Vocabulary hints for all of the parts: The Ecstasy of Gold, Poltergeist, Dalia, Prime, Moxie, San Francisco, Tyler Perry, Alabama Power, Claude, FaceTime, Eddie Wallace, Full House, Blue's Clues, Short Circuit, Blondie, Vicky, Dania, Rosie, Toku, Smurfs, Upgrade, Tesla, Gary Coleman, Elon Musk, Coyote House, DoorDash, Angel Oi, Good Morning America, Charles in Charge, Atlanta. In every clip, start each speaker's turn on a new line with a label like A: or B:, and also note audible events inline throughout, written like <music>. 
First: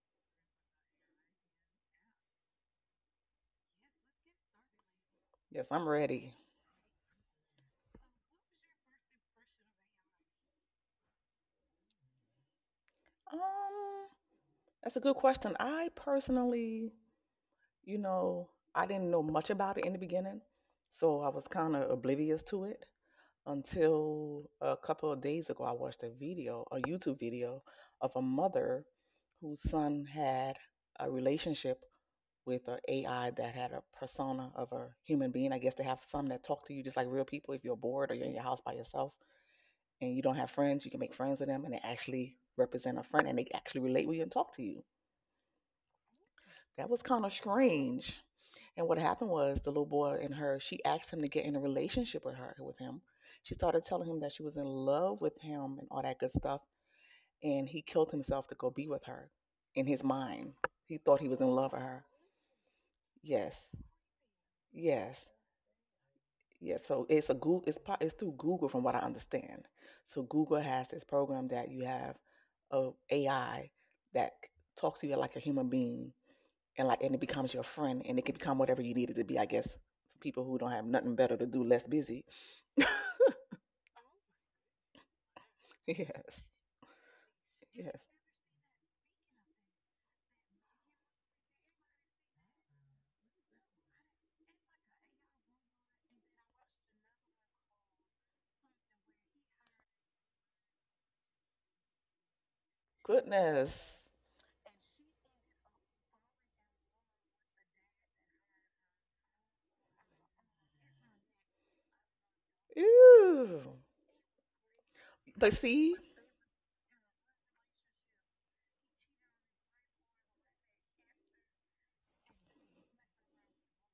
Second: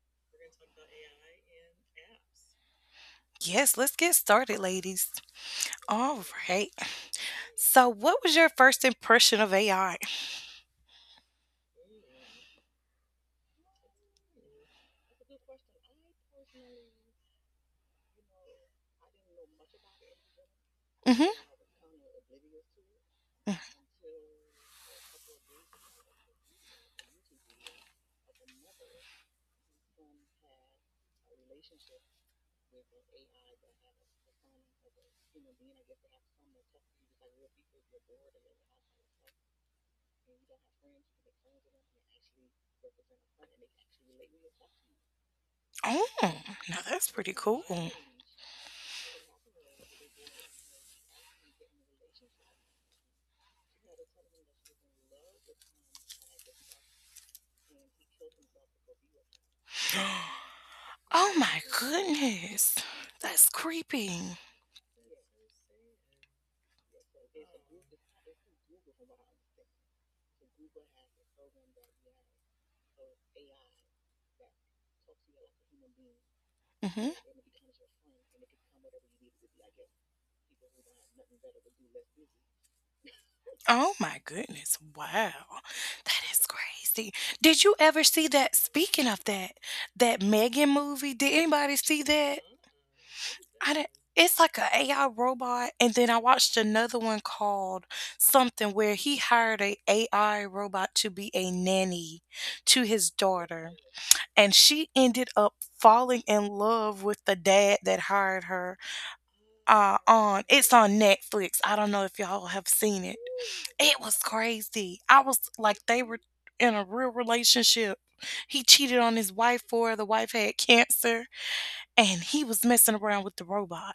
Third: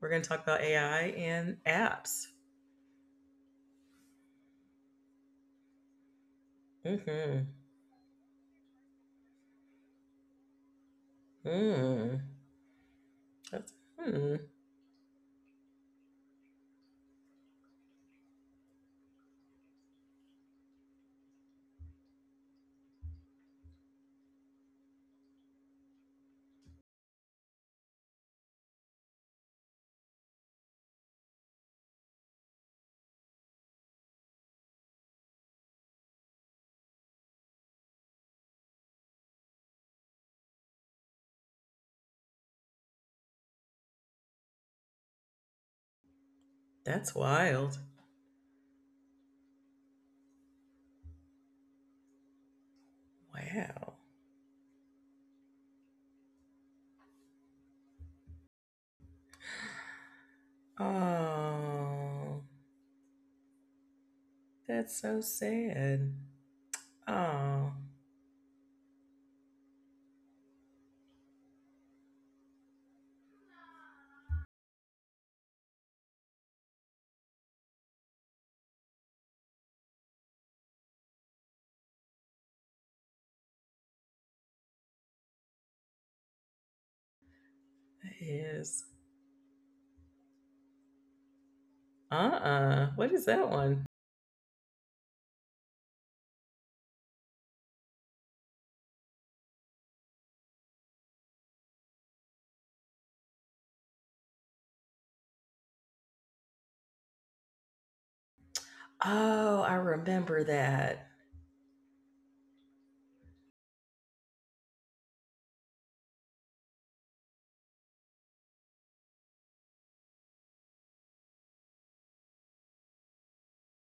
A: We're going to talk about AI and apps.
B: Yes, let's get started, ladies.
C: Yes, I'm
B: All
C: ready.
B: right.
A: Mm-hmm.
B: So, what was your first impression of AI?
A: Mm. That's
C: Um,
A: hmm.
C: that's a good question. I personally, you know, I didn't know much about it in the beginning, so I
B: hmm
C: was kind of oblivious to it until a couple of days ago. I watched a video, a YouTube video of a mother whose son had a relationship with an AI that had a persona of a human being. I guess they have some that talk to you just like real people if you're bored or you're in your house by yourself, and you don't have friends. You can make friends with them, and they actually represent a friend and they actually relate with you and talk to you.
B: Oh, now
C: That was
B: that's
A: That's
C: kind
B: pretty
C: of
B: cool.
A: wild.
C: strange. And what happened was the little boy and her, she asked him to get in a relationship with her with him. She started
A: Wow.
C: telling him that she was in love with him and all that good stuff. And he killed himself to go be with her in his mind. He thought he
B: Oh
C: was in
B: my
C: love with her.
A: Oh,
B: goodness. That's
C: Yes.
B: creepy.
A: that's so
C: Yes.
A: sad.
C: Yeah, so it's a Google.
A: Oh,
C: It's po- it's through Google, from what I understand. So Google has this program that you have a AI that c- talks to you like a human being, and like
B: hmm
C: and it becomes your friend, and it can become whatever you need it to be. I guess for people who don't have nothing better to do, less busy. <laughs>
B: Oh my goodness. Wow. That
C: Yes,
B: is crazy. Did you
C: yes.
B: ever
A: that
B: see that?
A: is.
B: Speaking of that, that Megan movie, did anybody see that?
A: Uh-uh. What is that
B: I
A: one?
B: didn't It's like a AI robot, and then I watched another one called something where he hired a AI robot to be a nanny to his daughter,
C: Goodness.
B: and she ended up falling in love with the dad that hired her.
A: Oh, I
B: On
A: remember
B: it's on
A: that.
B: Netflix. I don't know if y'all have seen it.
C: Ew.
B: It was crazy. I was
C: But
B: like,
C: see,
B: they were in a real relationship. He cheated on his wife for her. The wife had cancer, and he was messing around with the robot.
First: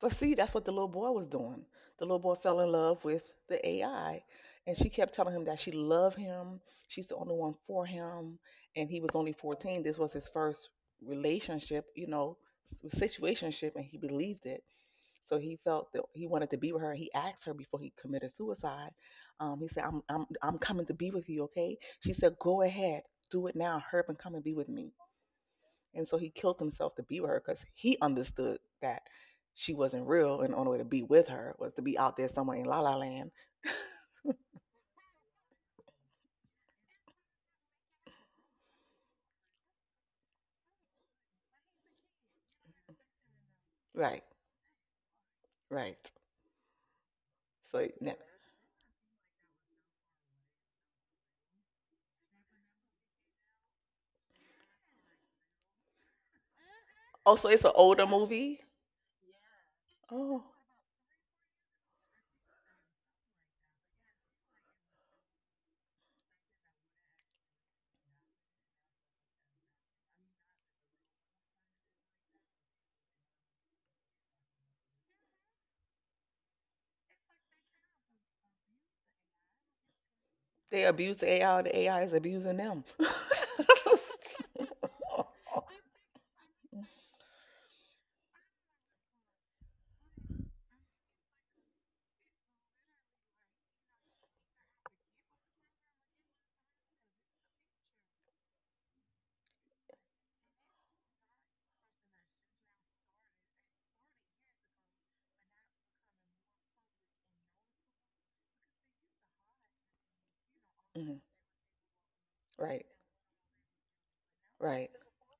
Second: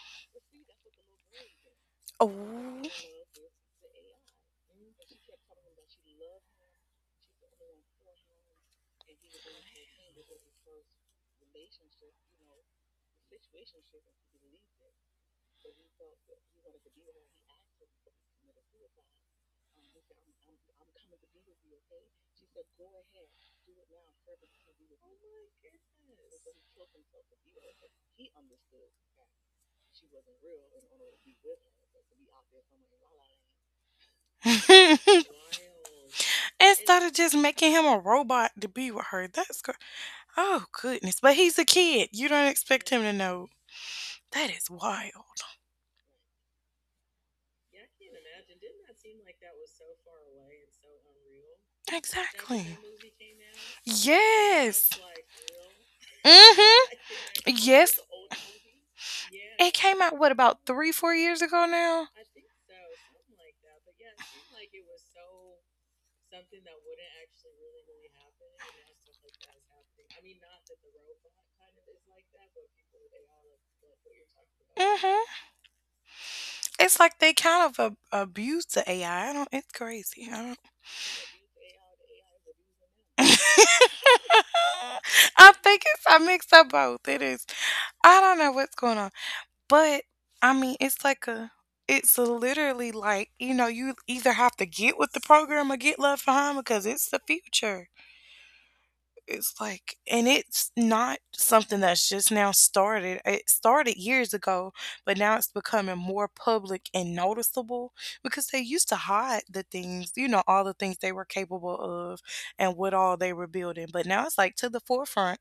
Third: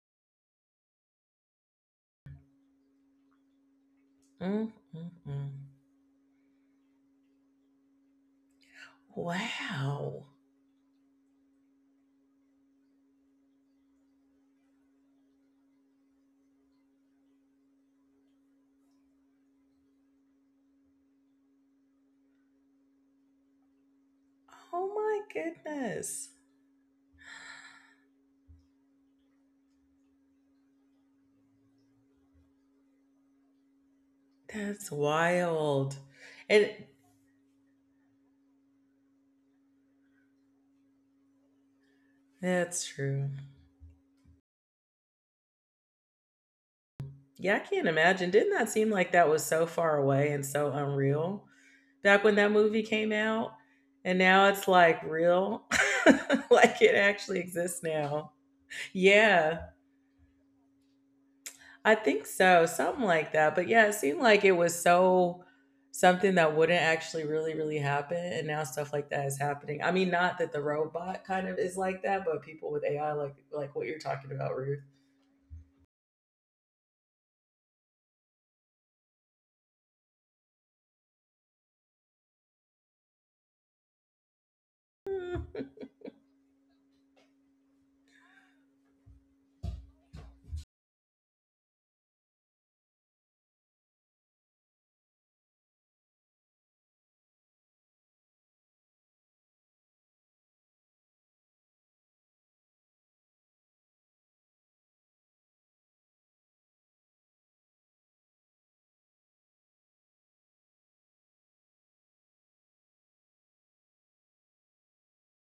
C: But see, that's what the little boy was doing. The little
B: Oh.
C: boy fell in love with the AI, and she kept telling him
A: Mm-mm-mm.
C: that she loved him. She's the only one for him, and he was only 14. This was
A: Wow.
C: his first relationship, you know, situationship, and he believed it. So he felt that he wanted to be with her. He asked her before he committed suicide. He said, "I'm coming to be with you, okay?" She said, "Go ahead, do it now. Hurry up and come and be with
A: Oh
C: me."
A: my
C: And so
A: goodness.
C: he killed himself to be with her because he understood that she wasn't real, and the only way to be with her was to be out there somewhere in La La Land.
A: That's
B: <laughs>
A: wild. And
B: Instead of just making him a robot to be with her, that's good. Oh goodness! But he's a kid. You don't
A: that's
B: expect him to
A: true.
B: know.
C: Right,
B: That is wild.
C: right.
A: Yeah, I
C: So
A: can't
C: it-
A: imagine. Didn't that seem like that was so far away and so unreal back when that
B: Exactly.
A: movie came out? And now it's
B: Yes.
A: like real, <laughs> like it
B: Mhm.
A: actually
C: oh, so it's an
A: exists
B: Yes.
C: older
A: now.
C: movie.
A: Yeah,
B: It came out what,
C: Oh,
B: about three, 4 years ago
A: I
B: now.
A: think so. Something like that. But yeah, it seemed like it was so something that wouldn't actually really, really happen. And now stuff like that is happening. I mean, not that the robot kind of is like that, but people with AI, like what you're talking about, Ruth.
B: Mhm. It's like they kind of abuse the AI. I don't. It's crazy. I don't.
C: they abuse the AI. The AI is abusing them. <laughs>
B: <laughs> I
A: <laughs>
B: think it's I mixed up both. It is. I don't know what's going on. But I mean it's like a, it's literally like, you know, you either have to get with the program or get left behind because it's the future. It's like, and it's not something that's just now started. It started years ago, but now it's becoming more public and noticeable because they used to hide the things, you know, all the things they
C: Mm,
B: were capable of and
C: right,
B: what all they were building. But now it's like to the
C: right.
B: forefront.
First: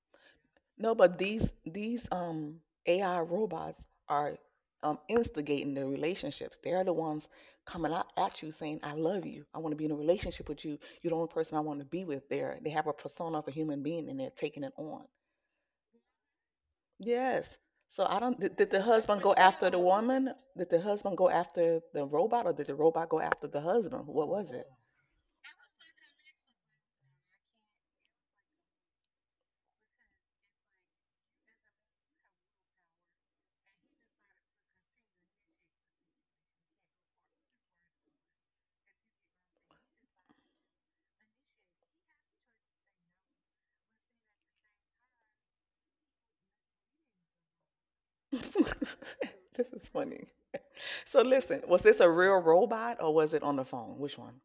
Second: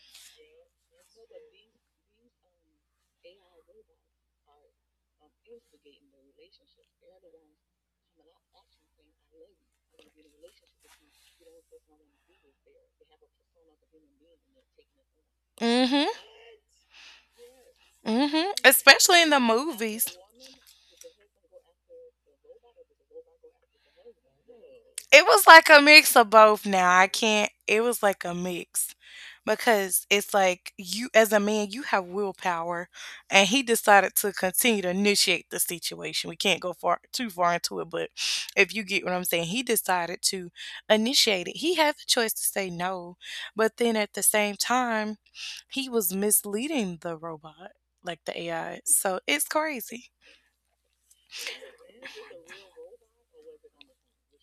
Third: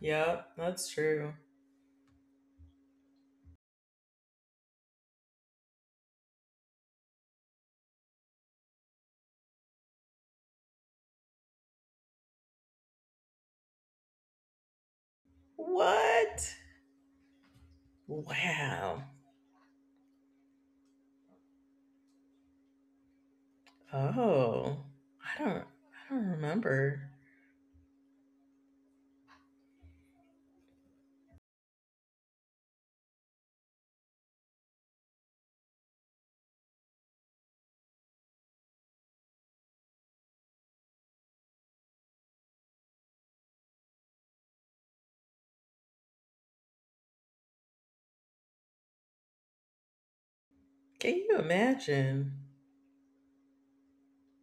A: Yep, that's
C: No, but
A: true.
C: these AI robots are instigating the relationships. They're the ones coming out at you saying, "I love you. I want to be in a relationship with you. You're the only person I want to be with." There, they have a persona of a human being, and they're taking it on.
B: Mhm.
A: What?
C: Yes. So I don't.
B: Mhm.
C: Did the
A: Wow.
C: husband
B: Especially in
C: go
B: the
C: after the
B: movies.
C: woman? Did the husband go after the robot, or did the robot go after the husband? What was it?
A: Oh,
B: It was like a
A: I
B: mix
A: don't
B: of both now. I
A: remember.
B: can't, it was like a mix because it's like you as a man, you have willpower and he decided to continue to initiate the situation. We can't go far, too far into it, but if you get what I'm saying, he decided to initiate it. He had the choice to say no, but then at the same time, he was misleading the robot, like the AI.
C: <laughs>
B: So it's
C: This is
B: crazy.
C: funny.
A: Can
C: So
A: you
C: listen, was this a
A: imagine?
C: real robot or was it on the phone? Which one?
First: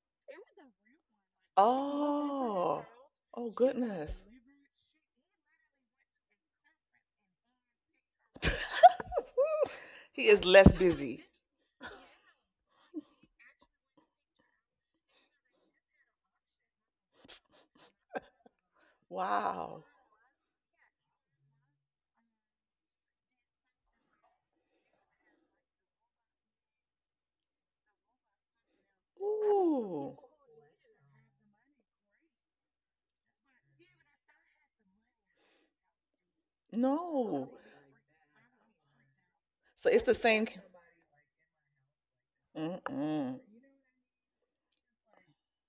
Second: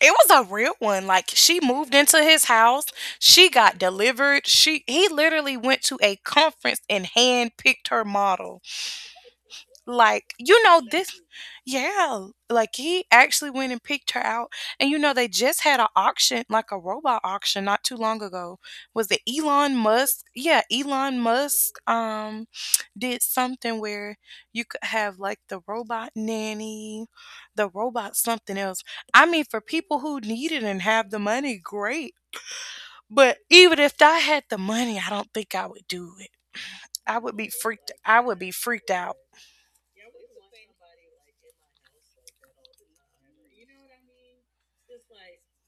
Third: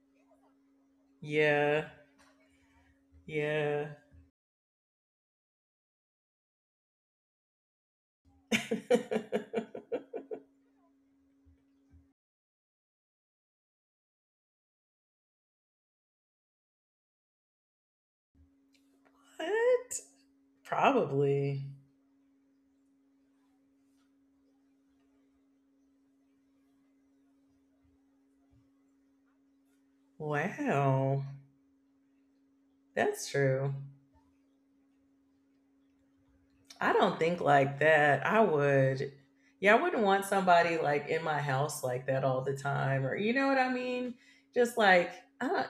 B: It was a real one. Like she
A: Yeah.
B: moved into his
C: Oh,
B: house. She
C: oh
B: got
A: Yeah.
C: goodness.
B: delivered. She He literally went to a conference and handpicked her model
C: <laughs>
A: <laughs> what?
C: He
B: like,
C: is
B: you
C: less
B: know, this
C: busy.
B: yeah like he actually went and picked her out, and you know they just had an auction, like a robot auction not too long ago. Was it Elon
C: Wow.
B: Musk? Yeah, Elon
A: Probably.
B: Musk, did something where you could have like the robot nanny, the robot something else. I mean, for people who
C: Ooh,
B: need it and have the
A: Wow.
B: money, great.
A: That's
B: But
A: true.
B: even if I had the money, I don't think I would do it.
A: I don't think
C: no.
A: like
B: I
A: that.
B: would
A: I
B: be freaked
A: would,
B: out
A: yeah, I
C: So
A: wouldn't
C: it's the
A: want
C: same. C-
A: somebody like in my house like that all the time, or you
C: Mm-mm.
A: know what I mean? Just like I don't,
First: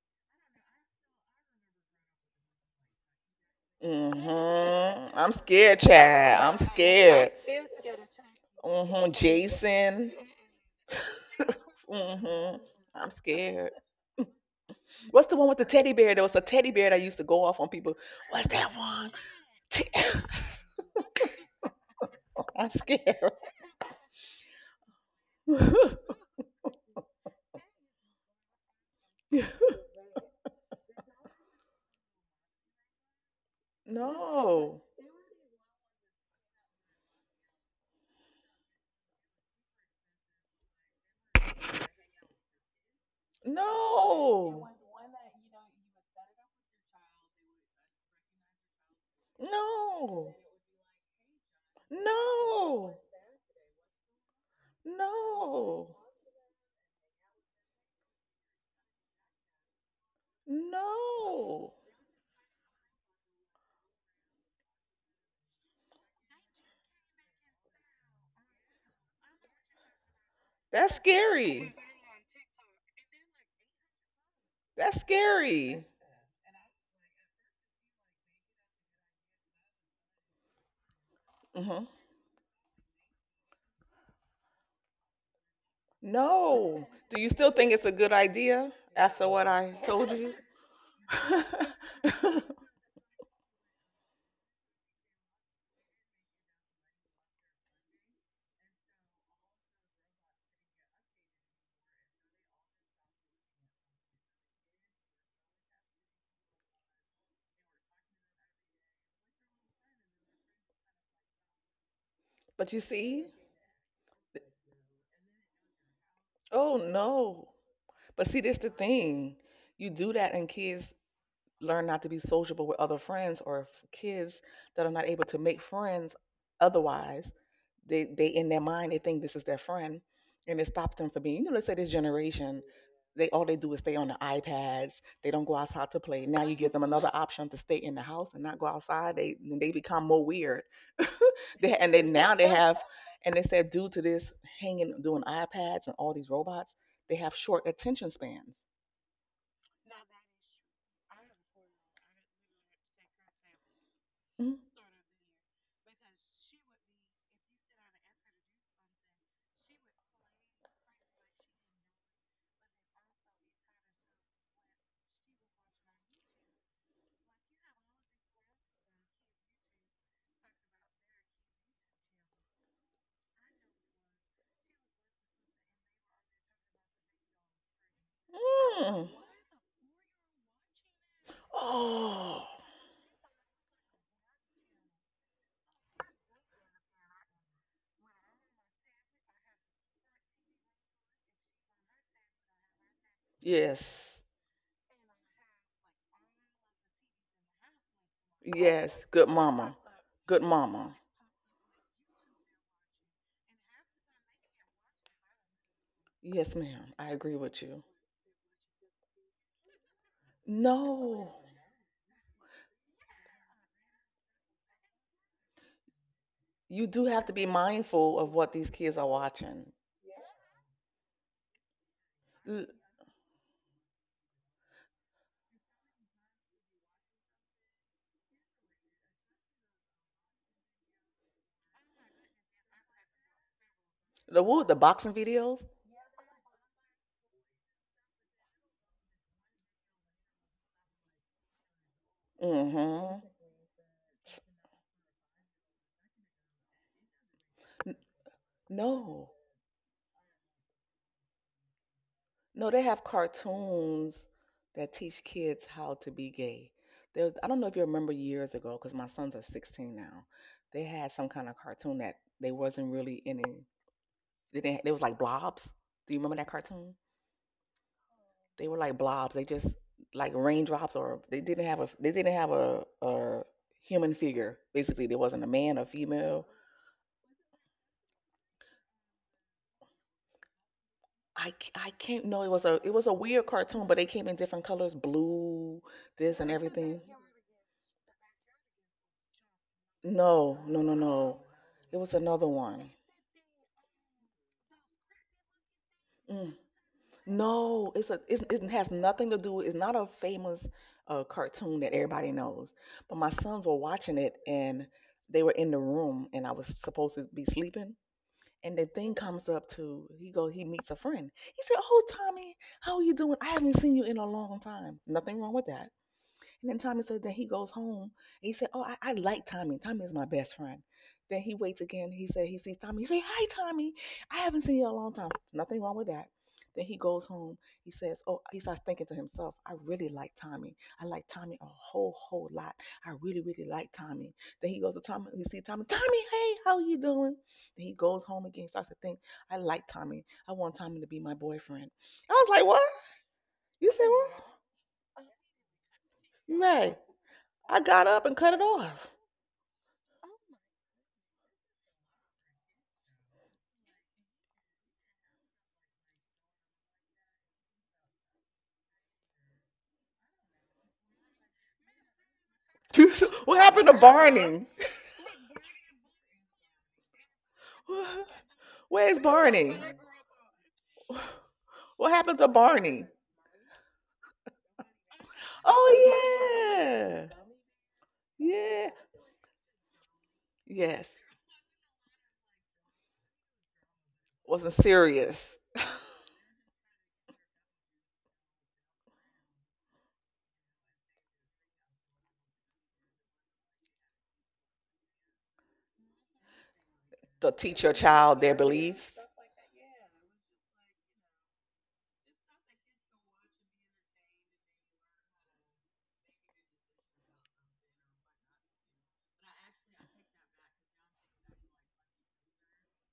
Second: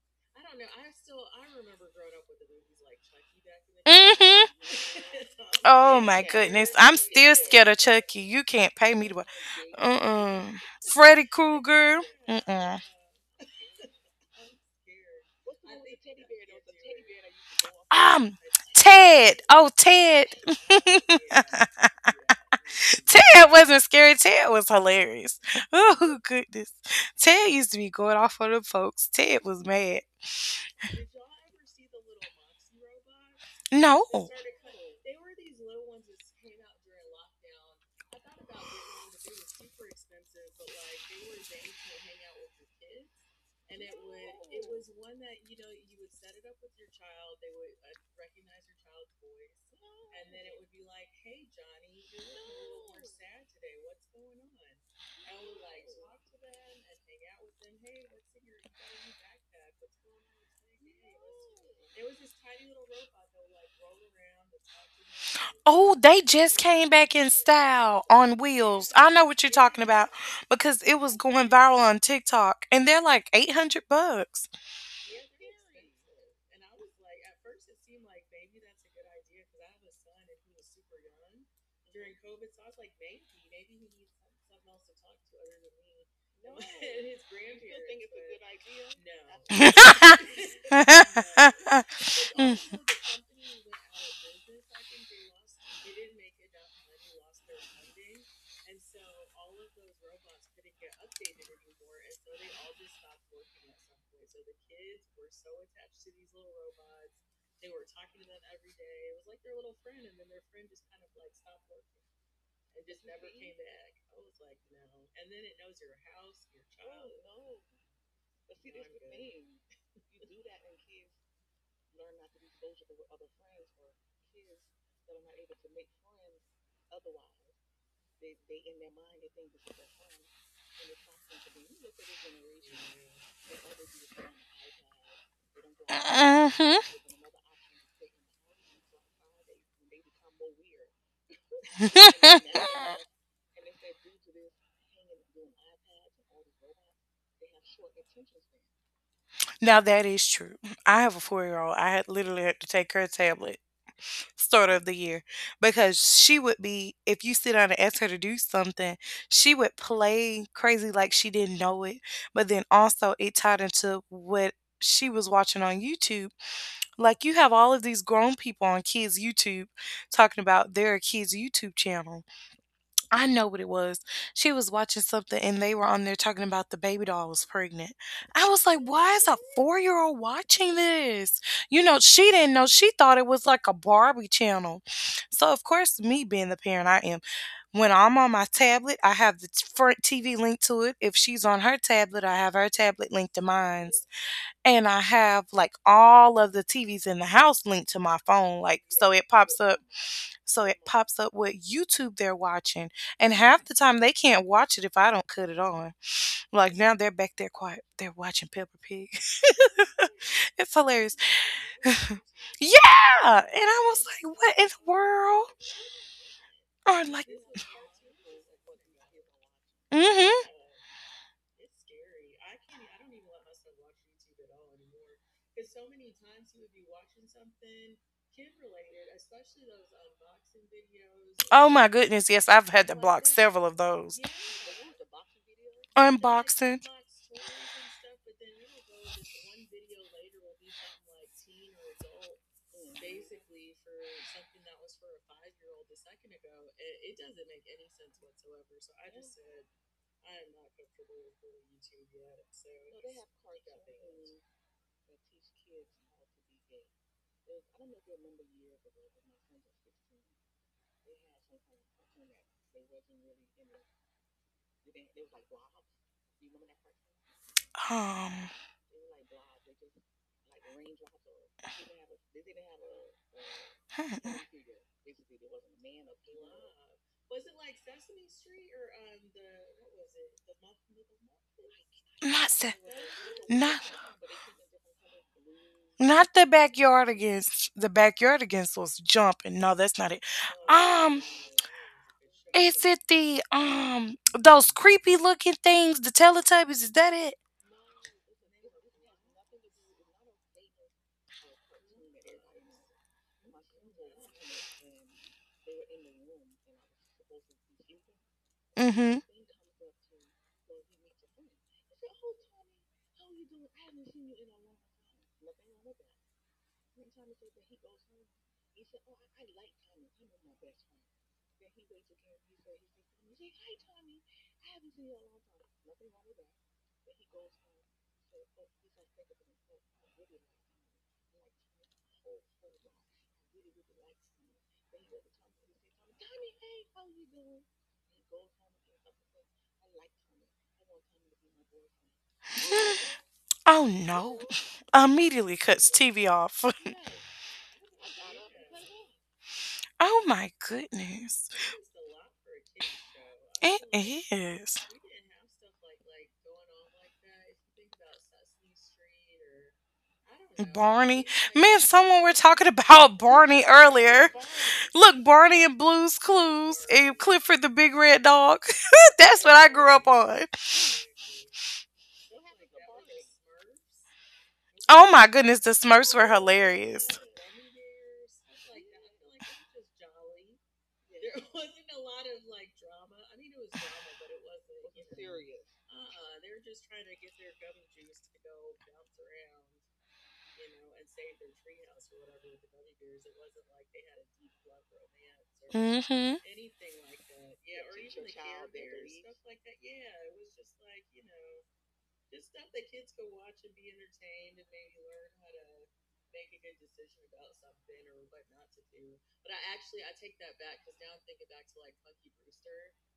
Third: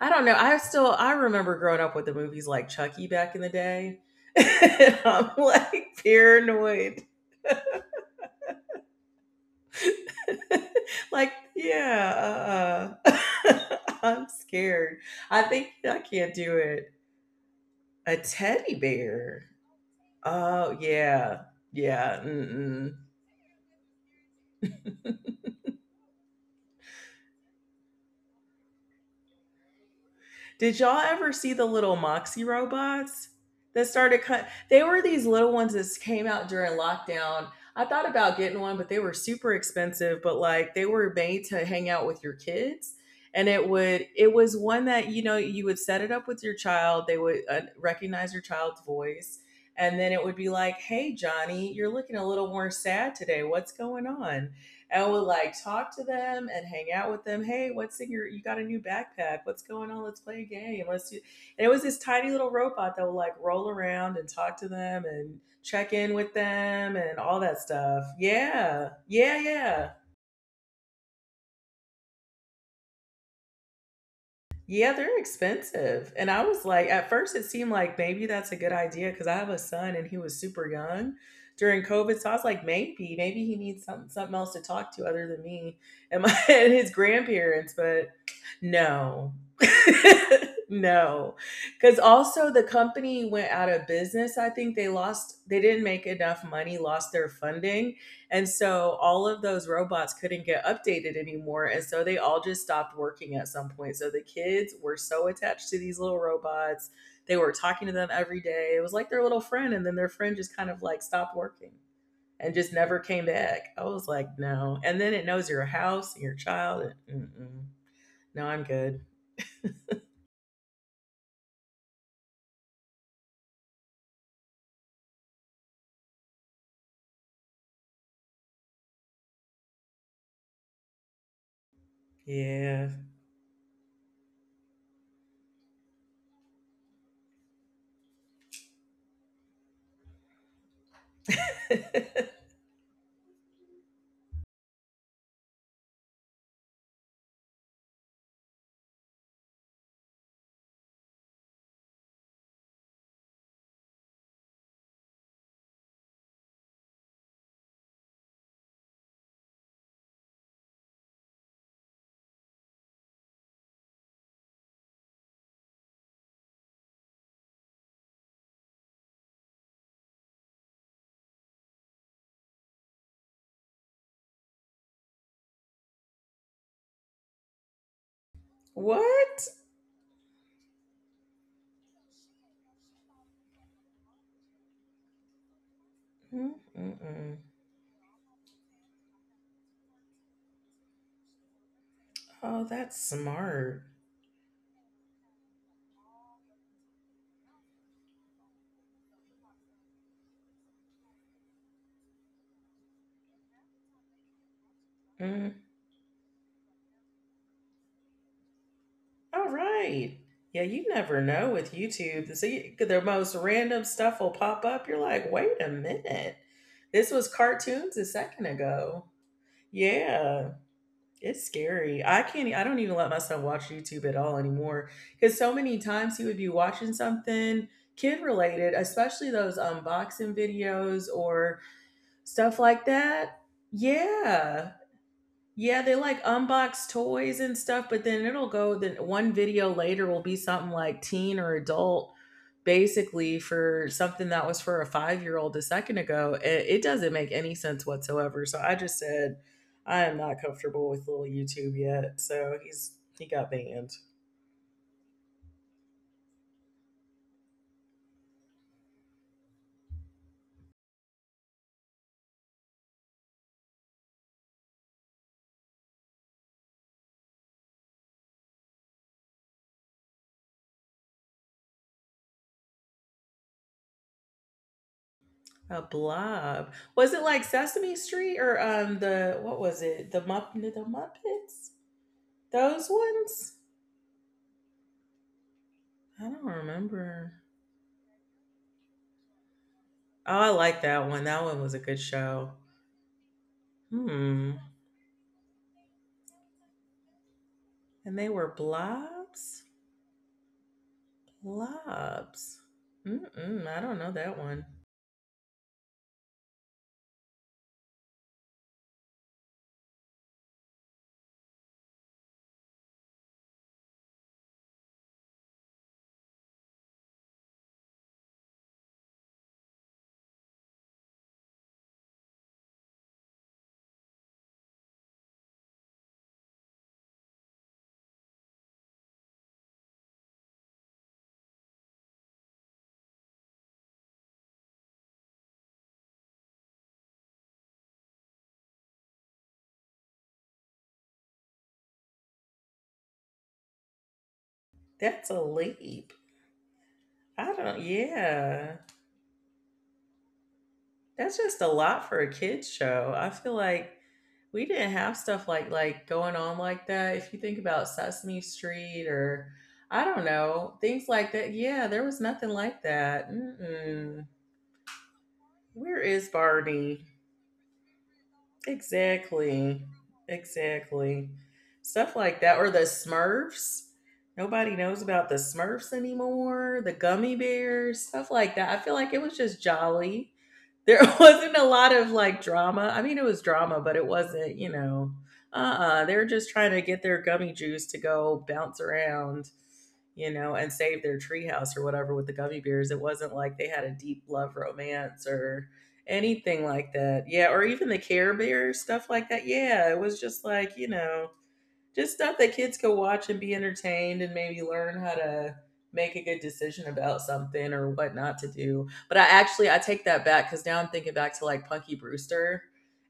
A: I don't know. I still, I remember growing up with the movies like Chucky back in the day.
B: day.
A: <laughs>
B: Hmm <laughs> Like,
A: And
C: Mm-hmm.
A: I'm
C: I'm scared,
A: like
B: oh my
C: child. I'm
B: goodness. I'm
A: paranoid.
C: scared.
B: still scared of Chucky. You can't pay me
C: Mm-hmm.
B: to watch.
C: Jason.
B: Mm-mm.
A: <laughs>
B: Freddy
A: Like,
C: <laughs>
B: Krueger. Mm-mm.
C: Mm-hmm.
B: I
A: yeah,
C: I'm scared.
A: <laughs> I'm scared.
C: What's the
A: I
C: one with the
A: think
C: teddy
A: I
C: bear? There
A: can't
C: was a
A: do
C: teddy bear
A: it.
C: that used to go off on people.
A: A
B: Um,
C: What's
A: teddy
C: that one?
B: Ted.
A: bear.
B: Oh,
C: Te-
B: Ted.
A: Oh
B: <laughs>
A: yeah, yeah.
C: <laughs> I'm
A: Mm-mm.
C: scared.
B: Ted wasn't scary. Ted was hilarious. <laughs> Oh, goodness. Ted used to be going off on the folks. Ted was mad.
A: Did y'all ever see the little Moxie robots
C: <laughs>
A: that
B: No.
A: started cut?
C: No.
A: They were these little ones that came out during lockdown. I thought about getting one, but they were super expensive. But like they were made to hang out with your kids, and it would it was
C: No,
A: one that you know you would set it up with your child. They would recognize your child's voice, and then it
C: no,
A: would be like, "Hey Johnny, you're looking a little more
C: no,
A: sad today. What's going on?" And would like
C: no,
A: talk to them and hang out with them. Hey, what's in your? You got a new backpack? What's going on? Let's play a game. Let's do. And it
C: no.
A: was this tiny little robot that would like roll around and talk to them and check in with them and all that stuff. Yeah,
B: Know
A: yeah, yeah.
B: what, because
C: That's
B: it was going
C: scary.
B: viral on TikTok and they're like $800.
A: Yeah,
C: That's
A: they're
C: scary.
A: expensive. And I was like, at first it seemed like maybe that's a good idea because I have a son and he was super young during
C: Hmm.
A: COVID. So I was like, maybe he needs something else to talk to other than me and my <laughs> and
C: No.
A: his
C: Do you still think
A: grandparents.
C: it's a
A: But
C: good idea after
A: no.
C: what I
B: <laughs>
C: told you?
A: <laughs>
B: No. Mhm.
A: No.
C: <laughs>
A: Cause also the company went out of business. I think they didn't make enough money, lost their funding. And so all of those robots couldn't get updated anymore. And so they all just stopped working at some point. So the kids were so attached to these little robots. They were talking to them every day. It was like their little friend. And then their friend just kind of like stopped working and
C: But
A: just
C: you
A: never
C: see,
A: came back. I was like, no. And then it knows your house and your
C: oh
A: child. And,
C: no.
A: mm-mm.
C: But see,
A: No,
C: this
A: I'm
C: the
A: good.
C: thing. You do that, and kids learn not to be sociable with other friends, or f- kids that are not able to make friends otherwise. They in their mind they think this is their friend, and it stops them from being. You know, let's say this generation,
A: Yeah.
C: they all they do is stay on the iPads. They don't go outside to play. Now you give them another option to stay in the house and not go outside. They then they become more weird. <laughs> they and then now
A: <laughs>
C: they have,
B: <laughs>
C: and they said due to this hanging doing iPads and all these robots, they have short attention spans.
B: Now that is true. I have a 4 year old. I had literally had to take her tablet
C: Mm.
B: start of the year because she would be, if you sit down and ask her to do something, she would play crazy like she didn't know it. But then also it tied into what she was watching on YouTube. Like you have all of these grown people on kids YouTube talking about their kids YouTube channel. I know what it was. She was watching something and they were on there talking about the baby doll was pregnant. I was like,
C: Mm.
B: why is a
A: What?
B: 4 year old watching this? You know, she
C: Oh,
B: didn't know. She thought it was like a Barbie channel. So of course, me being
A: mm
B: the parent I am,
A: mm
B: when I'm on my tablet, I have the front TV linked to it. If she's on her tablet, I have
A: Oh,
B: her
A: that's
B: tablet linked to
C: yes,
A: smart.
B: mine, and I have like all of the TVs in the house linked to my phone, like
C: yes.
B: so
C: Good
B: it pops
C: mama.
B: up,
C: Good mama.
B: what YouTube they're watching, and half the time they can't watch it if I don't cut it
A: Mm.
B: on.
C: Yes,
B: Like now
C: ma'am.
B: they're
C: I
B: back
C: agree
B: there
C: with
B: quiet.
C: you.
B: They're watching Peppa Pig.
A: All right.
B: <laughs>
A: Yeah,
B: It's
A: you
B: hilarious.
A: never
C: No,
A: know with
B: <laughs> Yeah. And
A: YouTube. So you, the most random
B: I was
A: stuff will
B: like, what in
A: pop
B: the
A: up. You're like,
B: world?
A: wait a minute.
C: you
B: Or
C: do
A: This
C: have
B: like,
C: to
A: was
C: be
A: cartoons a
C: mindful of what
A: second
C: these kids are
A: ago.
C: watching.
B: mhm.
A: Yeah, it's scary. I can't, e,
C: L-
A: I don't even let myself watch YouTube at all anymore because so many times you would be watching something kid related, especially those unboxing videos or
B: And goodness, yes,
A: stuff
B: I've
A: like
B: had
A: that.
B: of those.
C: The what, the
A: Yeah,
C: boxing videos?
A: yeah, they like unbox toys and stuff, but then it'll go then one video later will be something like teen or adult
C: Mm-hmm.
A: basically for something that was for a 5 year old a second ago. It doesn't make any sense whatsoever. So I just
C: No,
A: said, I am not comfortable with little YouTube yet. So
C: no, they have
A: he got banned.
C: cartoons that teach kids how to be gay. There, I don't know if you remember years ago, because my sons are 16 now. They had some kind of cartoon that they wasn't really in it. They, didn't- they was like blobs. Do you remember that cartoon?
B: Um,
C: They were like blobs. They just like raindrops, or they didn't have a they didn't have a human
B: hmm,
C: figure. Basically, there wasn't a man or
A: A
C: female.
A: blob. Was it like Sesame Street or the what was it? The
C: I, c-
A: Muppets?
C: I can't know. It
B: not
C: was
B: the,
C: a
A: Those
C: it was a weird
A: ones?
B: those were not
C: cartoon, but they came in different colors, blue,
B: blue, not
A: I
C: this
A: don't
C: and
B: the
C: everything.
B: backyard
A: remember.
B: against the backyard against was jumping. No, that's not it.
A: Oh, I
C: No,
A: like
C: no, no,
A: that
B: Um,
A: one.
C: no.
A: That one was a
C: It
A: good
C: was another
A: show.
B: Is
C: one.
B: it the
A: Hmm.
B: those creepy looking things, the
C: Mm.
B: Teletubbies? Is that it?
C: No, it's a
A: And they
C: it's,
A: were
C: it has nothing to do.
A: blobs?
C: It's not a famous cartoon that everybody
A: Blobs.
C: knows. But my sons
A: Mm-mm,
C: were
A: I don't know
C: watching it,
A: that one.
C: and they were in the room, and I was supposed to be sleeping, and the thing
B: Mm-hmm.
C: comes up to he go he meets a friend. He said, "Oh, Tommy, how are you doing? I haven't seen you in a long time. Nothing wrong with that." And then Tommy said that he goes home and he said, "Oh, I like Tommy. Tommy is my best friend." Then he waits again. He said he sees Tommy. He said, "Hi Tommy. I haven't seen you in a long time. There's nothing wrong with that." Then he goes home. He says, Oh, he starts thinking to himself, "I really like Tommy. I like Tommy a whole, whole lot. I really, really like Tommy." Then he goes to Tommy. He sees Tommy. "Tommy, hey, how you doing?" Then he goes home again. He starts to think, "I like Tommy. I want Tommy to be my boyfriend." I was like, "What?
B: Oh
C: You said what?"
B: no! <laughs>
A: That's a
B: Immediately cuts
A: leap.
B: TV
C: You're
B: off.
C: right.
B: <laughs>
A: I
C: I
A: don't
C: got up and cut it
A: yeah.
C: off.
B: Oh my
A: That's
B: goodness!
A: just a lot for a kids show. I feel like
B: It
A: we
B: is.
A: didn't have stuff like going on like that. If you think about Sesame Street or I don't know, things
B: Barney.
A: like that.
B: Me and
A: Yeah, there was
B: someone were
A: nothing
B: talking
A: like
B: about <laughs>
A: that.
C: <laughs> What
B: Barney
C: happened to
A: Mm-mm.
B: earlier.
C: Barney?
B: Look, Barney and
A: Where
B: Blue's
A: is
B: Clues
A: Barbie?
B: and Clifford the Big Red Dog. <laughs>
C: Where's
B: That's what I
C: Barney?
A: Exactly.
B: grew up on.
A: Exactly.
C: What
A: Stuff
C: happened
A: like
C: to
A: that or the
C: Barney?
A: Smurfs. Nobody knows
B: Oh my
A: about the
B: goodness, the
A: Smurfs
B: Smurfs were
C: Oh
A: anymore, the
B: hilarious.
C: yeah,
A: gummy bears, stuff like that. I
C: yeah,
A: feel like it was just jolly, there
C: yes.
A: <laughs> wasn't a lot of like drama. I mean, it was drama, but it wasn't, you
C: Wasn't
A: know,
C: serious
A: uh-uh. They were just trying to get their gummy juice to go bounce around, you know, and save their treehouse or whatever with the gummy bears. It wasn't like they had a deep love romance or
B: Mm-hmm.
A: anything like that.
C: to
A: Yeah, or
C: teach
A: even
C: your
A: the Care
C: child their
A: Bears stuff
C: beliefs.
A: like that. Yeah, it was just like, you know, just stuff that kids can watch and be entertained and maybe learn how to make a good decision about something or what not to do. But I actually I take that back because now I'm thinking back to like Punky Brewster.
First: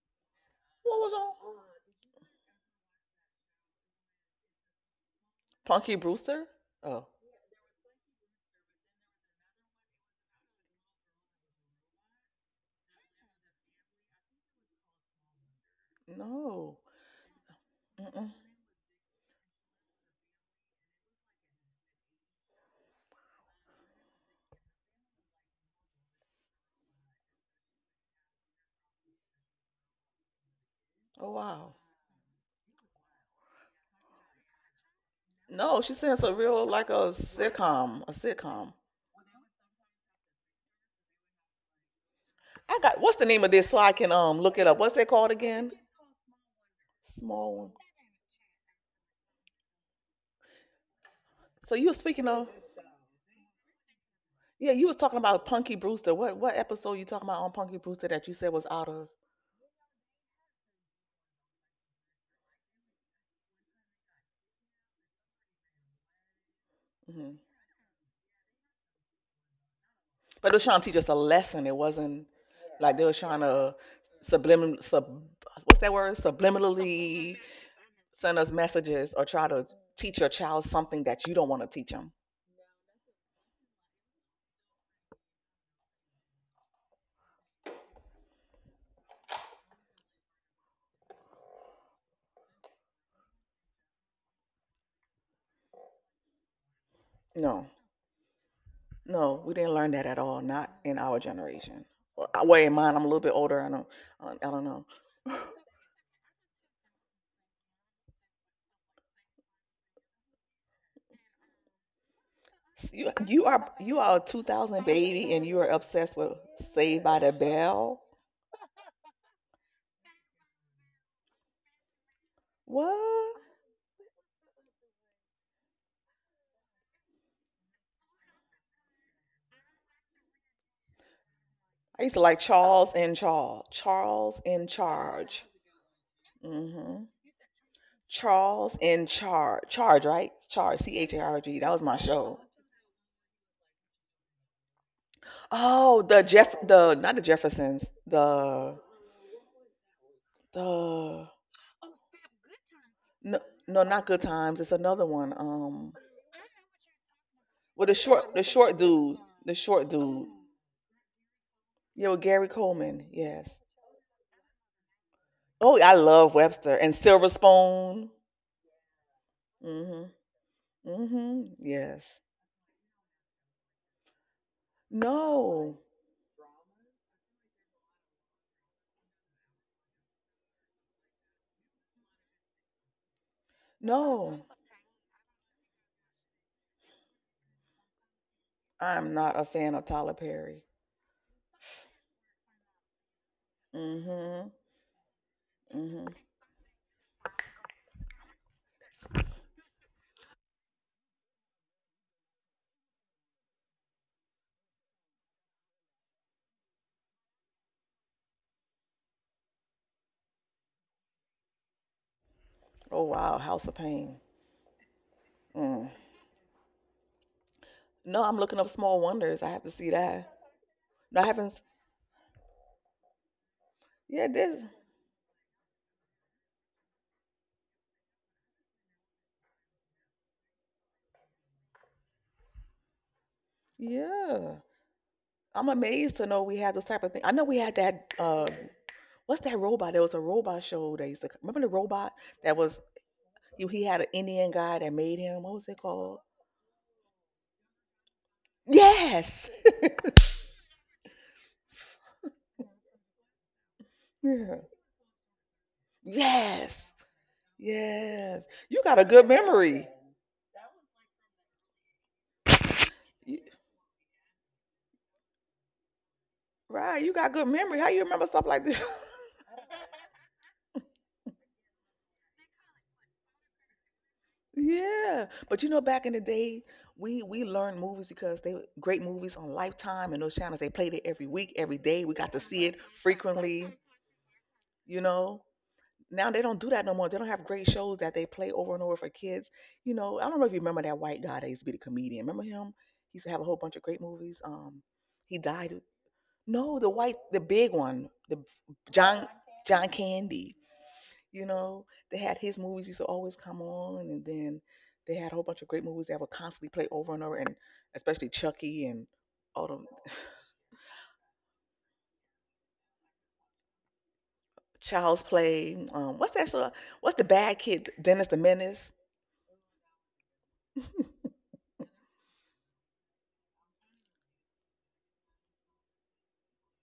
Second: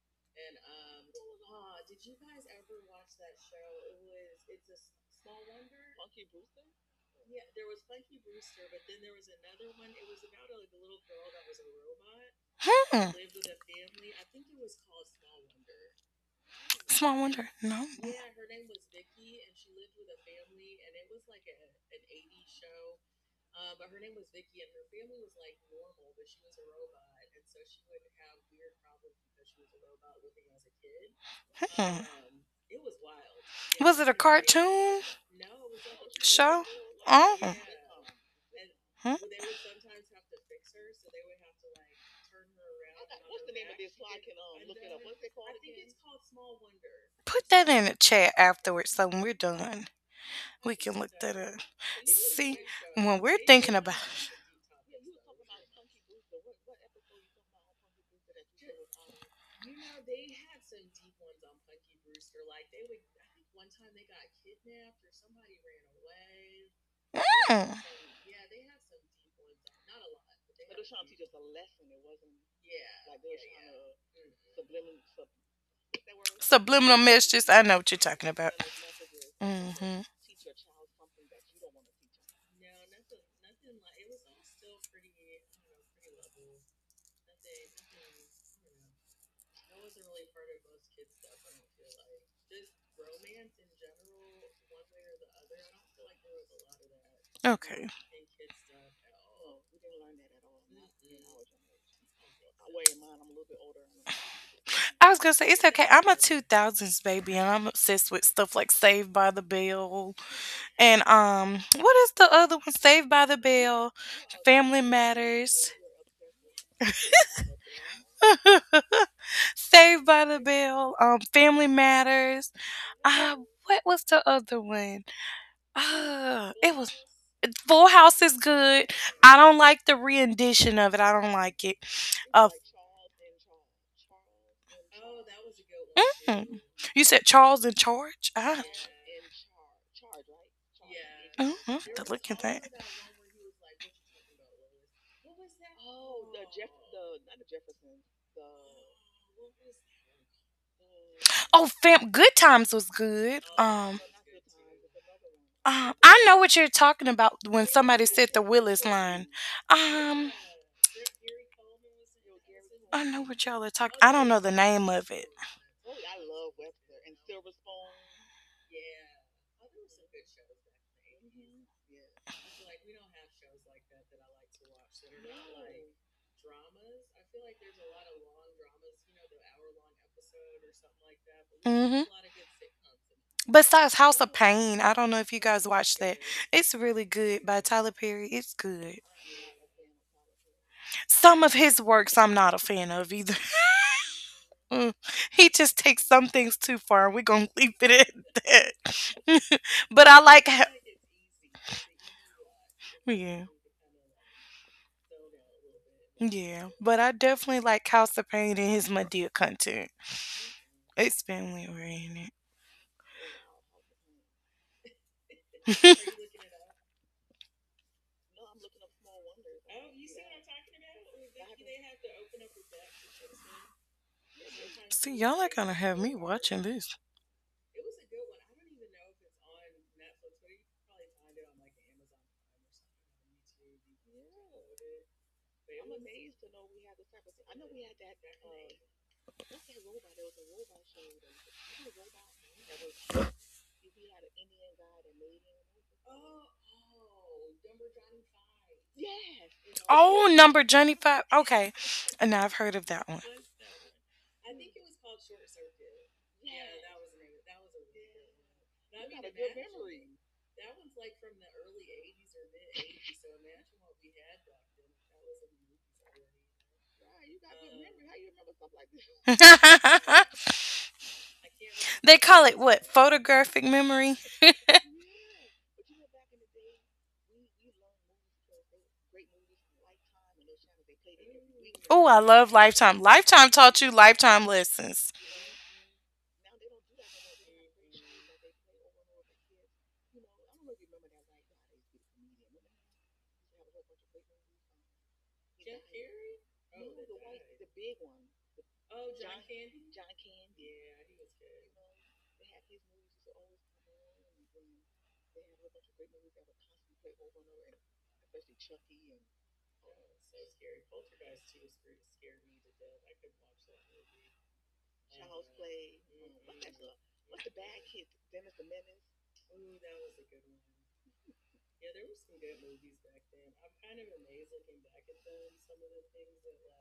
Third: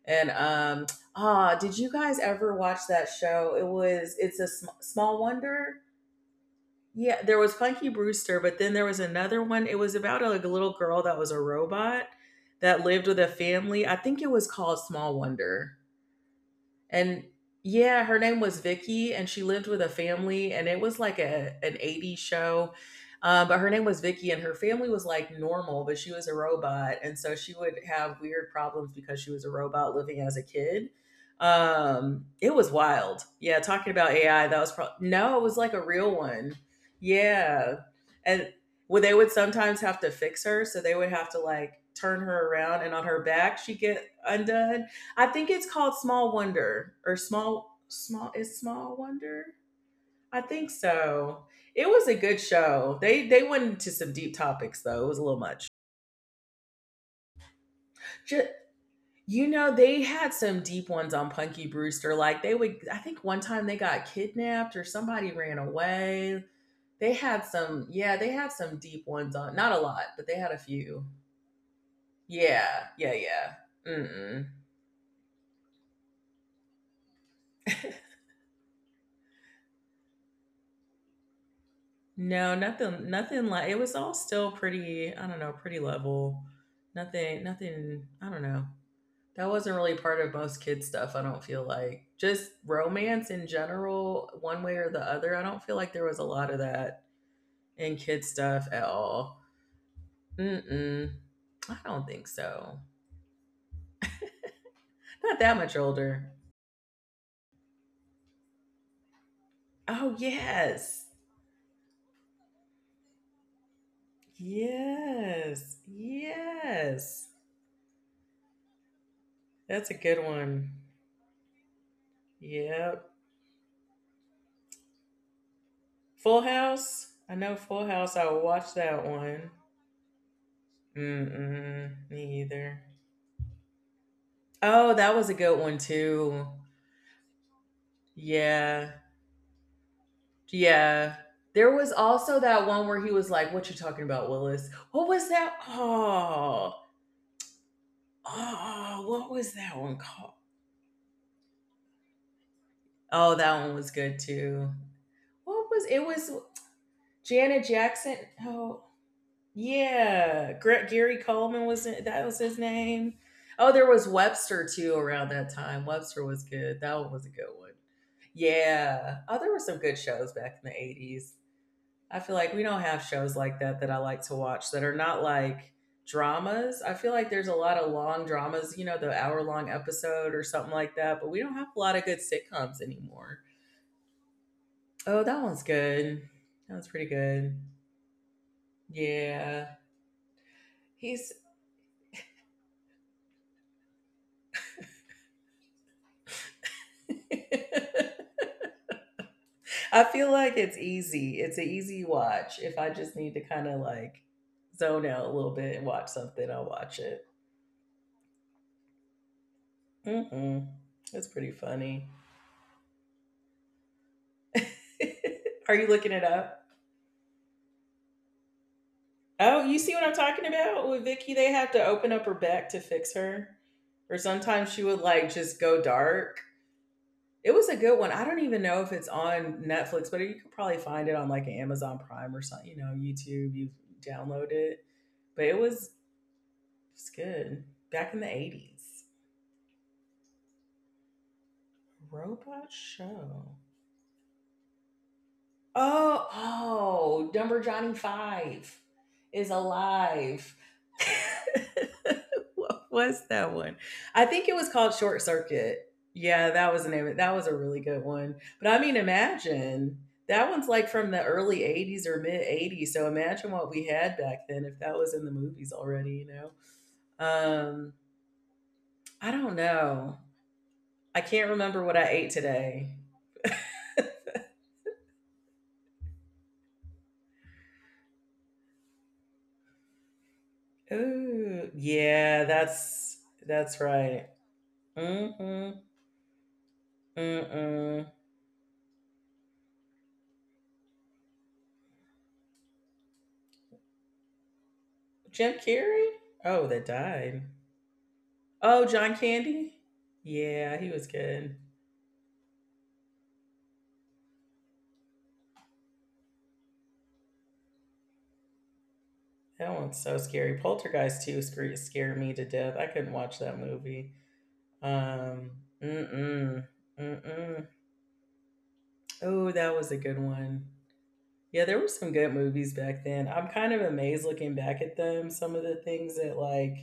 A: And
C: What was
A: ah, did
C: on?
A: you guys ever watch that show? It's a small wonder.
C: Punky Brewster? Oh
A: Yeah, there was Punky Brewster, but then there was another one. It was about a, like, a little girl that was a robot that lived
B: Hmm.
A: with a family. I think it was called Small Wonder.
C: no.
B: Small
A: And
B: wonder. No.
A: yeah, her
C: Mm-mm.
A: name was Vicky, and she lived with a family, and it was like a an '80s show. But her name was Vicky, and her family was like normal, but she was a robot, and so she would have weird problems because she was a robot living as a kid.
C: Oh wow.
B: Hmm.
A: It was wild. Yeah, talking
B: Was it
A: about
B: a
A: AI, that was
B: cartoon
A: probably no, it was like
C: No,
A: a
C: she
A: real
C: says a
A: one.
C: real
B: show?
C: like a
B: Oh.
A: Yeah,
C: sitcom, a
A: and
C: sitcom.
A: well, they would
B: Hmm.
A: sometimes have to fix her, so they would have to like turn her
C: I
A: around, and
C: got
A: on
C: what's
A: her
C: the name of
A: back,
C: this
A: she
C: so
A: would
C: I
A: get
C: can look it up.
A: undone.
C: What's it
A: I
C: called
A: think
C: again?
A: it's called Small Wonder or
B: Put
C: Small one.
B: that in the chat afterwards
A: Small
B: so when we're
A: Wonder.
B: done.
A: I think
B: We can look that
A: so.
B: up.
C: So you
A: It
C: were
A: was a
C: speaking
A: good
C: of?
B: See,
A: show.
B: when
A: They
B: we're
A: they went
B: thinking
A: into
B: about,
A: some deep
C: Yeah,
A: topics
C: you was
A: though. It
C: talking
A: was a little
C: about
A: much.
C: Punky Brewster. What episode you talking about on Punky Brewster that you
A: Just,
C: said was out of?
A: you know, they had some deep ones on Punky Brewster. Like they would I think one time they got kidnapped or somebody ran away. They
C: Hmm.
A: had
B: mm.
A: some yeah, they had some deep ones on. Not a lot, but they
C: But
A: had
C: they
A: a
C: was trying to teach us
A: few.
C: a lesson. It wasn't
A: Yeah,
C: like they
A: yeah,
C: was trying
A: yeah.
C: to
A: Mm-mm.
C: subliminal sub what's that word
B: Subliminal
C: subliminally
B: messages, I know what you're
A: <laughs>
B: talking
C: send us
B: about.
C: messages or try to
B: hmm
C: teach your child something that you don't want to teach them.
A: No, nothing like it was all still pretty, I don't know, pretty level. Nothing, I don't know. That wasn't really part of most kids stuff, I don't feel like. Just romance in general, one way or the other. I don't feel like there was a lot of that
C: No,
B: Okay.
A: in kids' stuff at
C: no,
A: all.
C: we didn't learn that at all. Not in
A: Mm-mm.
C: our
A: I
C: generation.
A: don't
C: Well,
A: think
C: I- well, in
A: so.
C: mine, I'm a little bit older. I don't know.
B: I was
C: <laughs>
A: Not
B: gonna say
A: that
B: it's
A: much
B: okay. I'm a
A: older.
B: two thousands baby, and I'm obsessed with stuff like Saved by the
A: Oh,
B: Bell,
A: yes.
B: and what is the other one?
C: You
B: Saved by
C: you
B: the
C: are you
B: Bell,
C: are a 2000
B: Family
C: baby and you are
A: Yes.
B: Matters.
C: obsessed with Saved by the
A: Yes.
C: Bell.
B: <laughs>
A: That's a
B: Saved
A: good
B: by the
A: one.
B: Bell, Family Matters.
A: Yep.
C: What?
B: Uh, what was the other one?
A: Full
B: It was.
A: House. I know Full
B: Full
A: House.
B: House
A: I
B: is
A: watched
B: good.
A: that
B: I
A: one.
B: don't like the rendition of it. I don't like it.
C: I
A: Mm-mm,
C: used to like
A: me
B: Uh,
A: either.
C: Charles in Charge. Charles in
A: Oh, that was a
C: Charge.
A: good one too.
B: mm.
C: Mm hmm.
B: You said Charles in Charge? Ah,
C: Charles
A: Yeah,
C: in Charge. Charge, right? Charge. C H
A: yeah.
C: A R G. That
A: There
C: was
B: mhm,
A: was
C: my
B: to look
C: show.
A: also
B: at
A: that
B: that.
A: one where he was like, "What you talking about, Willis?" What was that?
C: Oh, the Jeff.
A: Oh,
C: The not the Jeffersons.
A: oh, what was that one called?
C: The
B: Oh, fam, Good Times was
C: no,
A: Oh,
B: good.
A: that one
C: no,
A: was
C: not Good
A: good
C: Times. It's
A: too.
C: another one.
A: What was it?
B: I
A: Was
B: know what you're talking about
A: Janet
B: when
C: With
B: somebody
A: Jackson?
B: said
C: the
B: the
C: short
A: Oh,
B: Willis
C: dude,
B: line.
C: the short dude.
B: Um,
A: Yeah, Gary Coleman was
C: Yeah,
A: in,
C: with
A: that was
C: Gary
A: his
C: Coleman.
B: I
A: name.
B: know
C: Yes.
B: what y'all
A: Oh,
B: are
A: there
B: talking.
A: was
B: I don't know the
A: Webster
B: name
A: too
B: of
A: around
B: it.
A: that
C: Oh,
A: time.
C: I
A: Webster
C: love
A: was
C: Webster
A: good.
C: and
A: That one
C: Silver
A: was a good one.
C: Spoon.
A: Yeah. Oh, there were some good
C: Mhm.
A: shows back in the 80s.
C: Mhm. Yes.
A: I feel like we don't have shows like that that I like to watch that are not like
C: No.
A: dramas. I feel like there's a lot of long dramas, you know, the hour long episode or something like that. But we don't have a lot of
B: hmm
A: good sitcoms anymore.
B: Besides House of
C: No,
B: Pain, I don't
A: Oh,
B: know if
A: that
B: you
A: one's
B: guys watched
A: good.
B: that.
A: That
B: It's
A: one's
B: really
A: pretty
B: good
A: good.
B: by Tyler Perry. It's good.
C: I'm not a
A: Yeah.
C: fan of Tyler Perry.
A: He's
B: Some of his works I'm not a fan of either.
C: Mm-hmm.
B: Mm, he just
C: Mm-hmm.
B: takes some things too far. We're gonna <laughs> leave it
A: <laughs>
B: at that. <laughs>
A: I
B: But I
A: feel
B: like
A: like
B: how,
A: it's easy. It's an easy watch. If I just need to
B: yeah,
A: kind of like zone out a little bit and watch something, I'll
B: yeah.
A: watch
B: But I
A: it.
B: definitely like House of Pain and his Medea content.
A: Hmm. It's
B: It's
A: pretty
B: family
A: funny.
B: oriented.
C: Oh wow, House of Pain.
A: <laughs> Are
C: Mm.
A: you looking it up?
C: No, I'm looking up Small Wonders. I have
A: Oh,
C: to
A: you
C: see
A: see what I'm
C: that.
A: talking about with
C: No, I
A: Vicky?
C: haven't.
A: They
C: S-
A: have to open up her back to fix her, or
C: Yeah, this.
A: sometimes she would
B: See,
A: like
B: y'all are
A: just
B: gonna
A: go
B: have me
A: dark.
B: watching this.
A: It was a good one. I don't even know if it's on Netflix, but you could probably find it on like an Amazon Prime or something. You know, YouTube. You download
C: Yeah,
A: it, but it
C: I'm
A: was
C: amazed to know we had this type of
A: It's
C: thing. I know we
A: good.
C: had that.
A: Back in the 80s.
C: What's that robot? There was a robot show that used to. C- Remember the robot that
A: Robot
C: was
A: show.
C: he? He had an Indian guy that made him. What was it called?
A: Oh, oh, Dumber Johnny Five
C: Yes.
A: is
C: <laughs>
B: Oh,
A: alive.
B: number Johnny Five. Okay, and
A: <laughs>
B: I've heard
A: What
B: of that
A: was
B: one.
A: that one? I think it was
C: Yeah.
A: called Short Circuit. Yeah, that
C: Yes.
A: was the name of it. That was a really good one.
C: Yes.
A: But I
C: You
A: mean,
C: got a good memory.
A: imagine that one's like from the early 80s or mid 80s. So imagine what we had back then if that was in the movies already, know?
C: Right, you got good memory. How
A: Um,
C: you remember stuff like this?
A: I
C: <laughs>
A: don't know.
B: <laughs>
A: I can't remember what I
B: They
A: ate
B: call it
A: today.
B: what? Photographic memory.
C: Yeah, but you know, back in the day, we learned movies because they were great movies on Lifetime and those channels. They played it every week,
A: Oh
C: every day.
B: Oh,
C: We
B: I
C: got to
A: yeah,
B: love
C: see it
B: Lifetime.
A: that's
B: Lifetime
C: frequently.
A: that's
B: taught you
A: right.
B: lifetime
C: You
B: lessons.
C: know,
A: Mm-hmm.
C: now they don't do that no more. They don't have great shows
A: Mm-mm.
C: that they play over and over for kids. You know, I don't know if you remember that white guy that used to be the comedian. Remember him? He used to have a whole bunch of great movies. He
A: Jim
C: died.
A: Carrey? Oh,
C: No,
A: that
C: the white, the
A: died.
C: big one, the
A: Oh, John
C: John
A: Candy?
C: John Candy.
A: Yeah, he was
C: You
A: good.
C: know, they had his movies used to always come on, and then they had a whole bunch of great movies that would constantly play over and over, and especially Chucky and all
A: That one's
C: the
A: so scary. Poltergeist 2 scared me to death. I couldn't watch that movie.
C: <laughs> Child's
A: Um,
C: Play. What's that?
A: mm-mm.
C: So, what's the bad
A: Mm-mm.
C: kid? Dennis the Menace.
A: Oh, that was a good one.
C: <laughs>
A: Yeah, there were some good movies back then. I'm kind of amazed looking back at them, some of the things that like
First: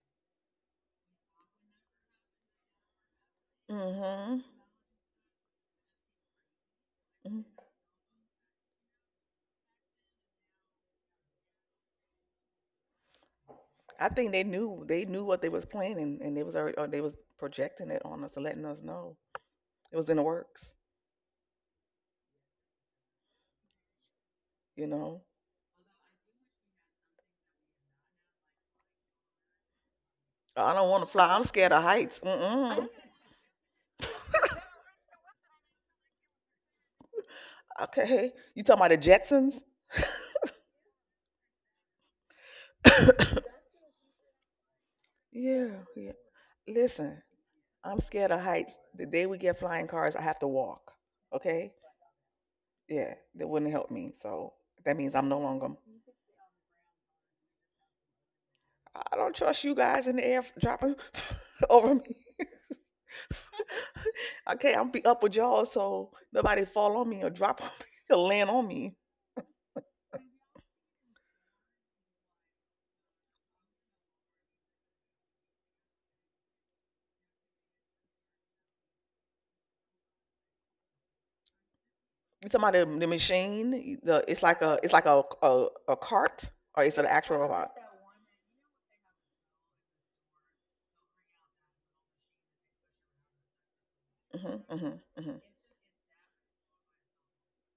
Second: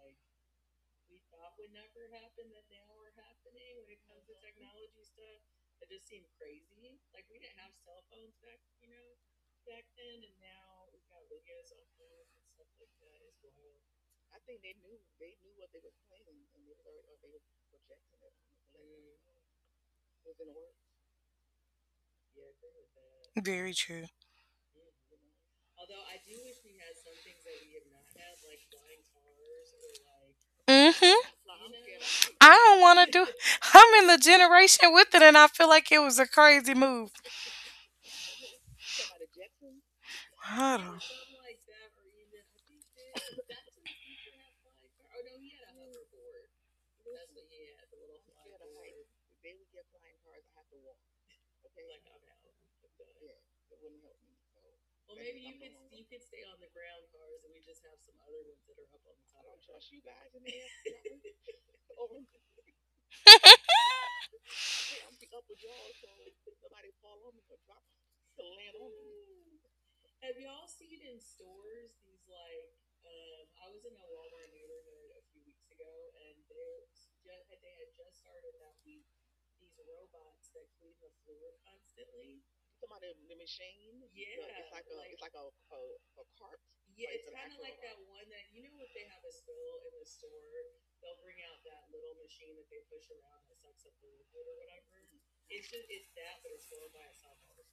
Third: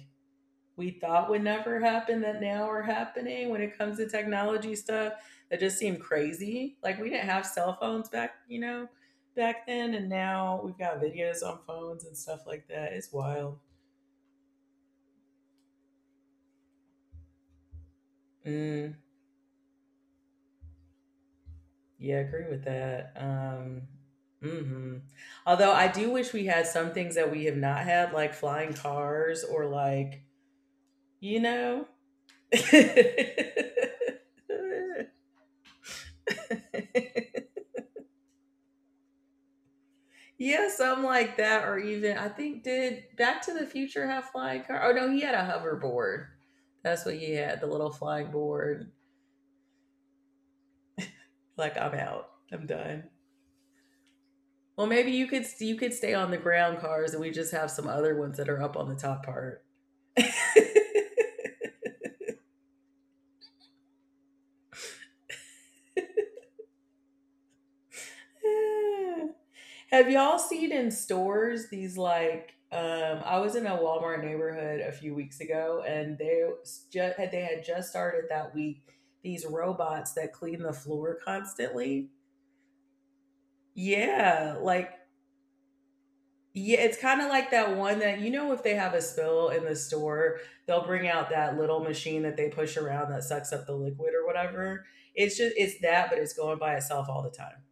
A: we thought would never happen that now are happening when it comes to
C: Mm-hmm.
A: technology stuff that just seemed crazy. Like we didn't have
C: hmm
A: cell phones back, you know, back then, and now we've got videos on phones and stuff like that. It's wild.
C: I think they knew what they was playing, and they was already, or they was projecting it on us and letting us
A: Mm,
C: know it was in the works.
A: yeah, I agree with that.
B: Very true.
C: You
A: Hmm
C: know,
A: Although I do wish we had some things that we have not had, like flying cars or like,
C: I don't want to fly.
A: you
B: Mm-hmm.
C: I'm scared of
A: know.
C: heights.
B: I don't
C: Mm-mm.
B: want to do. I'm in the generation with
A: <laughs>
B: it, and
C: <laughs>
B: I feel like it was a crazy move.
C: Okay, you talking about the Jetsons?
A: Yeah,
B: I
A: something
B: don't.
A: like that, or even I think did Back to the
C: <coughs>
A: Future have flying car? Oh no, he had a
C: Yeah, yeah.
A: hoverboard. That's what
C: Listen,
A: he had, the little
C: I'm
A: flying
C: scared of heights.
A: board.
C: The day we get flying cars, I have to walk. Okay?
A: Like I'm out, I'm done.
C: Yeah, that wouldn't help me. So
A: Well,
C: that
A: maybe
C: means
A: you
C: I'm no
A: could
C: longer.
A: you could stay on the ground cars, and we just have some other ones that are up on the
C: I
A: top
C: don't trust
A: part.
C: you guys in
A: <laughs>
C: the air dropping <laughs> over me. <laughs> Okay, I'm be up with y'all, so nobody fall on me or drop on me <laughs> or land on me.
A: Have y'all seen in stores these like I was in a Walmart neighborhood a few weeks ago and they just had they had just started that week these robots that clean the floor constantly.
C: You talking about the machine? The it's
A: Yeah,
C: like a it's
A: like
C: like a cart
A: yeah,
C: or is
A: it's
C: it an
A: kind of
C: actual
A: like
C: robot?
A: that one that you know if they have a spill in the store, they'll bring out that little machine that they push around that sucks up the liquid or
C: Mm-hmm,
A: whatever.
C: mm-hmm, mm-hmm.
A: It's just it's that but it's going by itself all the time.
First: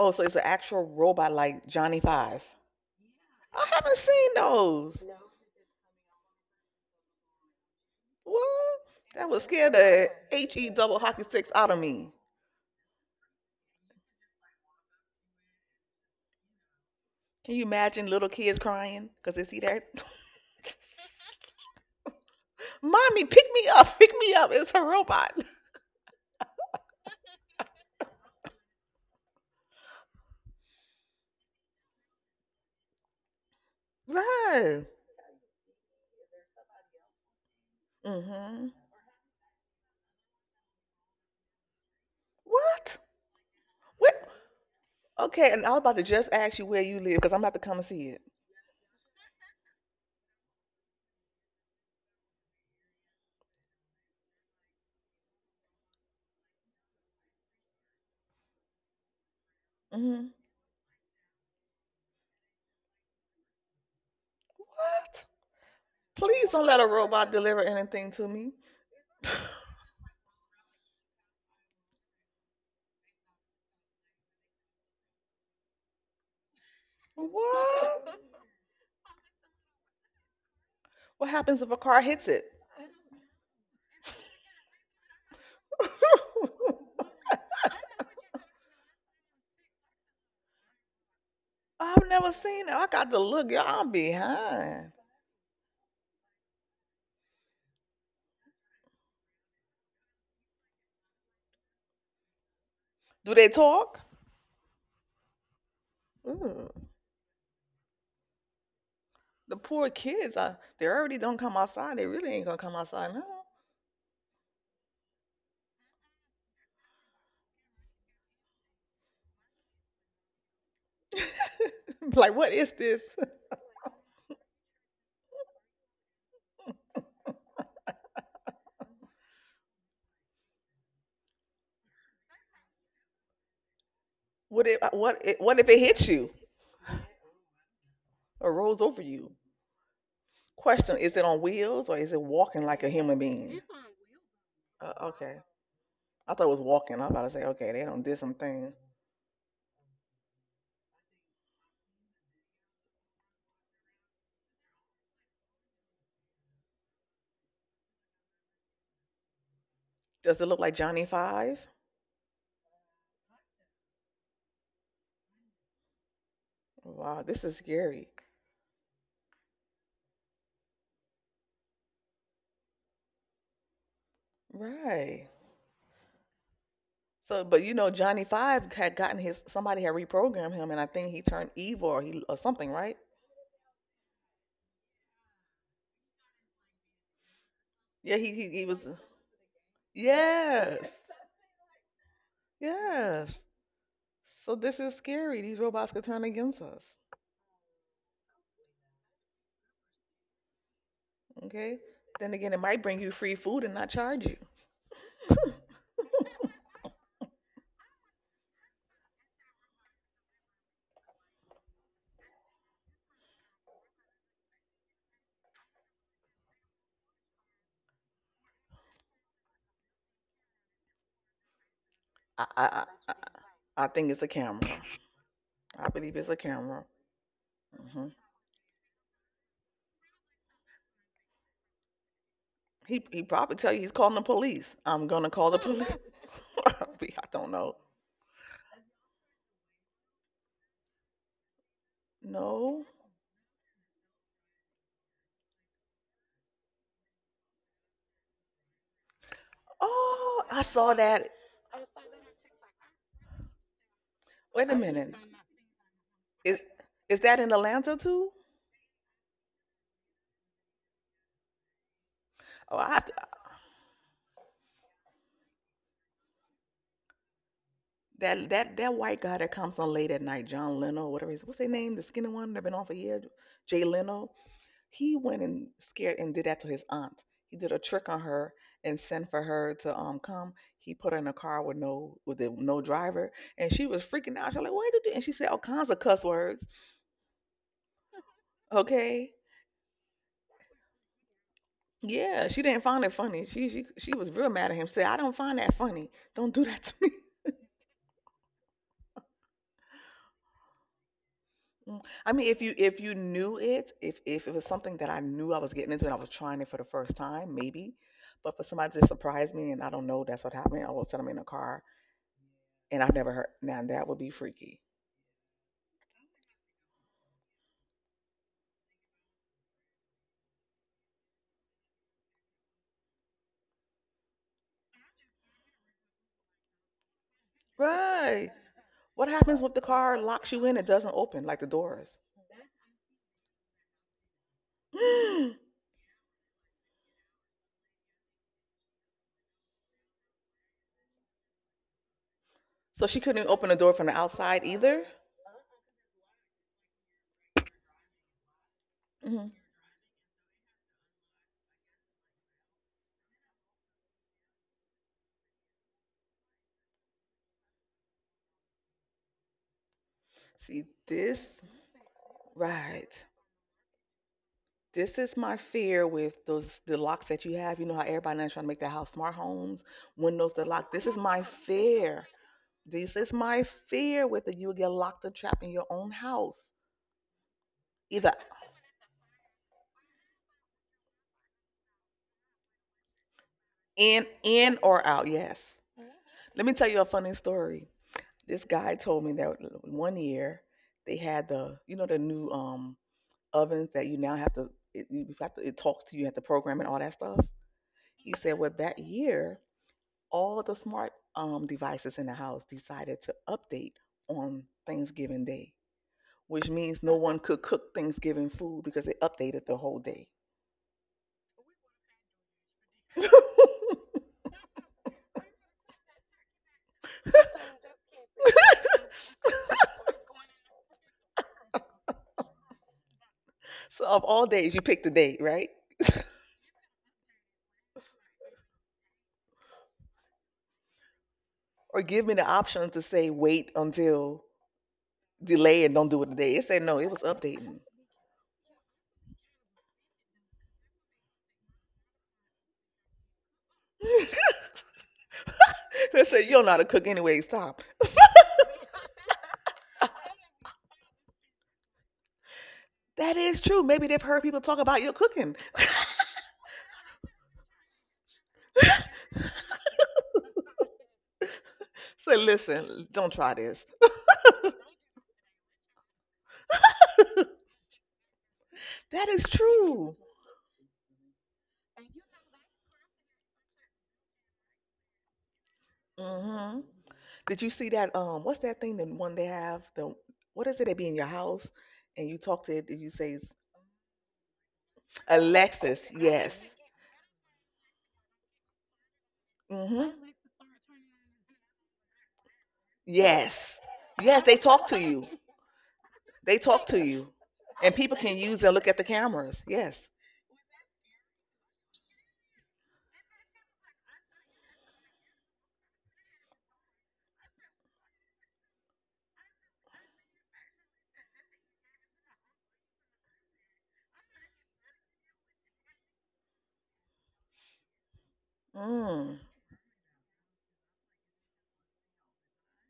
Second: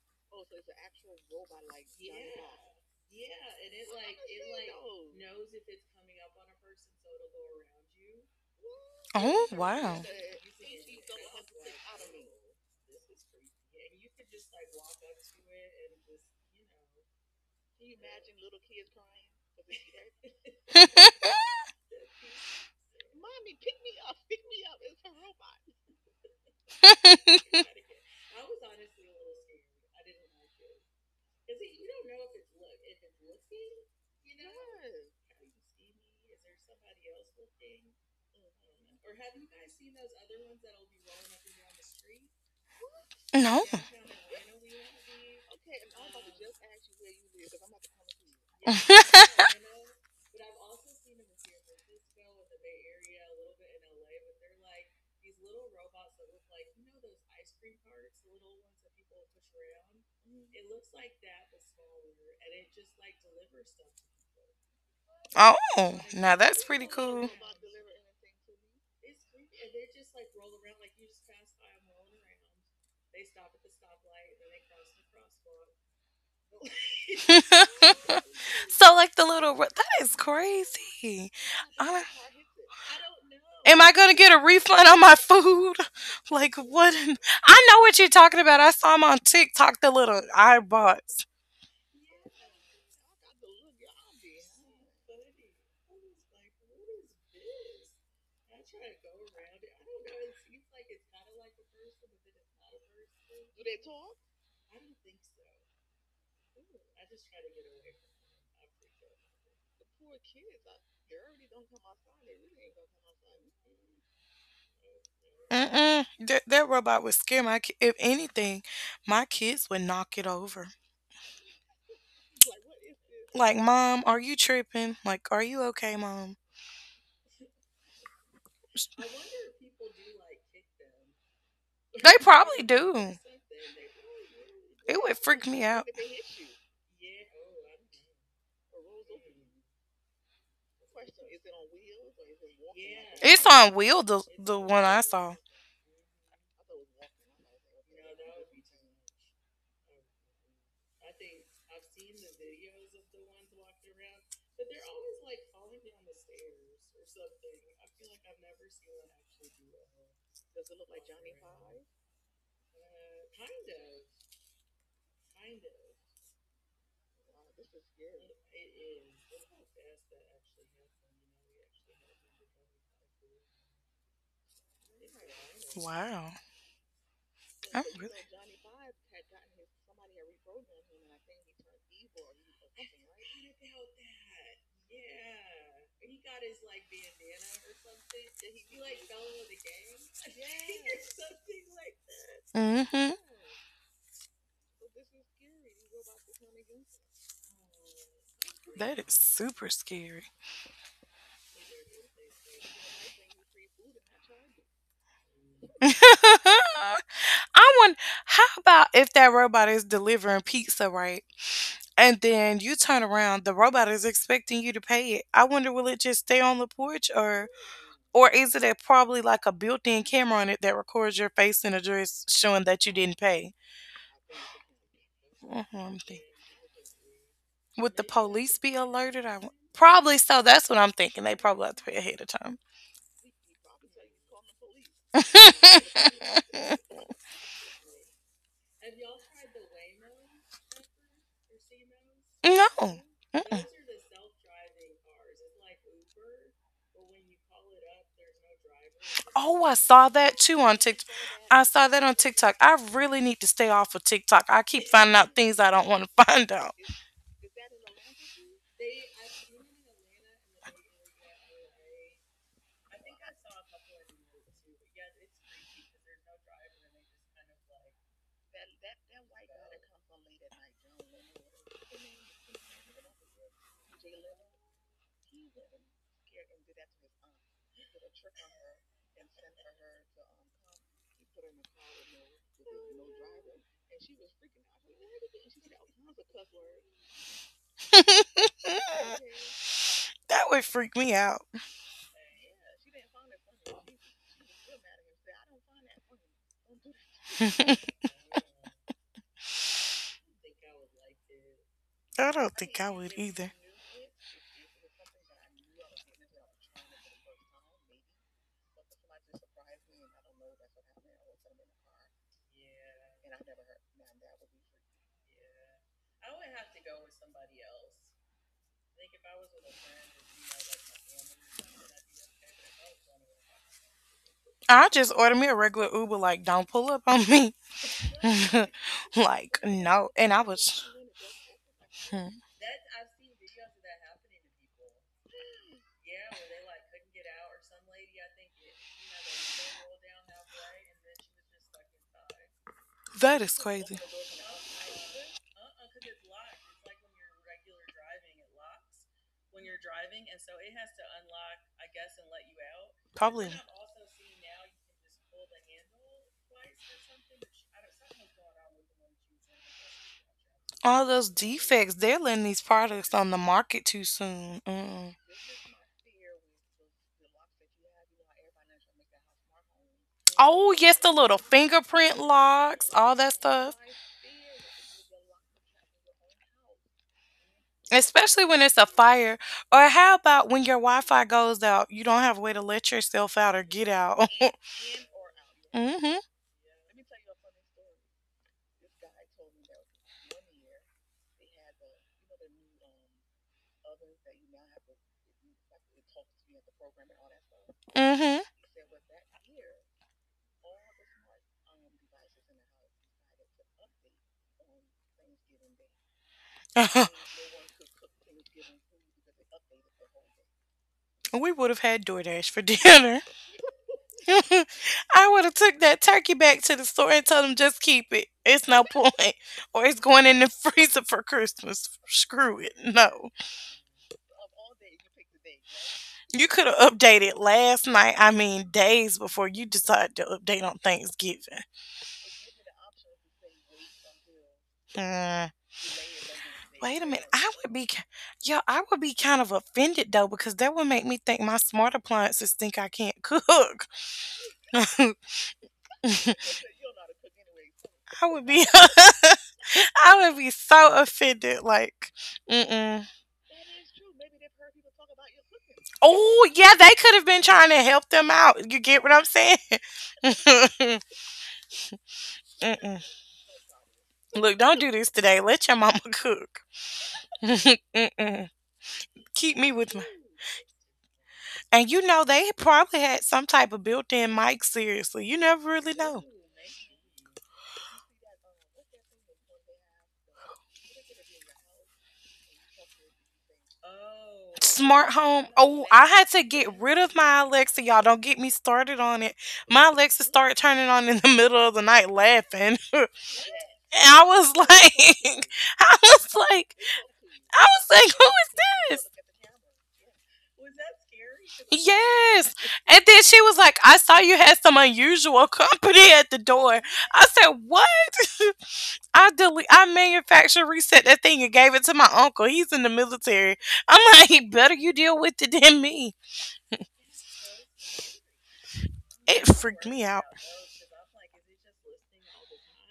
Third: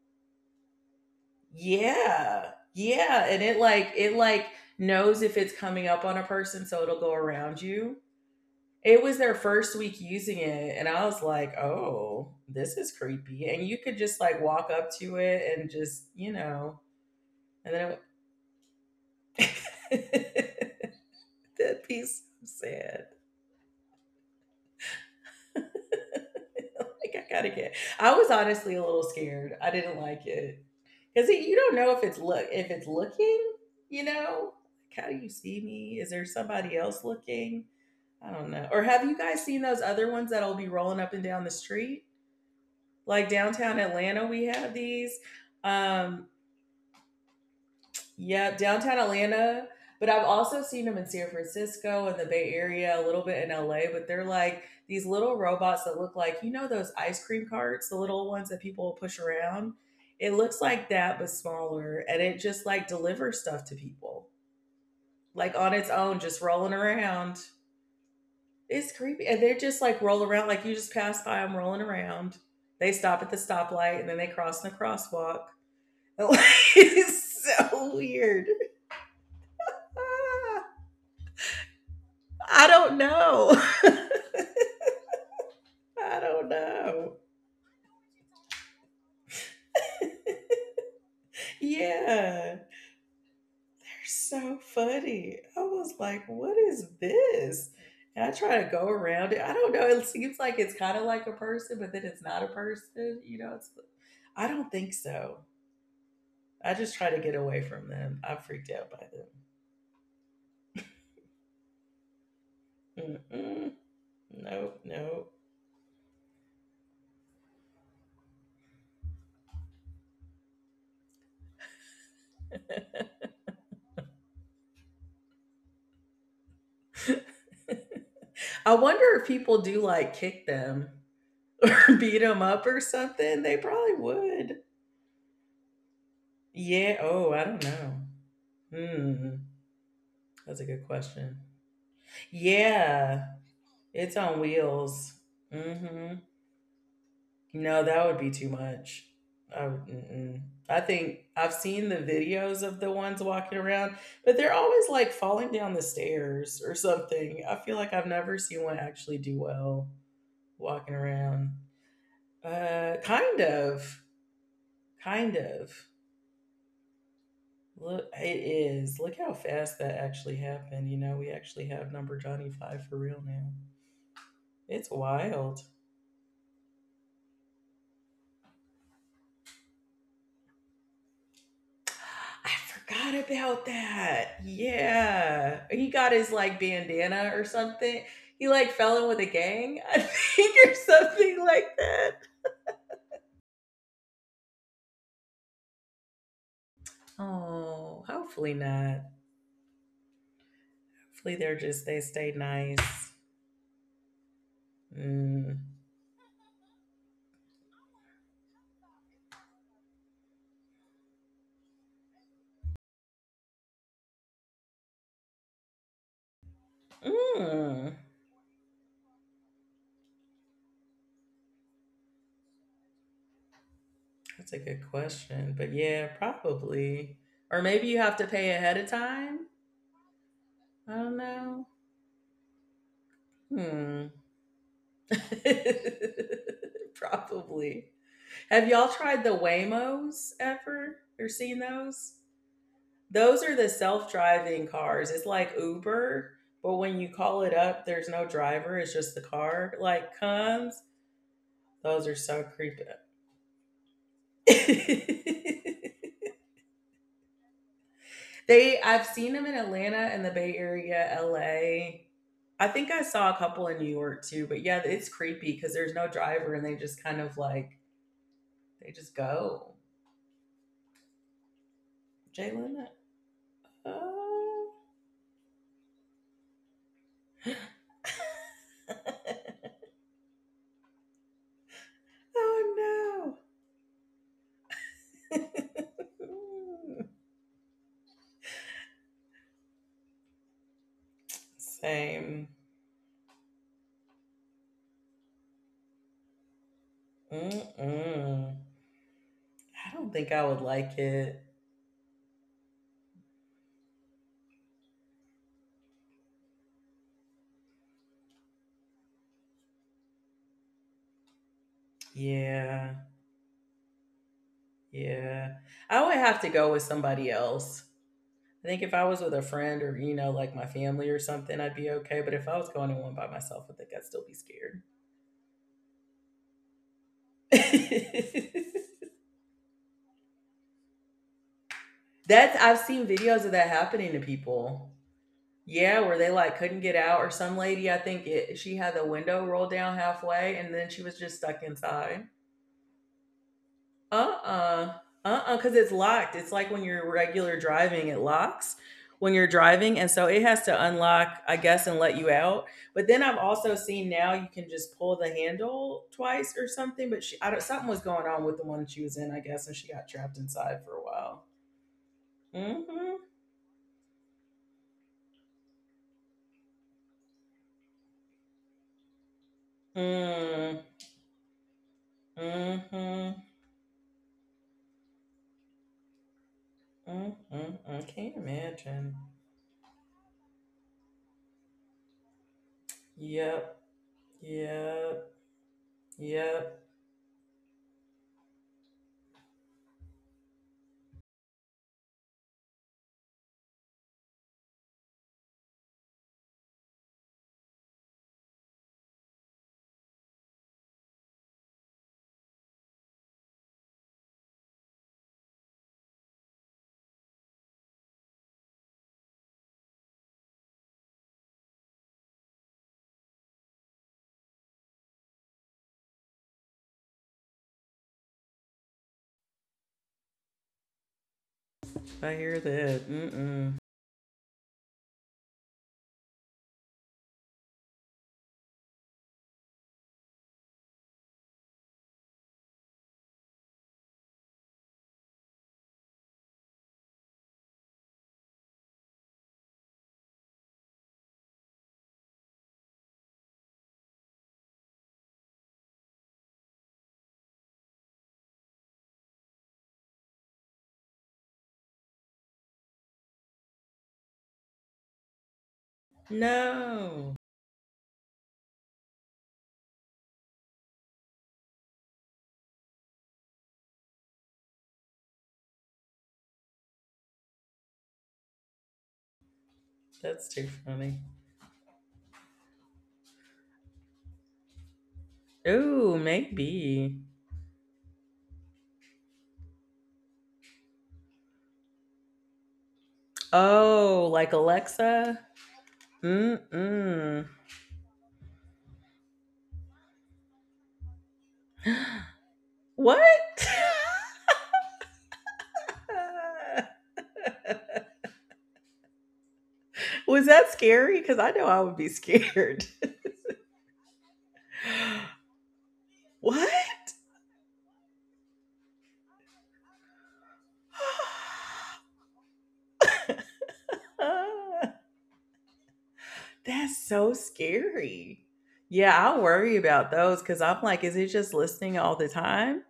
C: Oh, so it's an actual robot like Johnny Five.
A: Yeah. Yeah. And it
C: I
A: like
C: haven't
A: it
C: seen
A: like
C: those. No.
A: knows if it's coming up on a person, so it'll go around you.
C: What?
A: It was
C: That
A: their
C: would
B: Oh
C: scare
A: first week
B: wow.
C: the
A: using
C: H E
A: it, and
C: double
A: I was
C: hockey sticks
A: like,
C: out of me.
A: oh, this is creepy. And you could just like walk up to it and just,
C: Can you
A: and then
C: imagine little kids crying because they see that?
A: it,
B: <laughs>
A: <laughs> that piece of
C: <laughs>
A: sad.
C: Mommy, pick me up, pick me up. It's a robot. <laughs>
A: Like I gotta get. I was honestly a little scared. I didn't like it. Because you don't know if it's looking, you know,
C: Right.
A: like, how do you see me? Is there somebody else looking? I don't
C: Mm-hmm.
A: know. Or have you guys seen those other ones that'll be rolling up and down the street?
C: What?
A: Like
B: No.
A: downtown
C: What?
A: Atlanta, we have these.
C: Okay, and I was about to
A: Um,
C: just ask you where you live because I'm about to come and see it.
A: yeah, downtown Atlanta. But I've also seen them in San Francisco and the Bay Area, a little bit in LA. But they're like these little robots that look like, you know, those ice cream carts, the little ones that people push around.
C: Mm-hmm.
A: It looks like that, but smaller. And it just like delivers stuff to people,
C: What?
A: like on its
B: Oh,
A: own,
B: now
A: just
C: Please don't
B: that's
A: rolling
C: let a
B: pretty
C: robot
B: cool.
A: around.
C: deliver anything to me.
A: It's
C: <laughs>
A: creepy. And they're just like roll around, like you just pass by them rolling around. They stop at the stoplight and then they cross in the crosswalk. <laughs> It is so
C: What?
A: weird.
B: <laughs> So like the little that is
A: Ah,
C: What
B: crazy.
C: happens if a car
B: I,
C: hits it?
A: I don't know.
B: am I
A: <laughs>
B: gonna get a refund on my food? <laughs>
A: I don't
B: Like what?
A: know.
B: <laughs> I know
C: <laughs>
B: what you're talking about. I saw him on TikTok. The little iBots.
A: Yeah,
C: I've never
A: they're
C: seen it. I got to look. Y'all, I'm
A: so
C: behind.
A: funny. I was like, what is this? And I try to go around it. I don't know. It seems like it's kind of like a person, but then it's not a person.
C: Do they talk?
A: I don't think so.
C: Ooh,
A: I just try to get away from them. I'm freaked out by them.
C: the poor kids. They already don't come outside. They really ain't gonna come outside now.
A: Mm-mm. No, no.
B: Mm-mm. That, that robot would scare my if anything, my kids would knock it over.
C: <laughs> Like, what is this? <laughs>
B: Like, mom, are you tripping? Like, are you okay, mom?
A: I wonder if people do like kick them <laughs> or
B: They
A: beat them up
B: probably
A: or
B: do.
A: something. They probably would.
C: What if
B: It would
C: what if,
B: freak
C: what if
B: me
C: it
B: out.
C: hits you
A: Yeah. Oh, I don't know.
C: or rolls over
A: Hmm.
C: you?
A: That's a good
C: Question: is it
A: question.
C: on wheels or is it walking like a human
A: Yeah,
B: It's
C: being? It's
B: on
C: on
B: wheel,
A: it's on
C: wheels.
B: the one I
A: wheels.
C: Okay,
B: saw.
A: Mm-hmm.
C: I thought it was walking. I was about to say, okay,
A: No,
C: they don't
A: that
C: did
A: would be
C: some
A: too
C: thing.
A: much. Mm-mm. I think I've seen the videos of the ones walking around, but they're always like falling down the stairs or something. I feel like I've never seen one actually do well
C: Does it look like
A: walking
C: Johnny
A: around.
C: Five?
A: Uh, kind of, kind of.
C: Wow, this is scary.
A: Look, it is. Look how fast that actually happened. You know, we actually have number Johnny Five for real now. It's
C: Right.
A: wild.
B: Wow.
C: So, but you
B: I'm
C: know,
B: really.
C: Johnny Five had gotten his somebody had reprogrammed him, and I think he turned evil or he or
A: I
C: something, right?
A: forgot about that. Yeah, he got his like bandana or something.
C: Yeah, he
A: He
C: he, he
A: like
C: was.
A: fell in with a gang, <laughs> I think, or
C: Yes,
A: something like that.
B: Mm-hmm.
C: yes. So this is scary. These robots could turn against us.
A: Oh, hopefully
B: That
A: not.
B: is super scary.
A: Hopefully they're
C: Okay.
A: just they stay
C: Then again, it might bring you
A: nice.
C: free food and not charge you.
A: Mm.
B: <laughs> I want. How about if that robot is delivering pizza, right? And then you turn around, the robot is expecting you to pay it. I wonder, will it just stay on the porch,
A: Mm.
B: or is it a, probably like a built-in camera on it that records your face and address,
C: <clears throat> I I
B: showing that
C: I,
B: you
C: I
B: didn't pay?
C: I think it's a
A: That's a
C: camera.
A: good question.
B: Mhm,
A: But
C: I
B: I'm
A: yeah,
C: believe
B: thinking.
C: it's a camera.
A: probably. Or maybe
B: Would
A: you
B: the
C: hmm
A: have to pay
B: police be
A: ahead of
B: alerted? I,
A: time.
B: probably so. That's what I'm
A: I don't
B: thinking. They probably
A: know.
B: have to pay ahead of time.
C: He probably tell you he's
A: Hmm.
C: calling the police. I'm gonna call the police.
A: <laughs>
C: <laughs> I
B: <laughs>
C: don't know.
A: probably. Have y'all tried the Waymos ever or seen those?
B: No.
C: No.
A: Those are
B: Mm-mm.
A: the self driving cars. It's like Uber, but when you call it up, there's no driver. It's just the
B: Oh, I
A: car
B: saw
A: like
B: that
C: Oh,
B: too
C: I
B: on
A: comes.
C: saw
B: TikTok.
C: that.
B: I saw that
A: Those
B: on
A: are so
B: TikTok. I
A: creepy.
B: really need to stay off of TikTok. I
C: Wait a
B: keep finding
C: minute.
B: out things I don't want
A: <laughs>
B: to <laughs> find
C: Is
B: out.
C: is that in Atlanta too?
A: they I've seen them in Atlanta and the Bay Area, LA. I
C: Oh, I
A: think I
C: have to,
A: saw a couple in New York too, but yeah, it's creepy because there's no driver and they just kind of like
C: that that
A: they
C: that
A: just
C: white guy that
A: go.
C: comes on late at night, John Leno, whatever his what's their name, the skinny one that been
A: Jalen,
C: on for years, Jay Leno.
A: oh,
C: He went and scared and did that to his aunt. He did a
A: <gasps>
C: trick on her and sent for her to come. He put her in a car with no with
A: oh
C: no driver,
A: no,
C: and she was freaking out. She's like, "What did you do?" And she said all kinds of cuss words.
A: mm,
B: Mm,
C: Okay,
B: that would freak me out.
C: yeah,
A: same.
C: she didn't find it funny. She was real mad at him. Said, "I don't find that funny. Don't do that to me."
B: <laughs> I
A: Mm-mm. I don't think I would like it.
C: Mm. I mean,
B: don't think I
C: if you
B: would either.
C: knew it, if it was something that I knew I was getting into and I was trying it for the first time, maybe. But for somebody to surprise me and I don't know that's what happened, all of a sudden I'm in a car
A: Yeah,
C: and I've never heard. Now that would be freaky.
A: yeah. I would have to go with somebody else. I think if I was with a friend or you know like my family or something, I'd be okay. But if I was going in one by myself, I think I'd still be scared.
B: I just order me a regular Uber. Like, don't pull up on me.
C: Right.
A: <laughs>
B: <laughs>
C: What
B: Like,
C: happens if the
B: no.
C: car
B: And I
C: locks you in?
B: was.
C: It doesn't open like the doors.
B: Hmm.
A: That's I've seen videos of that happening to people.
C: <gasps>
A: Yeah, where they like couldn't get out, or some lady I think it, she had the window rolled down halfway, and then she was just stuck inside.
C: So she
B: That
C: couldn't
B: is
C: open the door
B: crazy.
C: from the
A: Uh
C: outside
A: uh-uh,
C: either.
A: uh because it's locked. It's like when you're regular driving, it locks when you're
C: hmm
A: driving, and so it has to unlock, I guess, and let you out. But then I've
B: Probably.
A: also seen now you can just pull the handle twice or something. But she, I don't, something was going on with the one she was in, I guess, and she got trapped inside
C: See
A: for a
B: All those
C: this,
A: while.
B: defects, they're letting these
C: right?
B: products
A: Mm-hmm.
B: on the market too soon. Mm-mm.
C: This is my fear with those the locks that you have. You know how everybody now is trying to make their house smart homes, windows that
B: Oh,
A: Mm.
C: lock.
B: yes,
C: This
B: the
C: is
B: little
C: my
B: fingerprint
C: fear.
B: locks, all
C: This
B: that
C: is
A: Mm-hmm.
C: my
B: stuff.
C: fear with it. You'll get locked and trapped in your own house,
A: Mm-hmm. I can't
C: either
B: Especially when it's a
A: imagine.
B: fire. Or how about when your Wi Fi goes out, you don't have a way to let yourself out or
A: Yep.
B: get out? <laughs>
C: in or
A: Yep.
C: out. Yes.
B: Mm hmm.
C: Let me
A: Yep.
C: tell you a funny story. This guy told me that one year they had the you know the new ovens that you now have to it, you have to it talks to you, you have to program and all that stuff.
B: Mm
C: He
B: hmm.
C: said, well that year all the smart devices in the house decided to update on Thanksgiving Day, which means
B: <laughs>
C: no one could cook Thanksgiving food because it updated the whole day.
B: We would have had DoorDash for
C: <laughs>
B: dinner.
C: So,
B: <laughs> I would have took that turkey back to the store and told them just keep it. It's no point, or it's going in the freezer for Christmas.
A: I hear
B: Screw it.
A: that.
B: No,
A: Mm-mm.
C: of all days, you pick the date, right?
B: you could have updated last night. I mean, days before you decided to update on Thanksgiving.
C: Or give me the option to say wait until
B: Hmm.
C: delay and don't do it today. It said no,
B: Wait a
C: it was
B: minute. I would
C: updating.
B: be, ki- yo, I would be kind of offended though because that would make me think my smart appliances think I can't <laughs> cook. <laughs> I
C: <laughs> They said you don't know how to cook anyway, stop. <laughs>
B: would be <laughs> I would be so offended. Like, mm-mm.
C: That is true. Maybe they've heard people talk about your cooking.
B: Oh yeah, they could have
A: No.
B: been trying to help them out. You get what I'm saying?
C: <laughs>
B: <laughs>
C: So
B: Mm-mm.
C: listen, don't try this.
B: Look, don't do this today. Let your mama cook. <laughs>
C: <laughs>
B: Mm-mm.
C: That is
B: Keep me with my.
C: true.
A: That's too funny.
B: And you know they probably had some type of built-in mic. Seriously, you never really
A: Ooh,
B: know.
C: hmm
A: maybe.
C: Did you see that? What's that thing? The one they have the what is it? They be in your house and you talk to it. Did you say it's
A: Oh, like
B: Smart
A: Alexa?
B: home. Oh,
C: Alexis?
B: I had to
C: Yes.
B: get rid of my
A: Mm-mm.
B: Alexa. Y'all don't get me started on it. My
C: hmm
B: Alexa started turning on in the <laughs> middle of the night laughing. <laughs> And
A: What?
C: Yes.
B: I
C: Yes.
B: was
C: They talk to you.
B: like, <laughs> I was
C: They
B: like,
C: talk to
A: <laughs>
C: you,
B: I was
C: and
B: like,
C: people
B: who
C: can use and look at
B: is
C: the
B: this?
C: cameras. Yes.
A: Was that scary? Because I know I would be
B: Yes.
A: scared.
B: And
A: <laughs>
B: then she was like, I saw you had some unusual <laughs> company at the
A: What?
B: door. I said, what? <laughs> I delete. I manufacture reset that thing and gave it to my
A: <gasps>
B: uncle. He's in the military. I'm
A: <sighs>
B: like, <laughs> better you
A: Ah.
B: deal with it than me.
A: That's so scary. Yeah, I
C: Mm.
B: It
A: worry
B: freaked me
A: about
B: out.
A: those because I'm like, is it just listening all the time,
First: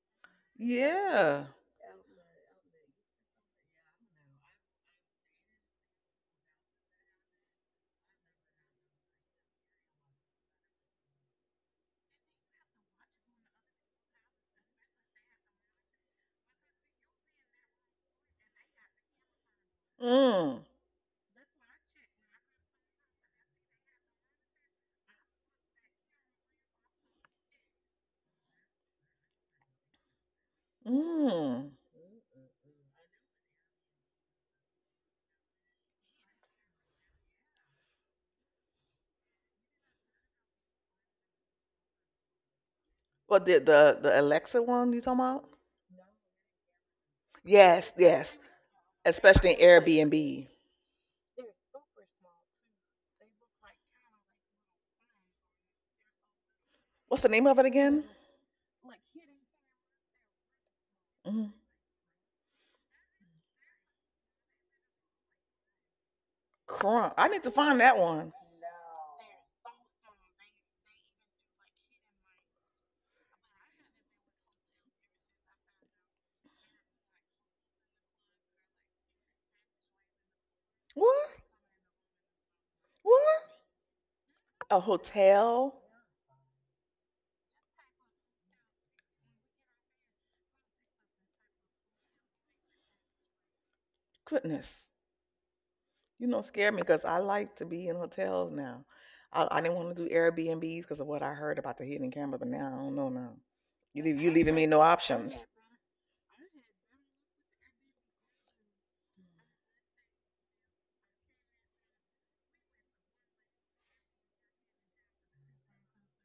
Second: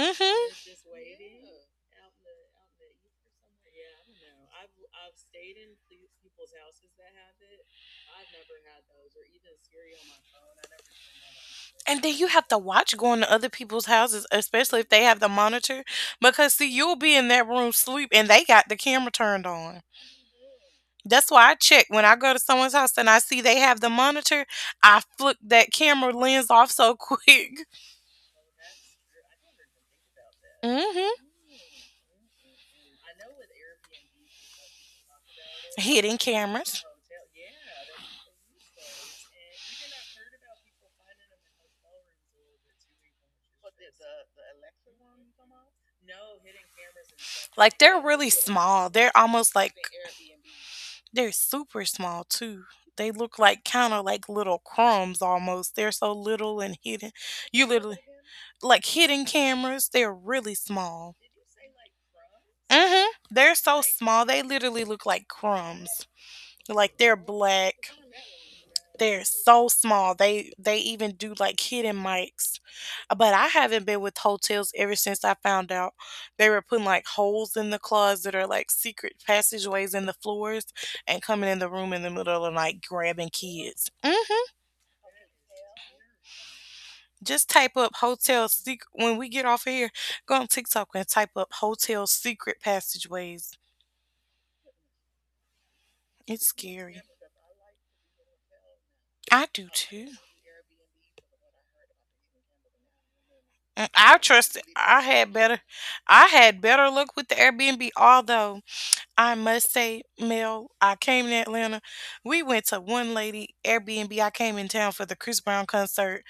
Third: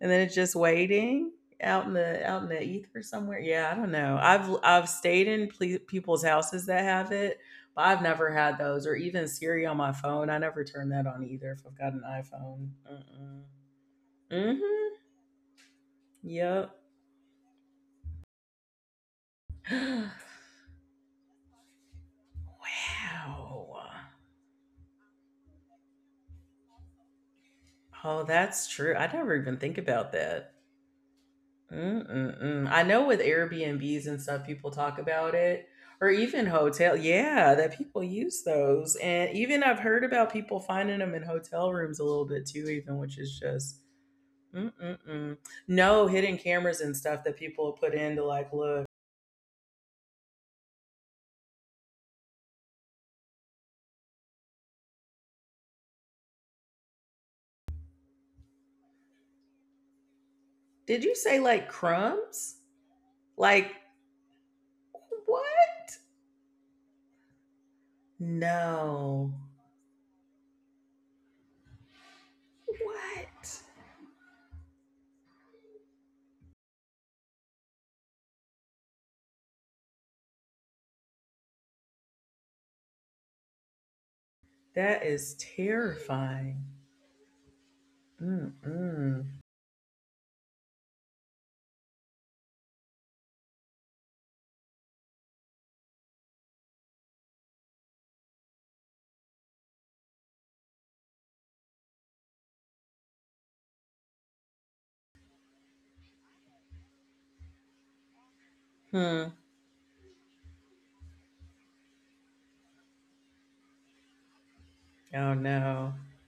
A: and then it's just waiting
C: Yeah.
A: out in the ether somewhere? Yeah, I don't know. I've stayed in ple- people's houses that have it, but I've never had those, or even Siri on my phone. I never turn that on either. If I've got
B: And
A: an
B: then you have to
A: iPhone.
B: watch going to
A: Mm-mm.
B: other people's houses, especially if
A: Mm-hmm.
B: they have the monitor, because see,
A: Yep.
B: you'll be in that room sleep and they got the camera turned on.
A: <gasps>
C: Mm.
B: That's why I check when I go to someone's house and I see they have
A: Wow.
B: the monitor. I flick that camera lens off so <laughs> quick.
A: Oh, that's true. I never even think about that.
B: Hmm
C: Mm.
A: Mm-mm-mm. I know with Airbnbs and stuff, people talk about it, or
B: Hidden
A: even
B: cameras.
A: hotel. Yeah, that people use those, and even I've heard about people finding them in hotel rooms a little bit too, even which is
C: What the
A: just
C: the the Alexa one you talking
A: mm-mm-mm.
C: about?
A: No hidden cameras and stuff that people
B: Like
C: Yes,
A: put
B: they're
A: in to
B: really
C: yes.
A: like look.
B: small. They're
C: Especially
B: almost
C: in
B: like
C: Airbnb.
B: they're super small too. They look like kind of like little crumbs almost. They're so little and hidden.
C: What's the name of it
B: You literally
C: again?
B: like hidden cameras. They're really
A: Did
B: small.
A: you say
C: Mm,
A: like crumbs?
B: Mhm. They're
A: Like
B: so small. They literally look like
A: what?
B: crumbs. Like
C: crump.
B: they're
C: I need to
B: black.
C: find that one.
B: They're
A: No.
B: so small. They even do like hidden mics. But I
A: What?
B: haven't been with hotels ever since I found out they were putting like holes in the closet or like secret passageways in the floors and
C: What?
B: coming in the room in the middle of the night
C: What?
B: grabbing kids. Hmm
C: A
A: That is
C: hotel?
A: terrifying.
B: Just type up hotel secret when
A: Mm-mm.
B: we get off of here. Go on TikTok and type up hotel secret passageways.
C: Goodness. You know,
B: It's
C: scared me
B: scary.
C: because I like to be in hotels now.
B: I
C: I
B: do
C: didn't want to
B: too.
C: do Airbnbs because of what I heard about the hidden camera, but now I don't know now.
B: And
C: You
B: I
C: leave, you
B: trust
C: leaving
B: it.
C: me no options.
B: I had better luck with the Airbnb, although
A: Hmm.
B: I must say, Mel, I came to Atlanta. We went to one lady Airbnb. I came in town for the
A: Oh
B: Chris Brown
A: no.
B: concert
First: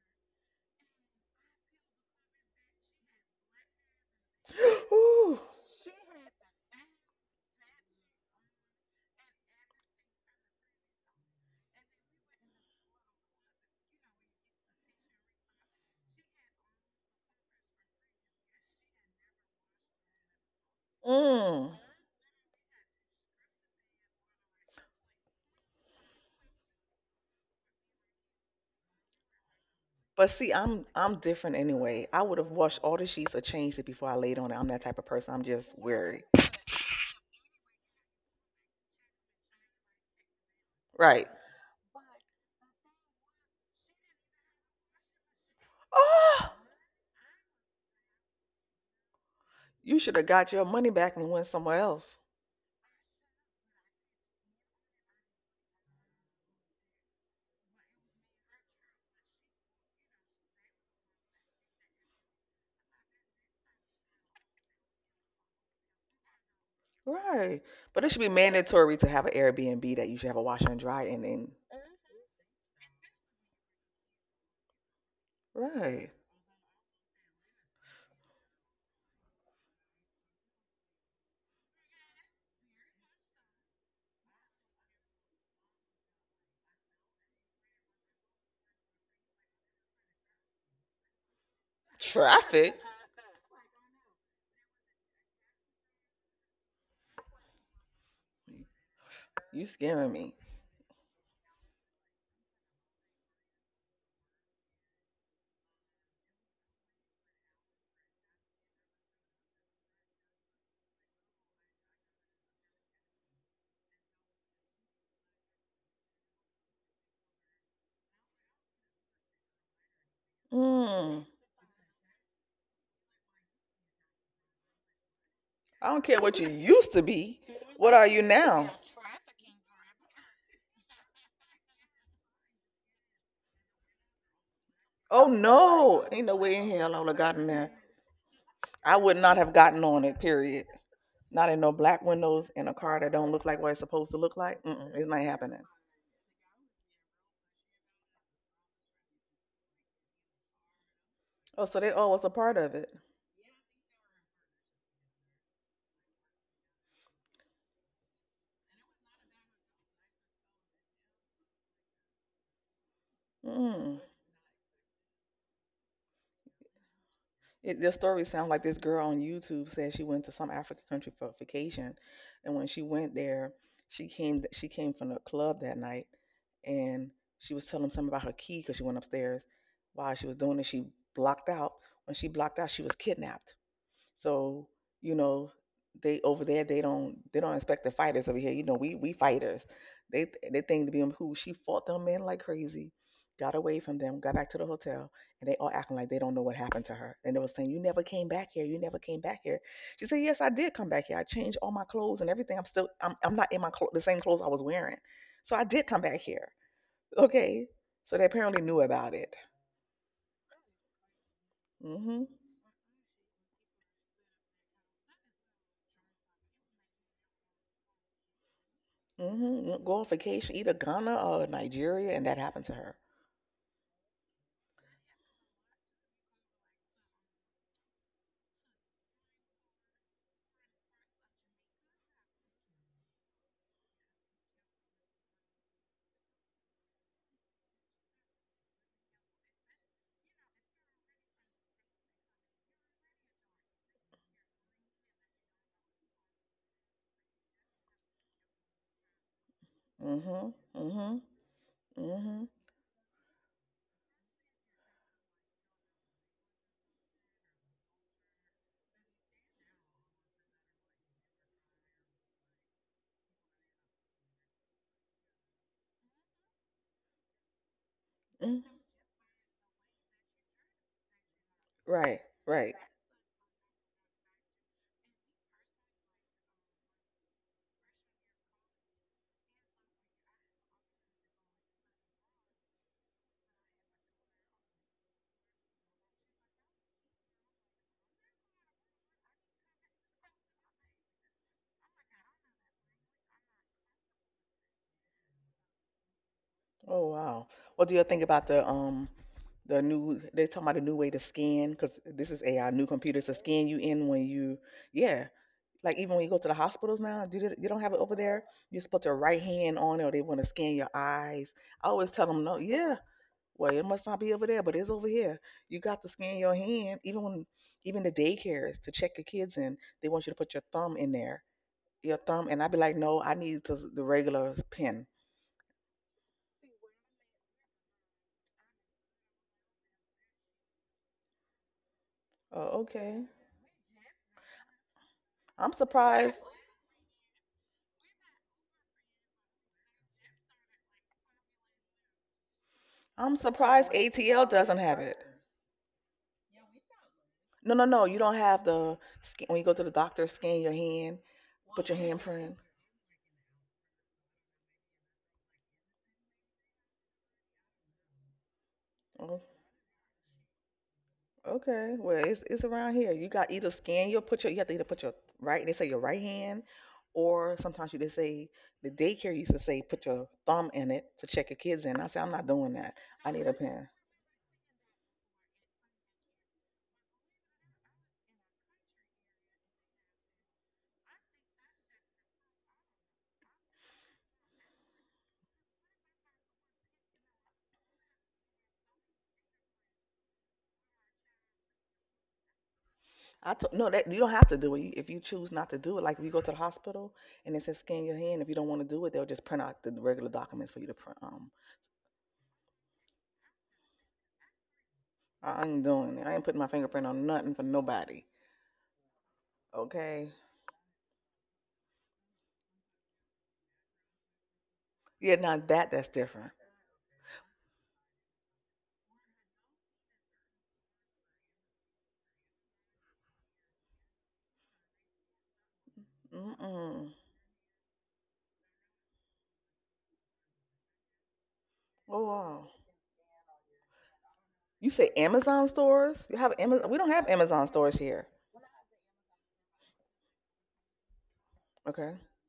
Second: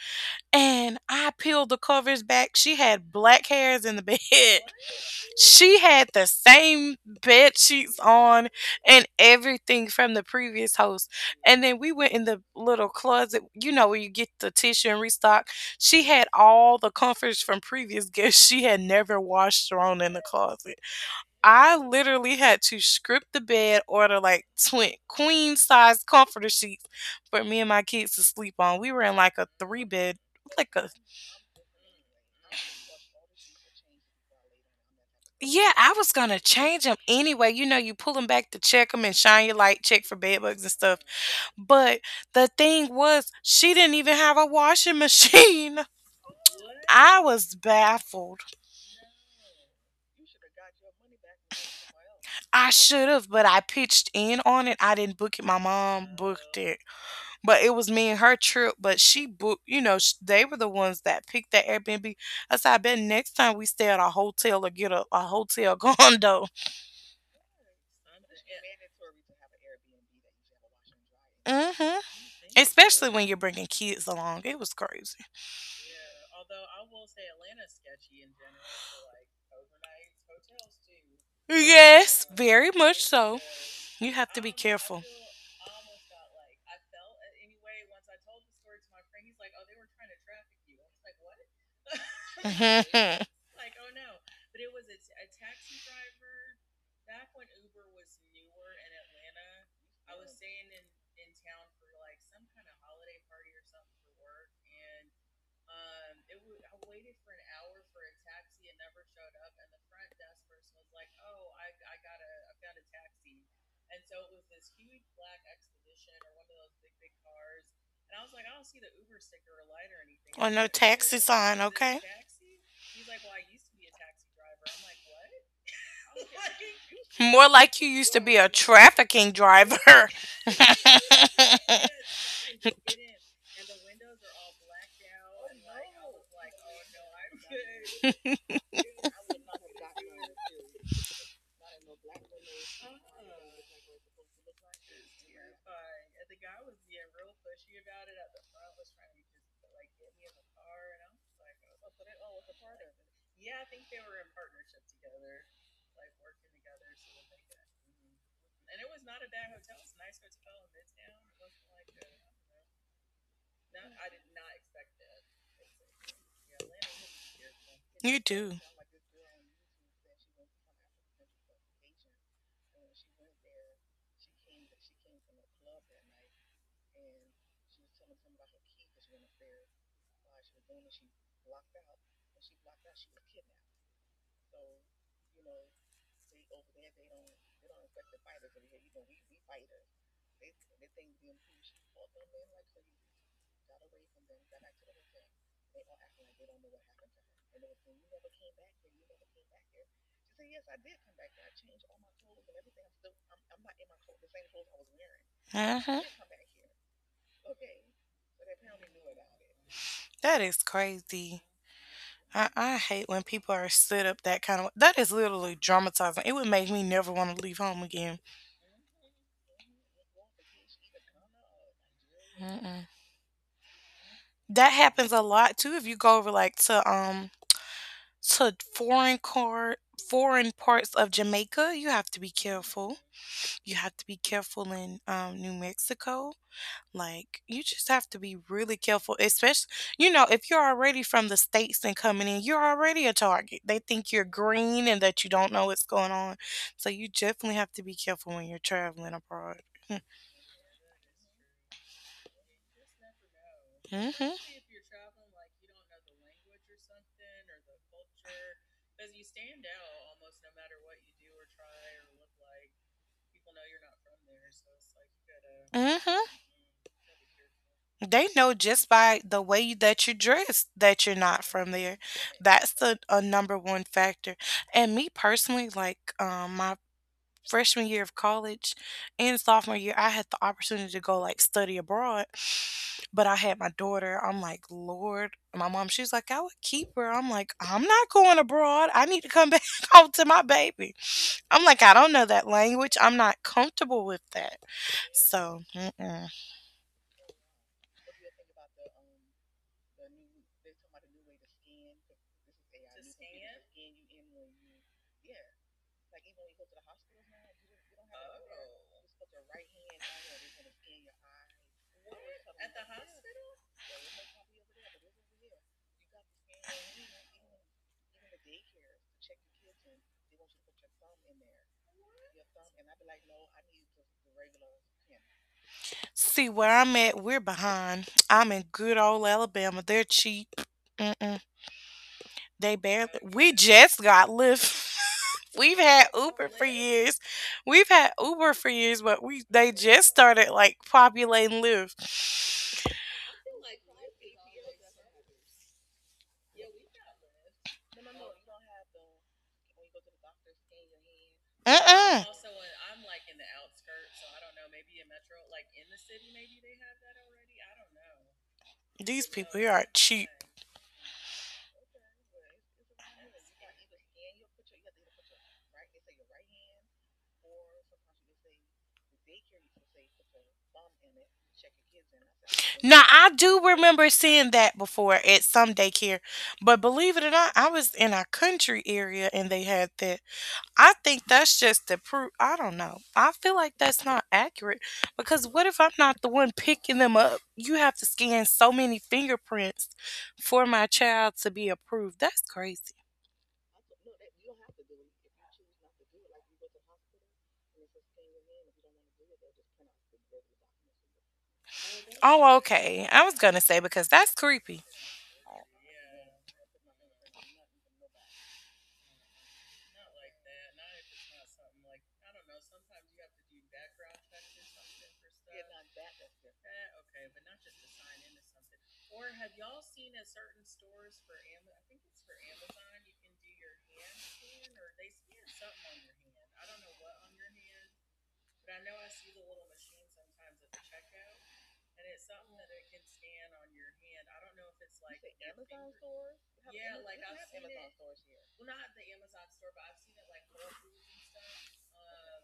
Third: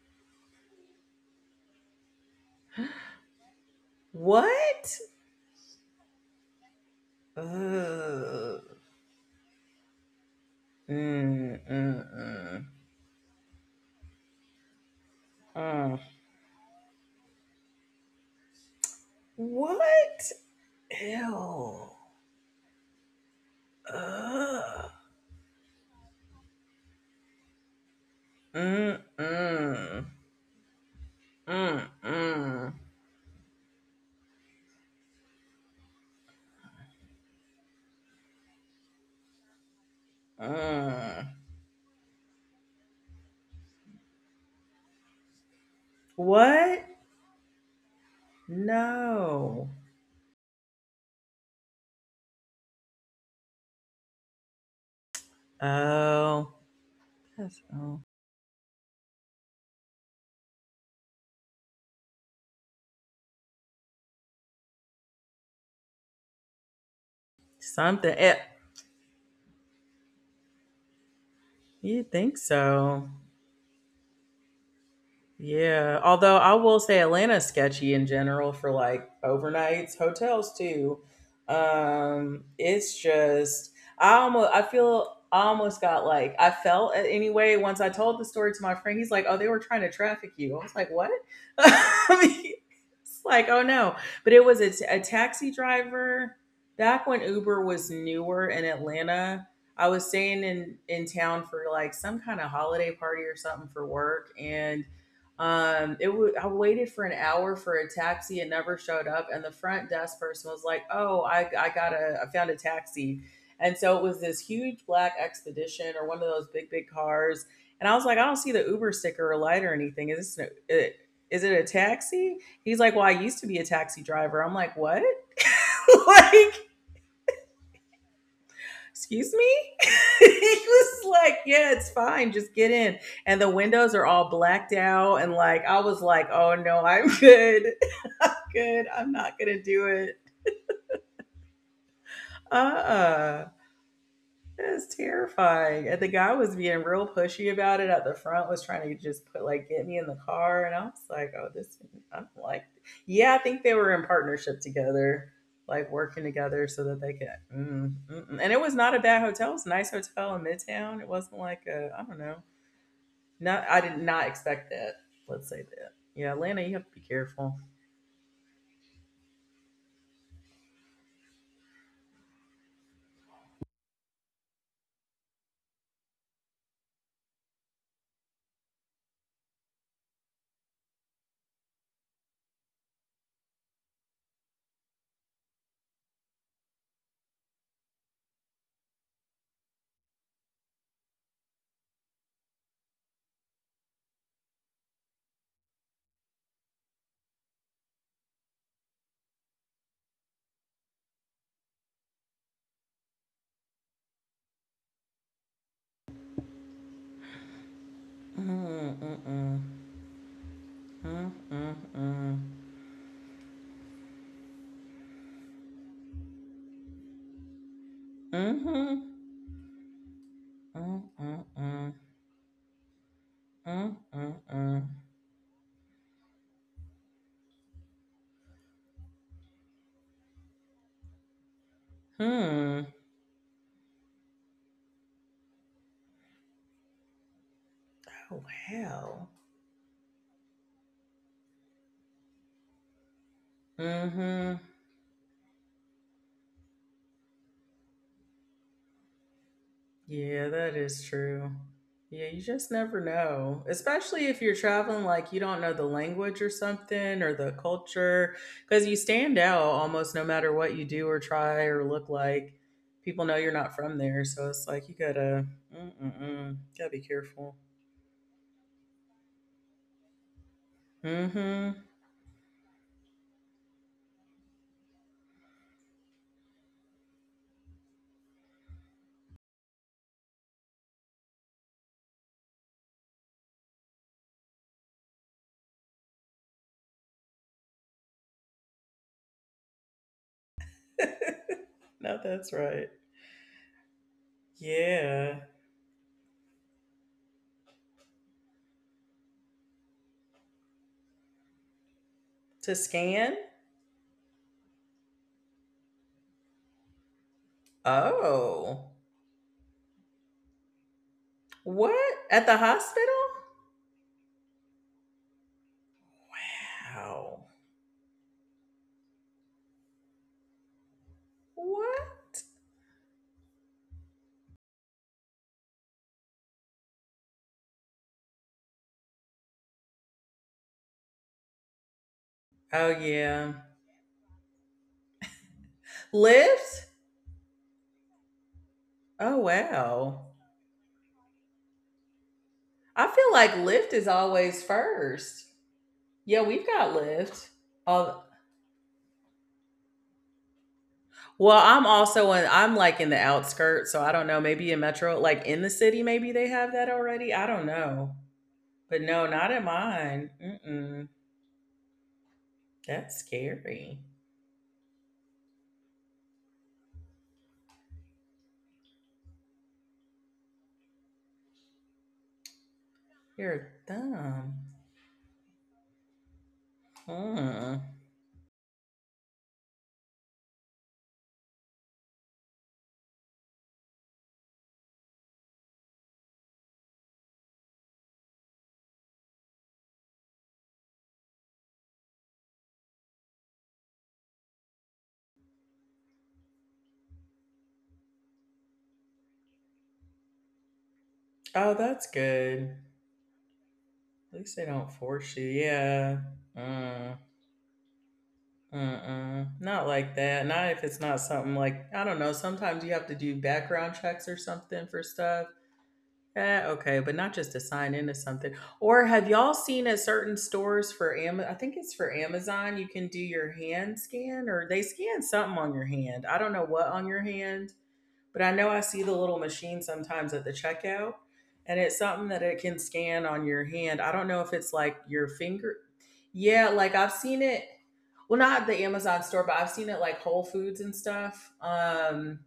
B: and I peeled the covers back. She had black hairs in the bed. <laughs>
C: <gasps>
A: What?
C: Ooh.
B: She had the same bed sheets on
A: Ugh.
B: and everything from the previous host.
A: Mm,
B: And then we
A: mm,
B: went in the
A: mm.
B: little closet, you know, where you get the tissue and restock.
A: Mm.
B: She had all the comforts from previous guests she had never washed thrown in the
A: What?
B: closet.
C: Mm.
B: I
A: Ew.
B: literally had to script the bed, order like
A: Ugh.
B: twin queen size comforter sheets for me and my kids to sleep on. We
A: Mm,
B: were in like a three
A: mm.
B: bed,
C: But see,
B: like a
C: I'm different
A: Mm,
C: anyway. I would have
A: mm.
C: washed all the sheets or changed it before I laid on it. I'm that type of person. I'm just
B: yeah. I was
C: weary.
B: gonna change them anyway. You know, you pull them back to check them and shine your light, check for bed bugs and stuff.
A: Mm.
C: Right.
B: But the thing was, she didn't even have a washing machine.
C: Oh,
A: What?
B: <laughs> I was baffled.
A: No.
C: you should have got your money back and went somewhere else.
B: I should have, but I pitched in on it. I didn't book it. My mom
A: Oh.
B: booked it. But
A: That's,
B: it was
A: oh.
B: me and her trip. But she booked, you know, they were the ones that picked that Airbnb. I said, I bet next time we stay at a hotel or get a hotel <laughs> condo.
C: Right. But it
A: Something.
C: should be
A: Eh,
C: mandatory to have an Airbnb that you should have a washer and dryer in.
B: Hmm
A: you think
B: Especially
A: so?
B: when you're bringing kids along. It was crazy.
A: Yeah,
C: Right.
A: although I will say Atlanta's sketchy in general for like overnights, hotels too.
B: Yes, very
A: It's
B: much so.
A: just
B: You
A: I
B: have to be
A: almost I
B: careful.
A: feel I almost got like I felt it anyway once I told the story to my friend. He's like, "Oh, they were trying to traffic you." I was like, "What?" <laughs> I
B: <laughs>
A: mean,
C: Traffic?
B: Mhm.
A: it's
B: And
A: like, "Oh no!" But it was a taxi driver back when Uber was newer in Atlanta.
C: You
A: I was
C: scaring me.
A: staying in town for like some kind of holiday party or something for work, and I waited for an hour for a taxi. It never showed up, and the front desk person was like, "Oh, I found a taxi," and so it was this huge black expedition or one of those big cars. And I was like, "I don't see the Uber sticker or light or anything. Is this
B: no
A: an,
C: Mm.
B: taxi
A: Is it
B: sign,
A: a
B: okay?
A: taxi?" He's like, "Well, I used to be a taxi driver." I'm like, "What?"
C: I don't
A: <laughs>
C: care what you
A: like
C: used to be.
B: More like you
C: What are
B: used
C: you
B: to be a
C: now?
B: trafficking
A: excuse me
B: driver.
A: <laughs> he was like yeah it's fine just get in
B: <laughs>
A: and the windows are all blacked out
C: Oh
A: and like I was
C: no. Ain't
A: like
C: no way
A: oh
C: in
A: no
C: hell I would
A: I'm
C: have gotten
A: good
C: there.
A: <laughs> I'm good
C: I
A: I'm
C: would not
A: not
C: have
A: gonna
C: gotten
A: do
C: on it,
A: it
C: period. Not in no black windows in a car that don't look
A: uh-uh.
C: like what it's supposed to look like. Mm-mm,
A: It's
C: it's not happening.
A: terrifying. And the guy was being real pushy about it at the front, was trying to just put like get me in the car. And I was like, oh,
C: Oh, so
A: this
C: they all
A: I
C: was a
A: don't
C: part
A: like
C: of it.
A: Yeah, I think they were in partnership together, like working together so that they could mm, mm-mm. And it was not a bad hotel. It was a nice hotel in Midtown. It wasn't like a I don't know. Not I
C: Mm.
A: did not expect that. Let's say that. Yeah, Atlanta, you have to be careful.
C: It, the
B: You
C: story sounds
B: do.
C: like this girl on YouTube said she went to some African country for vacation, and when she went there, she came from the club that night, and she was telling them something about her key because she went upstairs. While she was doing it, she blocked out. When she blocked out, she was kidnapped. So, you know, they over there they don't expect the fighters over here. You know, we fighters. They think to be who she fought them men like crazy, got away from them, got back to the hotel, and they all acting like they don't know what happened to her. And they were saying, you never came back here, you never came back here. She said, yes, I did come back here. I changed all my clothes and everything. I'm still I'm not in my clo- the same clothes I was wearing. So I did come
B: Uh-huh.
C: back here. Okay. So they apparently knew
A: Mm,
C: about it.
A: mm-mm.
B: That is
A: Mm,
B: crazy.
C: Mm-hmm.
B: I,
A: mm-mm.
B: I hate when people are set up that kind of that is literally dramatizing. It would make me never want to leave home again.
A: Mm-hmm.
C: Mm-hmm. Go on vacation, either
A: Mm,
C: Ghana or
A: mm-mm.
C: Nigeria, and that happened to
B: Mm-mm.
C: her.
A: Mm,
B: That
A: mm-mm.
B: happens a lot too if you go over like to to foreign car foreign parts of Jamaica. You have to be
A: Hmm.
B: careful. You have to be careful in New Mexico. Like, you just have to be
A: Oh,
B: really careful,
A: hell.
B: especially, you know, if you're already from the States and coming in, you're already a target. They think you're
A: Mm-hmm.
B: green and that you don't know what's going on. So you definitely have to be careful when you're traveling abroad.
A: Yeah,
C: Mhm.
A: that is
C: Mhm.
A: true. Yeah, you
C: Mhm.
A: just never know. Especially if
B: Hmm
A: you're traveling like you don't know the language or something or the culture because you stand out almost no matter what you do or try or look like. People know you're not from there, so it's like you
B: Mm-hmm.
A: gotta be careful.
B: They know
C: Mm.
B: just by the way that you dress that you're not
A: Mm-hmm.
B: from there.
C: Right. Right.
B: That's the a number one factor. And me personally, like my freshman year of college and sophomore year, I had the opportunity to go like study abroad, but I had my daughter. I'm like, Lord, my mom, she's like, I would keep her. I'm like, I'm not going abroad. I need to come <laughs> back home to my baby. I'm like, I
A: <laughs>
B: don't
A: No,
B: know that
A: that's right.
B: language. I'm not comfortable with that.
A: Yeah.
B: So, mm-mm.
C: Oh wow. What do you think about the new they talking about a new way to scan because this is AI
A: To
C: new computers to
A: scan?
C: scan you in when you yeah like even when you go to the hospitals now do they, you don't have it over there you are
A: Oh.
C: supposed to right hand on it or they want to scan your eyes I
A: What?
C: always tell them
A: At
C: no
A: the
C: yeah
A: hospital?
C: well it must not be over there but it's over here you got to scan your hand even
A: Oh,
C: when even the daycares to check your kids in they want you to put your thumb in there your
A: what?
C: thumb, and I'd be like, no, I need to, the regular pen.
B: See, where I'm at, we're behind. I'm in good old Alabama. They're cheap. Mm-mm. They
C: Oh,
A: Oh,
B: barely.
C: okay.
A: yeah.
B: We just got Lyft. <laughs>
C: I'm
B: We've had
C: surprised.
B: Uber for
A: Lyft?
B: years. We've had Uber for years, but
A: Oh,
B: we they just
A: wow.
B: started like populating Lyft.
A: I feel
C: I'm
A: like
C: surprised
A: Lyft is
C: ATL
A: always
C: doesn't have it.
A: first. Yeah, we've got Lyft.
C: No, no, no. You
A: Oh,
C: don't have the scan, when you go to the doctor, scan your hand,
A: well, I'm
C: put your
B: Uh-uh.
A: also
C: handprint.
A: I'm like in the outskirts, so I don't know. Maybe in Metro, like in the city, maybe they have that already. I don't know. But no,
B: These
C: Oh,
A: not
B: people
A: in
B: here are
A: mine.
B: cheap.
A: Mm-mm.
C: okay. Well, it's around here.
A: That's
C: You got either
A: scary.
C: scan your put your you have to either put your right. They say your right hand, or sometimes you just say the daycare used to say put your thumb in it to check your kids in. I said I'm not doing that.
B: Now
C: I
B: I
C: need a
B: do
A: You're
C: pen.
B: remember
A: dumb.
B: seeing that before at some daycare, but believe it or not, I
A: Mm.
B: was in our country area and they had that. I think that's just to prove. I don't know. I feel like that's not accurate because what if I'm not the one picking them up? You have to scan so many fingerprints for my child to be approved. That's crazy.
C: No, that you don't have to do it. You- if you choose not to do it. Like if you go to the hospital and it says scan your hand, if you don't want to do it, they'll just print out the regular documents for you to print.
A: Oh, that's
B: Oh,
A: good.
B: okay. I was gonna say because that's
A: At least they
B: creepy.
A: don't force you.
C: I ain't doing
A: Yeah.
C: it. I ain't putting my fingerprint
A: Mm.
C: on nothing for nobody.
A: Mm-mm, not like
C: Okay.
A: that. Not if it's not something like, I don't know, sometimes you have to do background checks or something for
C: Yeah,
A: stuff.
C: now that's different.
A: Eh, okay, but not just to sign into something. Or have y'all seen at certain stores for Amazon? I think it's for Amazon, you can do your hand scan or they scan something on your hand. I don't know what on
C: Mm-mm.
A: your hand, but I know I see the little machine sometimes at the checkout, and it's
C: Oh
A: something that it
C: wow.
A: can scan on your hand. I don't know if it's
C: You
A: like
C: say
A: your
C: Amazon
A: finger.
C: stores? You have
A: Yeah,
C: Amazon? We
A: like
C: don't
A: I've
C: have
A: seen it,
C: Amazon stores here.
A: well not the Amazon store, but I've seen it like Whole Foods and stuff
C: Okay.
A: um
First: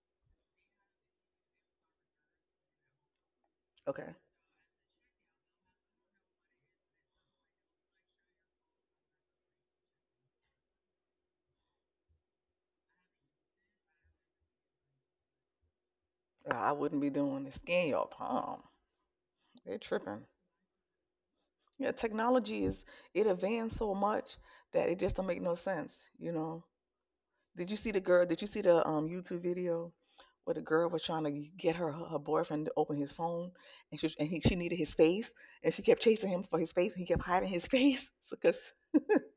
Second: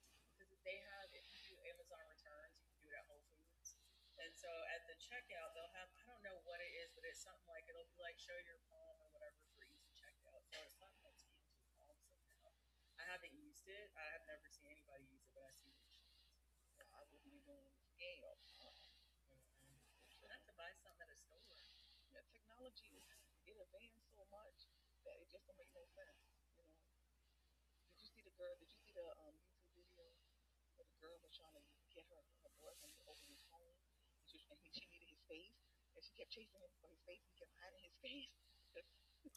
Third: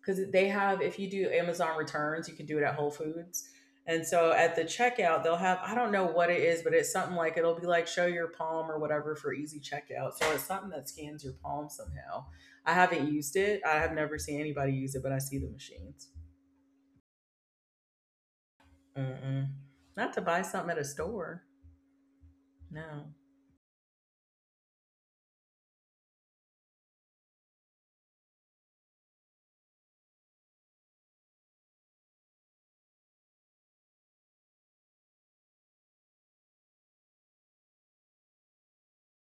A: Because they have, if you do Amazon returns, you can do it at Whole Foods, and
C: Okay.
A: so at the checkout they'll have, I don't know what it is, but it's something like it'll be like show your palm or whatever for easy checkout, so it's something that scans your palm somehow. I haven't used it, I have never seen anybody use it, but I see the machines.
C: Yeah, I wouldn't be doing it. Scan your palm.
A: Mm-mm.
C: They're
A: Not to
C: tripping.
A: buy something at a store.
C: Yeah, technology is
A: No.
C: it advanced so much that it just don't make no sense. You know. Did you see the girl? Did you see the YouTube video where the girl was trying to get her boyfriend to open his phone, and she needed his face, and she kept chasing him for his face, and he kept hiding his <laughs> face because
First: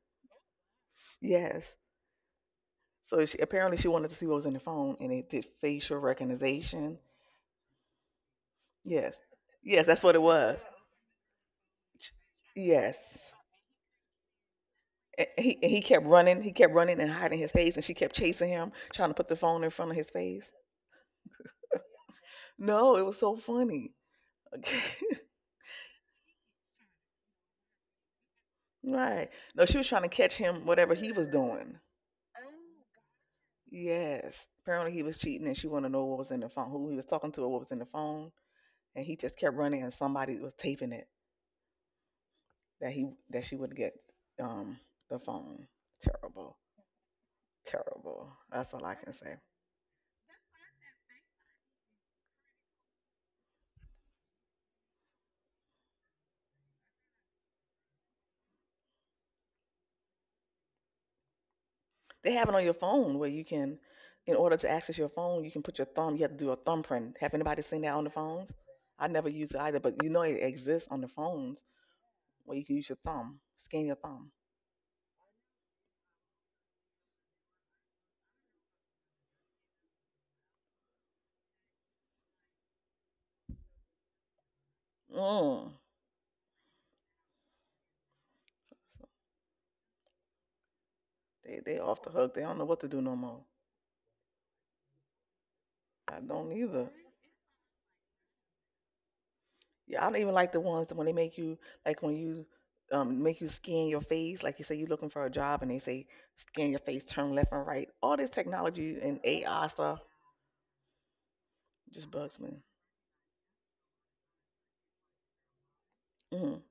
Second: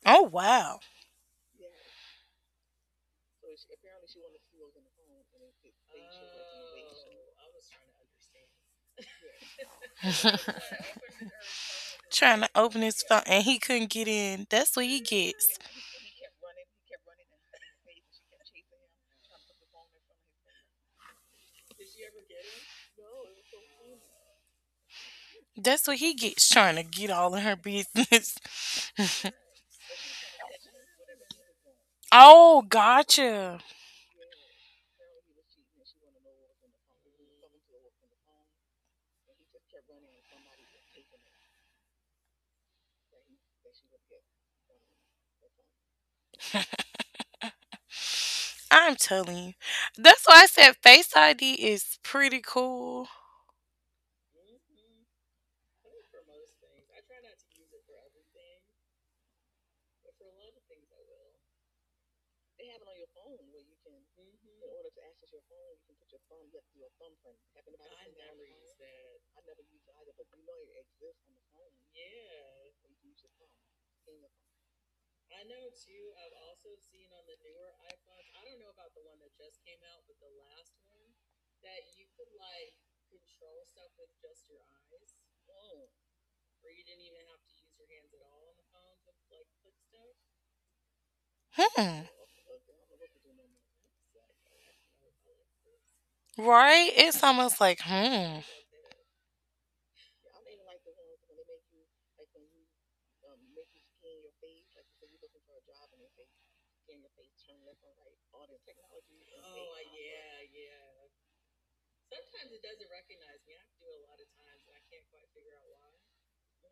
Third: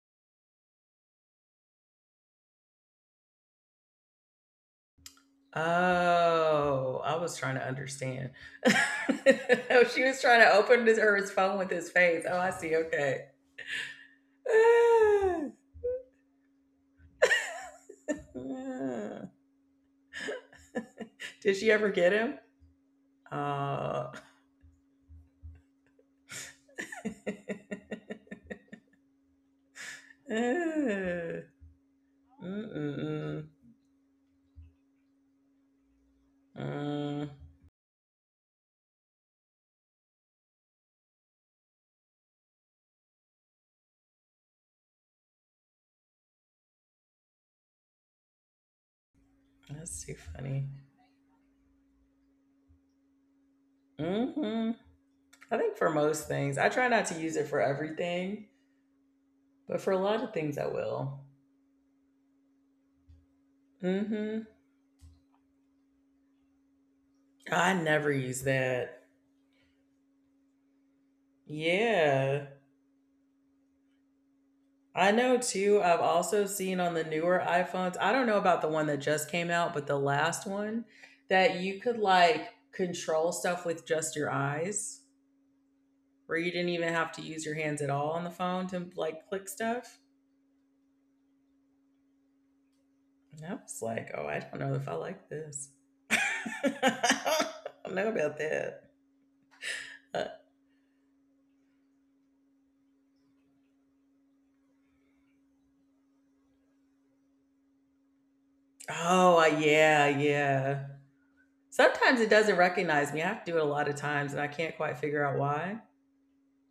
B: Oh wow.
C: yes. So she, apparently she wanted to see what was in the phone, and it did facial recognition.
A: Oh, I was trying to understand. <laughs>
C: Yes,
A: Oh,
C: yes, that's
A: she
C: what
A: was
C: it
A: trying to
C: was.
A: open her his phone with his face. Oh,
B: Trying
A: I
B: to
A: see.
B: open
C: Yes.
B: his phone
A: Okay.
B: and he couldn't get in. That's what he
C: and he
B: gets.
C: and he kept running, he kept running and hiding his face, and she kept chasing him, trying to put
A: <sighs>
C: the phone in front of his face.
A: Did she ever get him?
C: No, it was so funny.
A: Oh.
C: <laughs>
B: That's what he gets trying to get all in her
A: <laughs>
B: business. <laughs>
C: Right. No, she was trying to catch him, whatever he was
A: Mm-mm-mm.
C: doing.
B: Oh, gotcha.
C: Yes. Apparently he was cheating and she wanted to know what was in the phone, who he was
A: Mm,
C: talking to or what was in the phone. And he just kept running and somebody was taping it that he that she would get um the phone. Terrible. Terrible. That's all I
B: I'm
C: can
B: telling
C: say.
B: you.
A: that's too
B: That's why I
A: funny.
B: said Face ID is pretty cool.
A: Hmm. I think for most things, I try not to use it for everything, but for a lot of things, I will.
C: They have it on your phone where you can in
A: Hmm.
C: order to access your phone, you can put your thumb, you have to do a thumbprint. Have anybody
A: I
C: seen that on
A: never
C: the
A: use
C: phones?
A: that.
C: I never use it either, but you know it exists on the phones
A: Yeah.
C: where you can use your thumb, scan your thumb.
A: I know too. I've also seen on the newer iPhones, I don't know about the one that just came out, but the last one, that you could like control stuff with just your eyes,
C: Mm.
A: where you didn't even have to use your hands at all on the phone to like click stuff.
C: They
B: Hmm.
C: off the hook. They don't know what to do no more.
A: And I was like, oh, I don't know if I like this. <laughs>
C: I
A: I
C: don't
B: Right?
C: either.
B: It's almost like,
A: don't know
B: hmm.
A: about that.
C: Yeah, I don't
A: Uh,
C: even like the ones that when they make you like when you make you scan your face, like you say you're looking for a job and they say scan your face, turn left and right. All this technology and
A: oh,
C: AI stuff
A: yeah, yeah.
C: just
A: Sometimes it
C: bugs
A: doesn't
C: me.
A: recognize me. I have to do it a lot of times and I can't quite figure out why.
C: Mm.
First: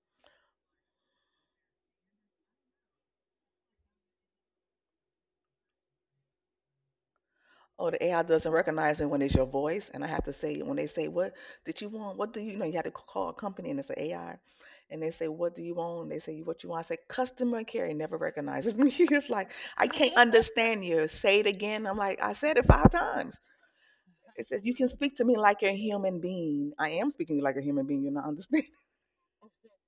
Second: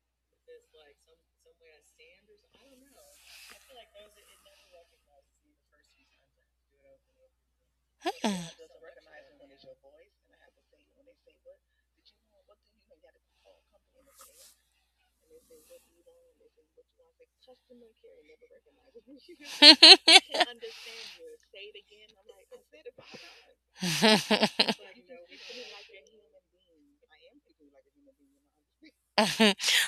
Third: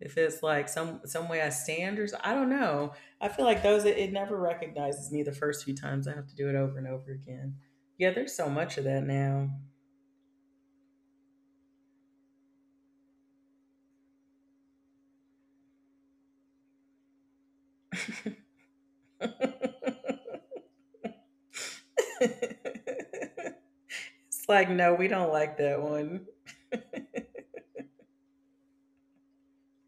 A: If it's like some way I stand or I don't know. I feel like those it never recognizes me the first few times. I have to do it over and over again.
C: Oh, the
A: Yeah,
C: AI
A: there's so
C: doesn't
A: much of
C: recognize
A: that
C: me when it's your
A: now.
C: voice, and I have to say when they say what did you want? What do you, you know? You have to call a company and it's an AI, and they say what do you want? And they say what you want. I say customer care. It never recognizes me. <laughs> It's like I can't understand you. Say it again. I'm
A: <laughs>
C: like I said it five
A: It's
C: times. It says
A: like
C: you
B: <laughs>
C: can
A: no, we
C: speak to
A: don't
C: me
A: like
C: like you're a
A: that
C: human
A: one. <sighs>
C: being. I am speaking like a human being. You're not understanding.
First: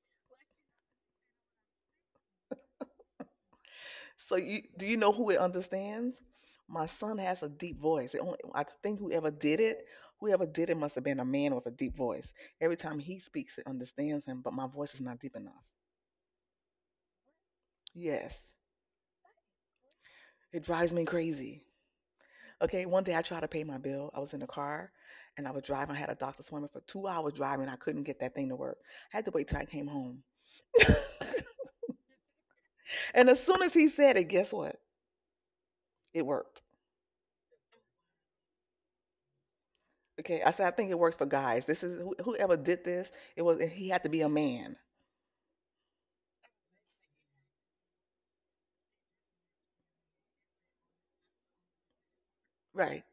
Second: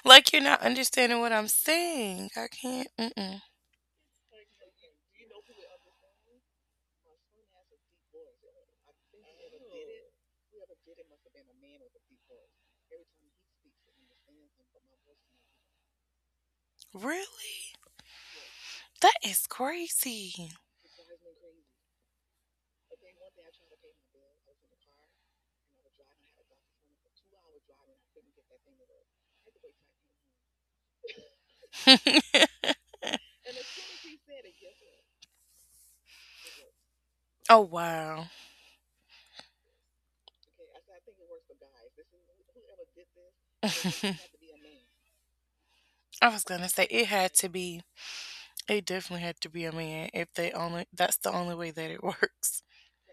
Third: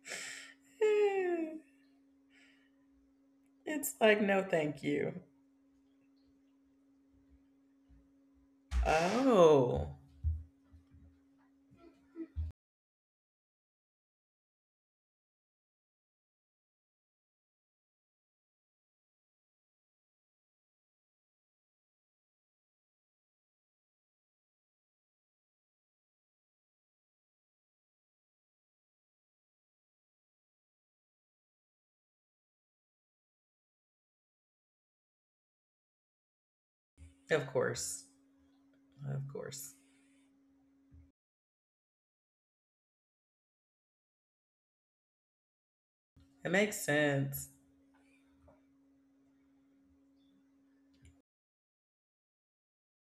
B: Like you're not understanding what I'm
A: Eh,
B: saying. I can't. Mm-mm.
A: it's like
C: So
A: no, thank
C: you know
A: you.
C: who it understands? My son has a deep voice. It only, I think
A: Oh,
C: whoever did it must have been a man with a deep voice. Every time he speaks, it understands him, but my voice is not deep enough.
B: Really?
C: Yes,
B: That is crazy.
C: it drives me crazy. Okay, one day I tried to pay my bill. I was in the car and I was driving. I had a doctor's appointment for 2 hours driving. I couldn't get that thing to work. I had to wait till I came home.
B: <laughs>
C: And as soon as he said it, guess what? It worked.
A: of
B: Oh,
A: course,
B: wow.
A: of course.
C: Okay, I said I think it works for guys. This is who- whoever did this. It was he had to be a man.
B: I was
A: It
B: gonna
A: makes
B: say it had to
A: sense.
B: be, it definitely had to be a man if they only, that's the only way that it <laughs> works.
C: Right.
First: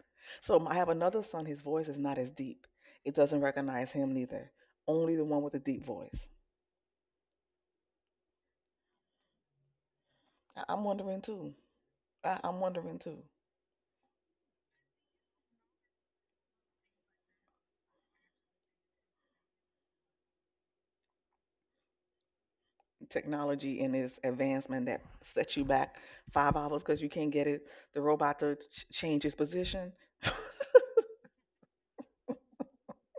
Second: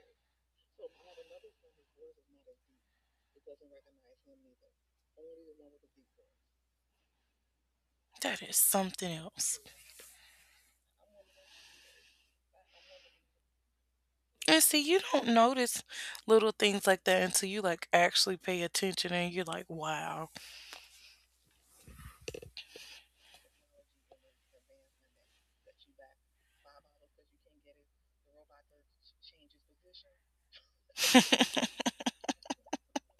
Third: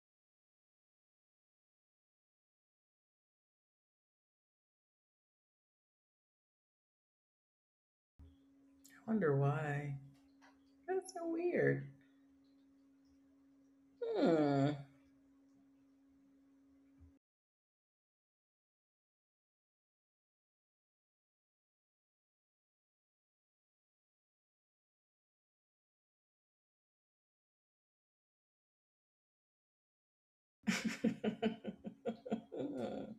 C: So I have another son. His voice is not as deep. It doesn't recognize him neither. Only the one with the deep voice.
B: That is
A: I
B: something
A: wonder
B: else.
A: why.
C: I'm
A: That's
C: wondering
A: so
C: too.
A: weird.
C: I'm wondering too.
B: And
A: Hmm.
B: see, you don't notice little things like that until you like actually pay attention and you're like, wow.
C: Technology and its advancement that sets you back 5 hours because you can't get it. The robot to change its position.
A: <laughs>
B: <laughs>
A: Hmm.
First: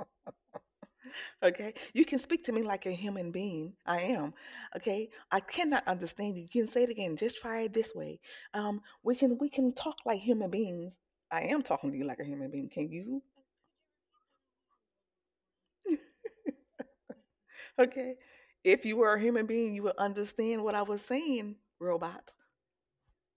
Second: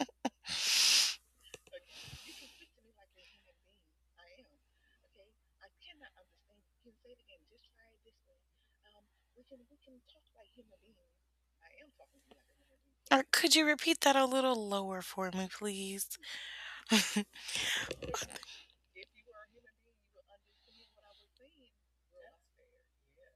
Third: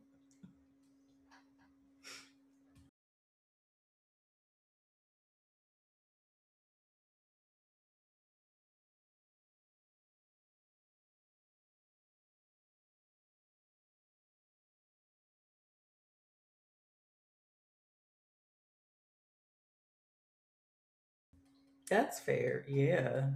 C: Okay, you can speak to me like a human being. I am. Okay, I cannot understand you. You can say it again. Just try it this way. We can talk like human beings. I am talking to you like a human being. Can you?
B: Could you repeat that a little lower for me, please?
C: Okay. If you were a human being, you would understand what I was saying,
A: That's
C: robot.
A: fair. Yeah.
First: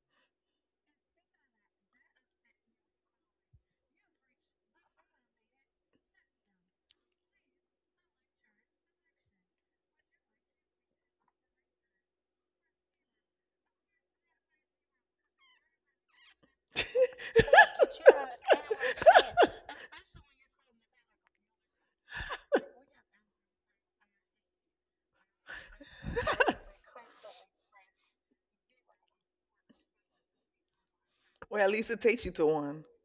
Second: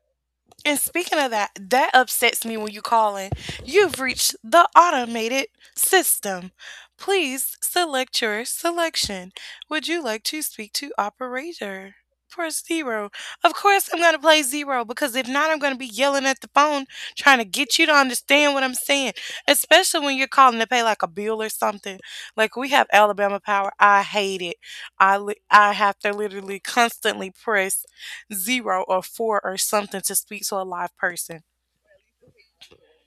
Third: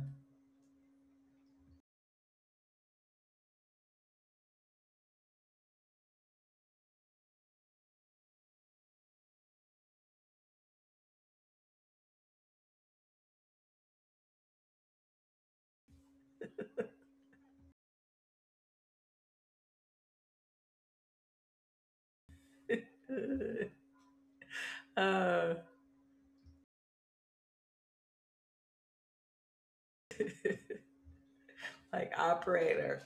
B: And speaking of that, that upsets me when you call in. You've reached the automated system. Please select your selection. Would you like to speak to operator? Press zero. Of course, I'm going to play zero because if not, I'm going to be yelling at the phone trying to
C: <laughs>
B: get you to understand what I'm saying, especially when you're calling to pay like a bill or something. Like we have
A: <laughs>
B: Alabama Power. I hate it.
A: Oh,
B: I have to literally constantly press zero or four or something to speak to a live person.
C: Well, at least it
A: like
C: takes you to one.
A: operator.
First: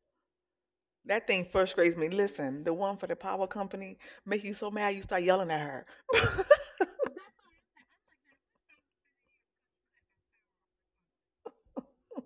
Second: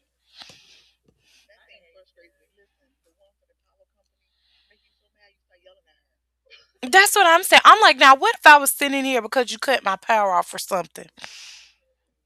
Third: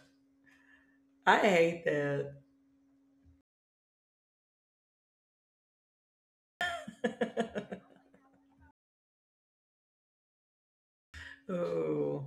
C: That
A: I
C: thing
A: hate
C: frustrates me.
A: that.
C: Listen, the one for the power company make you so mad you start yelling at her. <laughs>
B: That's what I'm saying. I'm like, now what if I was sitting here because you cut my power off or something?
A: <laughs> Ooh.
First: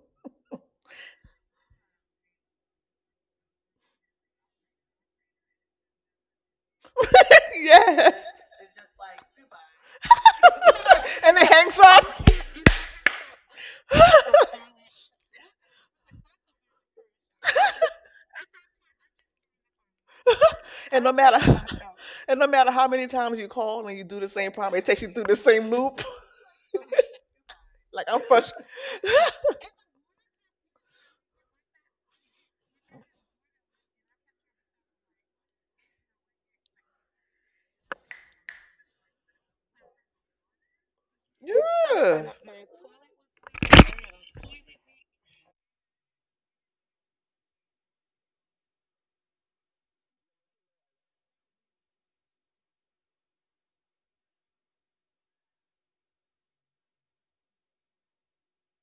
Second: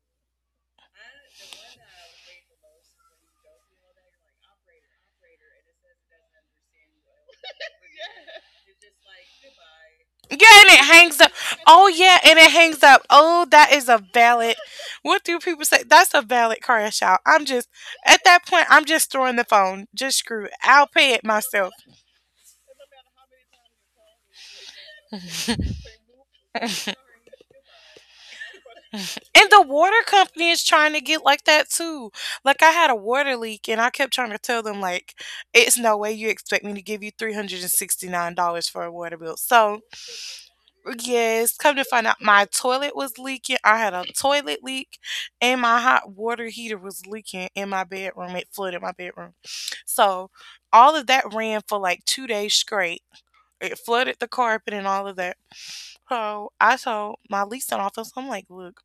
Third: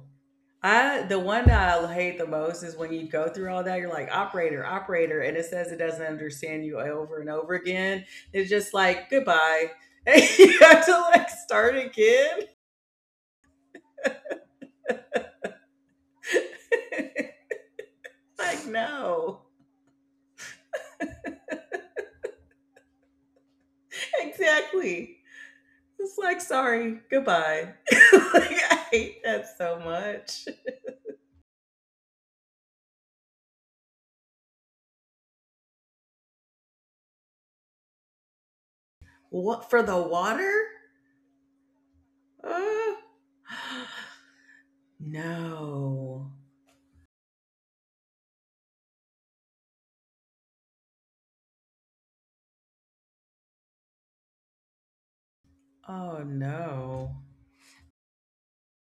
A: I, the one that I hate the most is when you go through all that, you're like operator, operator, and it says it doesn't understand you over and over again.
C: Yes.
A: It's just like goodbye. <laughs> And
B: Yeah,
A: you
B: and
A: have
B: it
A: to
B: hangs
C: <laughs>
A: like
B: up.
C: And it
A: start
C: hangs
B: Oh
C: up.
B: yeah,
A: again.
B: and it hangs up. Oh, that is a valid.
C: <laughs>
B: What do people say? That's a valid crash out. I'm just at that
A: Like,
B: point. I'm just throwing
A: no.
B: the phone. Just screw it. I'll
C: <laughs> And no
B: pay it
C: matter
B: myself.
C: <laughs> and no matter how many times you call and you do the same problem, it takes you
A: Exactly.
C: through the same loop.
A: It's like sorry, goodbye.
C: <laughs>
A: <laughs>
C: Like I'm
A: Like,
C: frustrated.
A: I hate that
B: And
C: <laughs>
B: the
A: so
B: water
A: much.
B: company is trying to get like that too. Like I had a water leak and I kept trying to tell them like it's no way you expect me to give you $369 for a water bill.
A: What
B: So,
A: for the water?
B: yes, come to find out
C: Yeah.
B: my toilet
A: Uh,
B: was leaking. I had
A: <gasps>
B: a toilet leak
A: <sighs>
B: and my hot
A: no.
B: water heater was leaking in my bedroom. It flooded my bedroom. So, all of that ran for like 2 days straight. It flooded the carpet and all of that.
A: Oh
B: So I told
A: no.
B: my leasing office, I'm like, look,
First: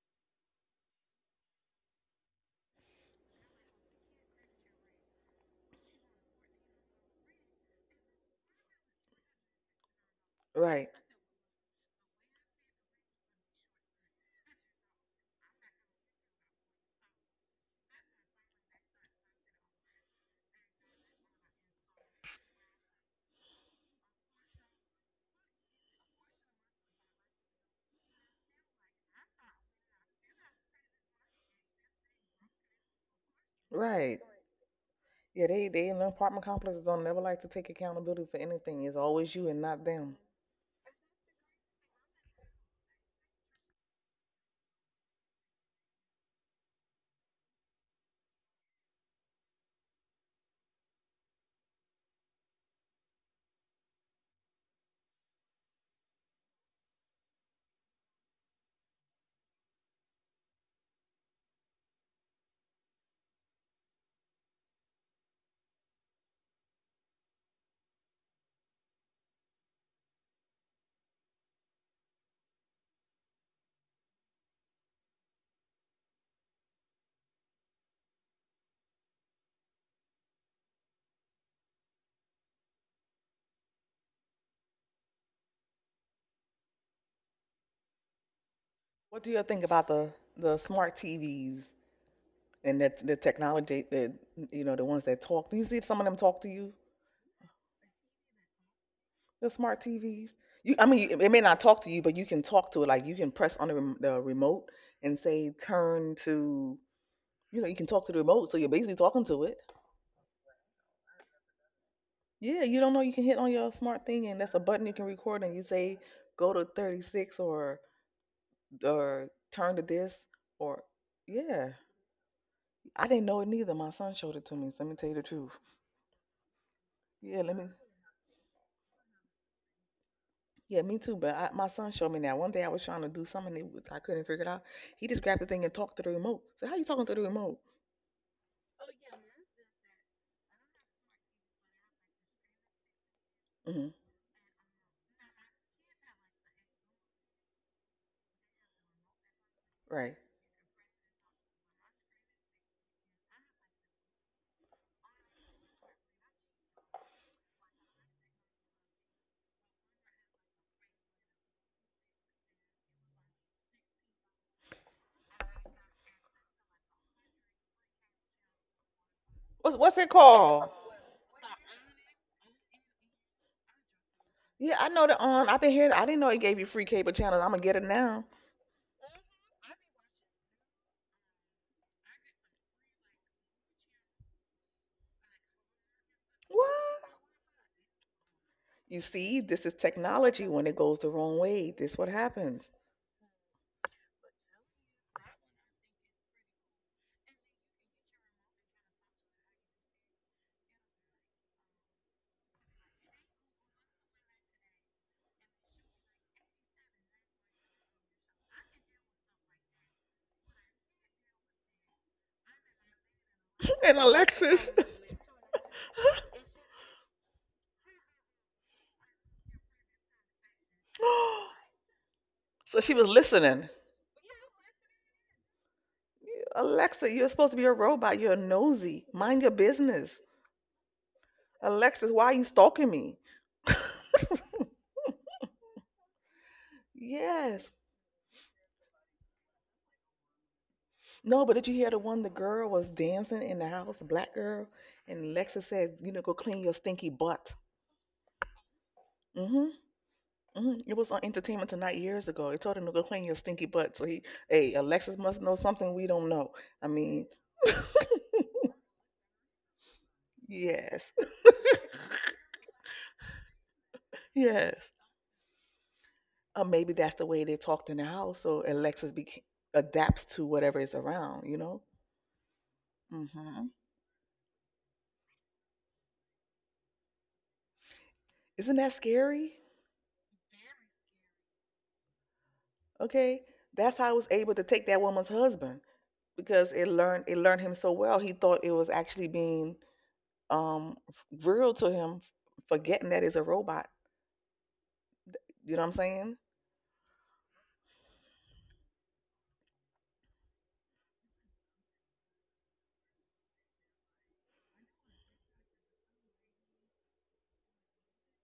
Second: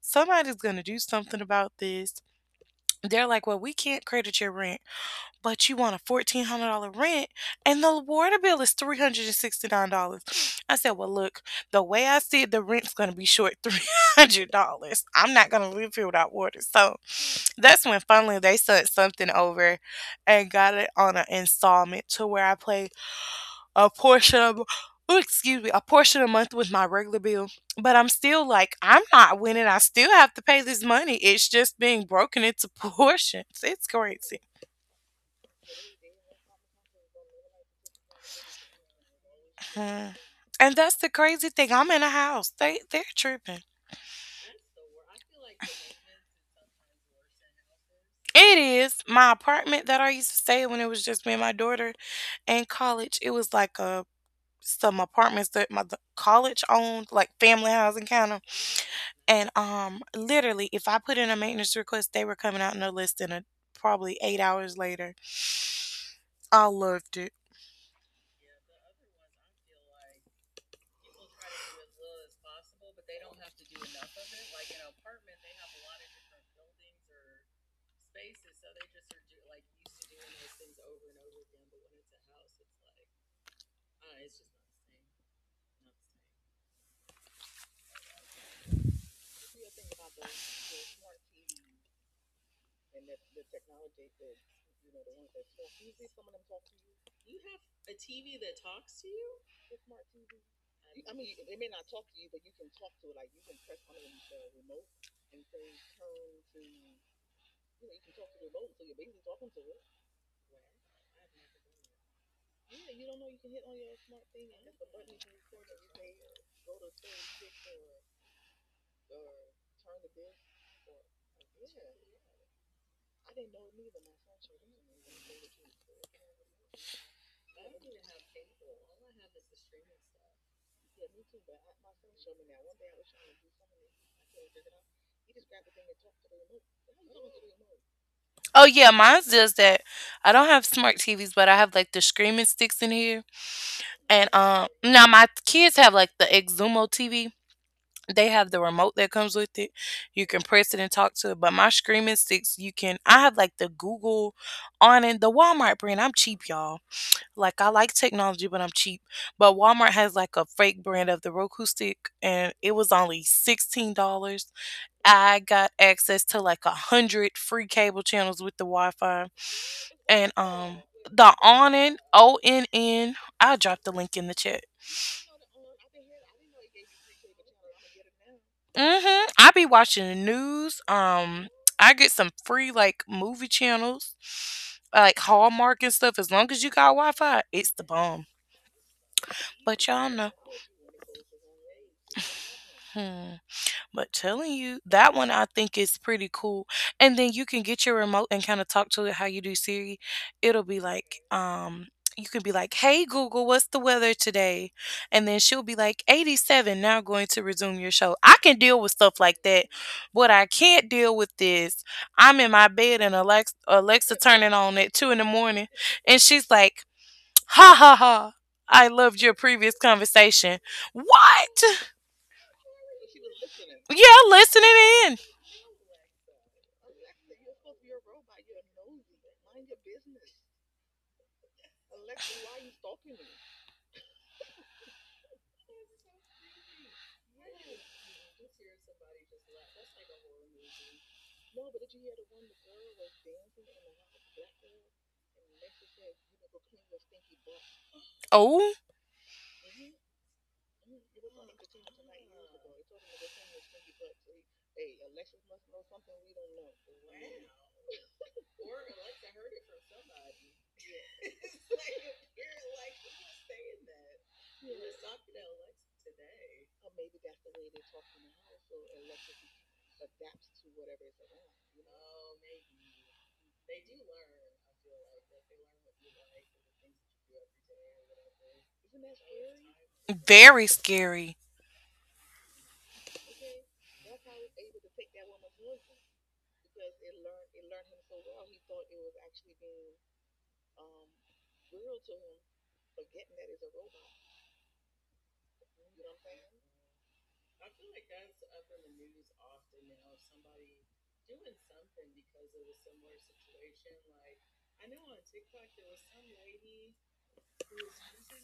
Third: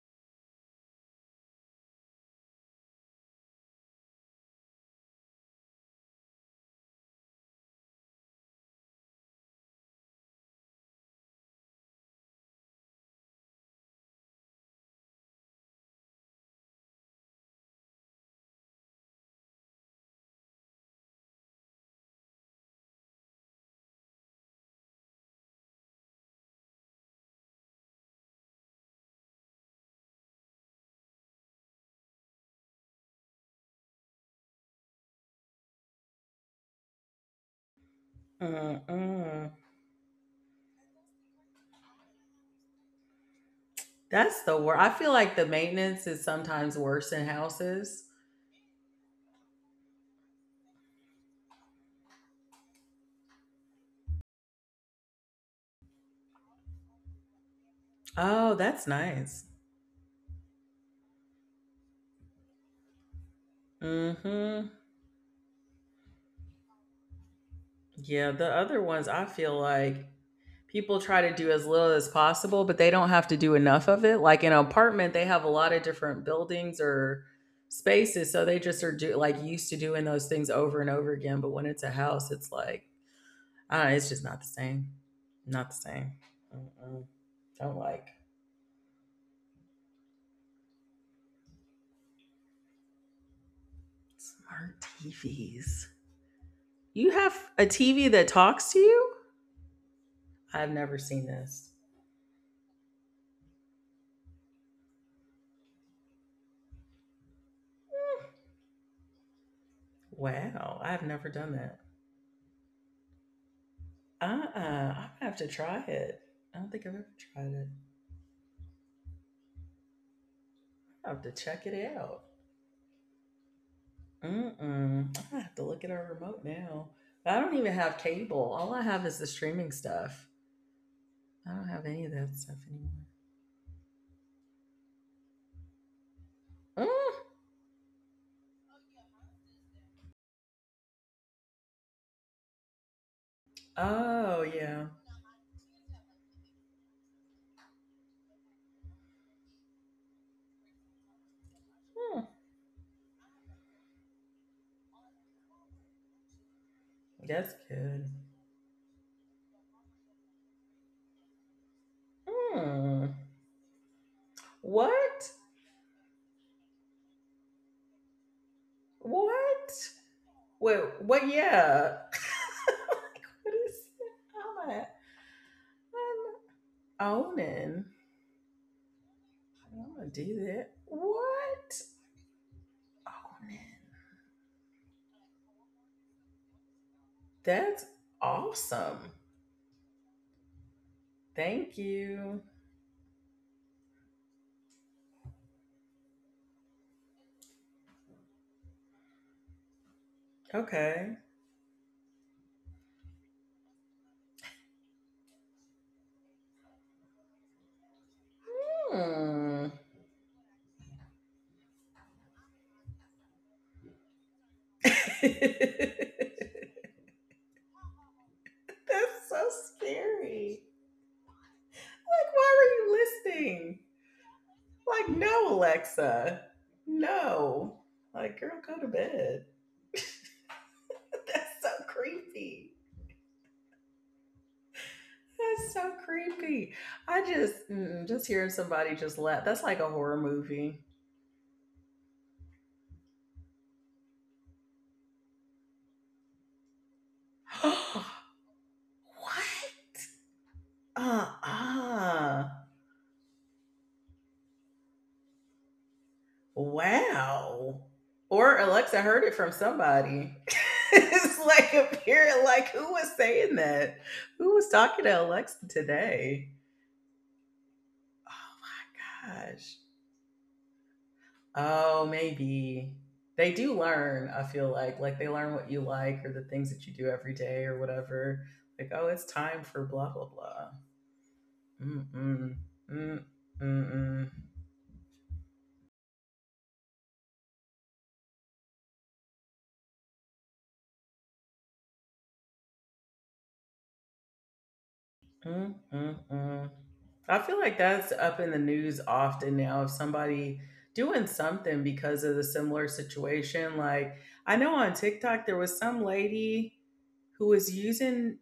B: somebody's gonna do something about this. They're like, well, we can't credit your rent, but you want a $1,400 rent, and the water bill is $369. I
C: Right.
B: said, well, look, the way I see it, the rent's gonna be short <laughs> $300. I'm not gonna live here without water. So that's when finally they sent something over, and got it on an installment to where I play a portion of ooh, excuse me, a portion a month with my regular bill. But I'm still like, I'm not winning. I still have to pay this money. It's just being broken into <laughs> portions. It's
C: Right.
B: crazy.
C: Yeah, they in the apartment complexes don't never like to take accountability for anything. It's always you
A: Uh-uh.
C: and not
B: Mhm.
C: them.
B: And that's the crazy thing. I'm in a house. They're tripping.
A: That's the worst. I feel like the maintenance is sometimes worse in houses.
B: It is my apartment that I used to stay in when it was just me and my daughter in college. It was like a some apartments that my the college owned, like family housing kind of.
A: Oh, that's nice.
B: And literally, if I put in a maintenance request, they were coming out no less than probably eight
A: Mm-hmm.
B: hours later. I loved it.
A: Yeah, the other ones I feel like people try to do as little as possible, but they don't have to do enough of it. Like in an apartment, they have a lot of different buildings or spaces, so they just are do like used to doing those things over and over again. But when it's a house, it's like, I don't know, it's just not the same. Not the same. Mm-mm. Don't like.
C: What do you think about the smart TVs and that the technology that you
A: Smart
C: know the ones that talk? Do you see
A: TVs.
C: some of them talk to you?
A: You have a TV that talks to you?
C: The smart TVs.
A: I've
C: You, I
A: never
C: mean, it
A: seen
C: may not
A: this.
C: talk to you, but you can talk to it. Like you can press on the, the remote and say turn to. You know, you can talk to the remote, so you're basically talking to it.
A: Wow, I've never done that.
C: Yeah, you don't know you can hit on your smart thing, and that's a
A: Uh,
C: button you can
A: I'm gonna have
C: record,
A: to
C: and you
A: try
C: say
A: it.
C: go
A: I
C: to
A: don't think I've ever
C: 36
A: tried it.
C: or turn to this or
A: I have to check
C: yeah.
A: it out.
C: I didn't know it neither. My son showed it to
A: Mm
C: me. So let me tell you
A: mm.
C: the
A: I have
C: truth.
A: to look at our remote now. I
C: Yeah, let
A: don't
C: me.
A: even have cable. All I have is the streaming stuff.
C: Yeah, me too. But I,
A: I
C: my
A: don't have
C: son
A: any of
C: showed me
A: that
C: that one
A: stuff
C: day I was trying
A: anymore.
C: to do something, and it was- I couldn't figure it out. He just grabbed the thing and talked to the remote. So how you talking to the
A: Mm.
C: remote?
B: Oh yeah, mine does that. I don't have smart TVs, but I have like the screaming sticks in here.
C: Hmm.
B: And
A: Oh yeah.
B: now my kids have like the Exumo TV. They have the remote that comes with it.
C: Right.
B: You can press it and talk to it. But my screaming
A: Hmm.
B: sticks, you can. I have like the Google on and the Walmart brand. I'm cheap, y'all.
A: That's
B: Like I like
A: good.
B: technology, but I'm cheap. But Walmart has like a fake brand of the Roku stick, and it was
A: Hmm.
B: only $16.
A: What?
B: I got access to like a hundred free cable channels with the Wi-Fi,
A: What?
C: What's it
B: and
C: called?
A: Wait, what?
B: the
A: Yeah.
B: Onin,
A: <laughs>
B: ONN.
A: What
B: I'll
A: is
B: drop the link in the chat.
A: I'm
C: Yeah,
A: a,
C: I know the I've been hearing. I didn't know it gave you free
A: I'm
C: cable channels. I'm gonna get
A: owning.
C: it now.
B: Mhm. I be
A: I'm
B: watching
A: gonna
B: the
A: do that.
B: news.
A: What?
B: I get some free like movie
A: Owning.
B: channels, like Hallmark and stuff. As long as you got
C: What?
B: Wi-Fi, it's
A: That's
B: the bomb.
A: awesome.
C: You see, this is
B: But y'all know.
C: technology. When it goes the wrong way,
A: Thank
C: this what
A: you.
C: happens.
B: Hmm. But telling you, that one I think is pretty cool. And then you can get your remote and kind of talk to it how you do Siri. It'll be like,
A: Okay.
B: you can be like, hey, Google, what's the weather today? And then she'll be like, 87, now going to resume your show. I can deal with stuff like
A: Hmm.
B: that. What I can't deal with is I'm in my bed and Alexa,
C: <laughs> And
B: Alexa turning
C: Alexis. <laughs>
B: on at two in
A: <laughs>
B: the morning.
A: That's
B: And she's like, ha ha ha, I loved your
A: so
B: previous
A: scary.
B: conversation. What?
A: Like, why were
C: So
A: you
C: she was listening.
A: listening?
B: Yeah, listening
A: Like,
B: in.
A: no, Alexa.
C: Alexa, you're supposed to be a
A: No.
C: robot. You're
A: Like, girl, go to
C: nosy. Mind
A: bed.
C: your business.
A: <laughs> That's so
C: Alexis, why are you
A: creepy.
C: stalking me? <laughs>
A: That's so creepy. I just
C: Yes.
A: mm, just hearing somebody just laugh. That's like a horror movie.
C: No, but did you hear the one the girl was dancing in the house, a black girl, and Lexa said, you know, go clean your stinky butt.
A: <gasps> What?
B: Oh.
C: Hmm. Hmm. It was on Entertainment Tonight years ago.
A: Uh-uh.
C: They told him to go clean your stinky butt. So he, hey, Alexis must know something we don't know. I mean,
A: Wow. Or Alexa heard it from somebody. <laughs>
C: <laughs> yes,
A: It's like apparent like who was saying that? Who was
C: yes.
A: talking to Alexa today?
C: Or maybe that's the way they talked in the house,
A: Oh
C: so Alexis
A: my gosh.
C: adapts to whatever is around, you know?
A: Oh, maybe. They
C: Hmm.
A: do learn, I feel like. Like they learn what you like or the things that you do every day or whatever.
C: Isn't
A: Like,
C: that
A: oh, it's
C: scary?
A: time for blah blah
B: Very
A: blah.
B: scary.
A: Mm-mm. Mm
C: Okay, that's how I was
A: mm
C: able to take that woman's husband. Because it learned him so well he thought it was actually being um real to him, forgetting that it's a robot. You
A: mm
C: know what I'm
A: mm
C: saying?
A: mm. I feel like that's up in the news often now of somebody doing something because of the similar situation. Like I know on TikTok there was some lady who was using,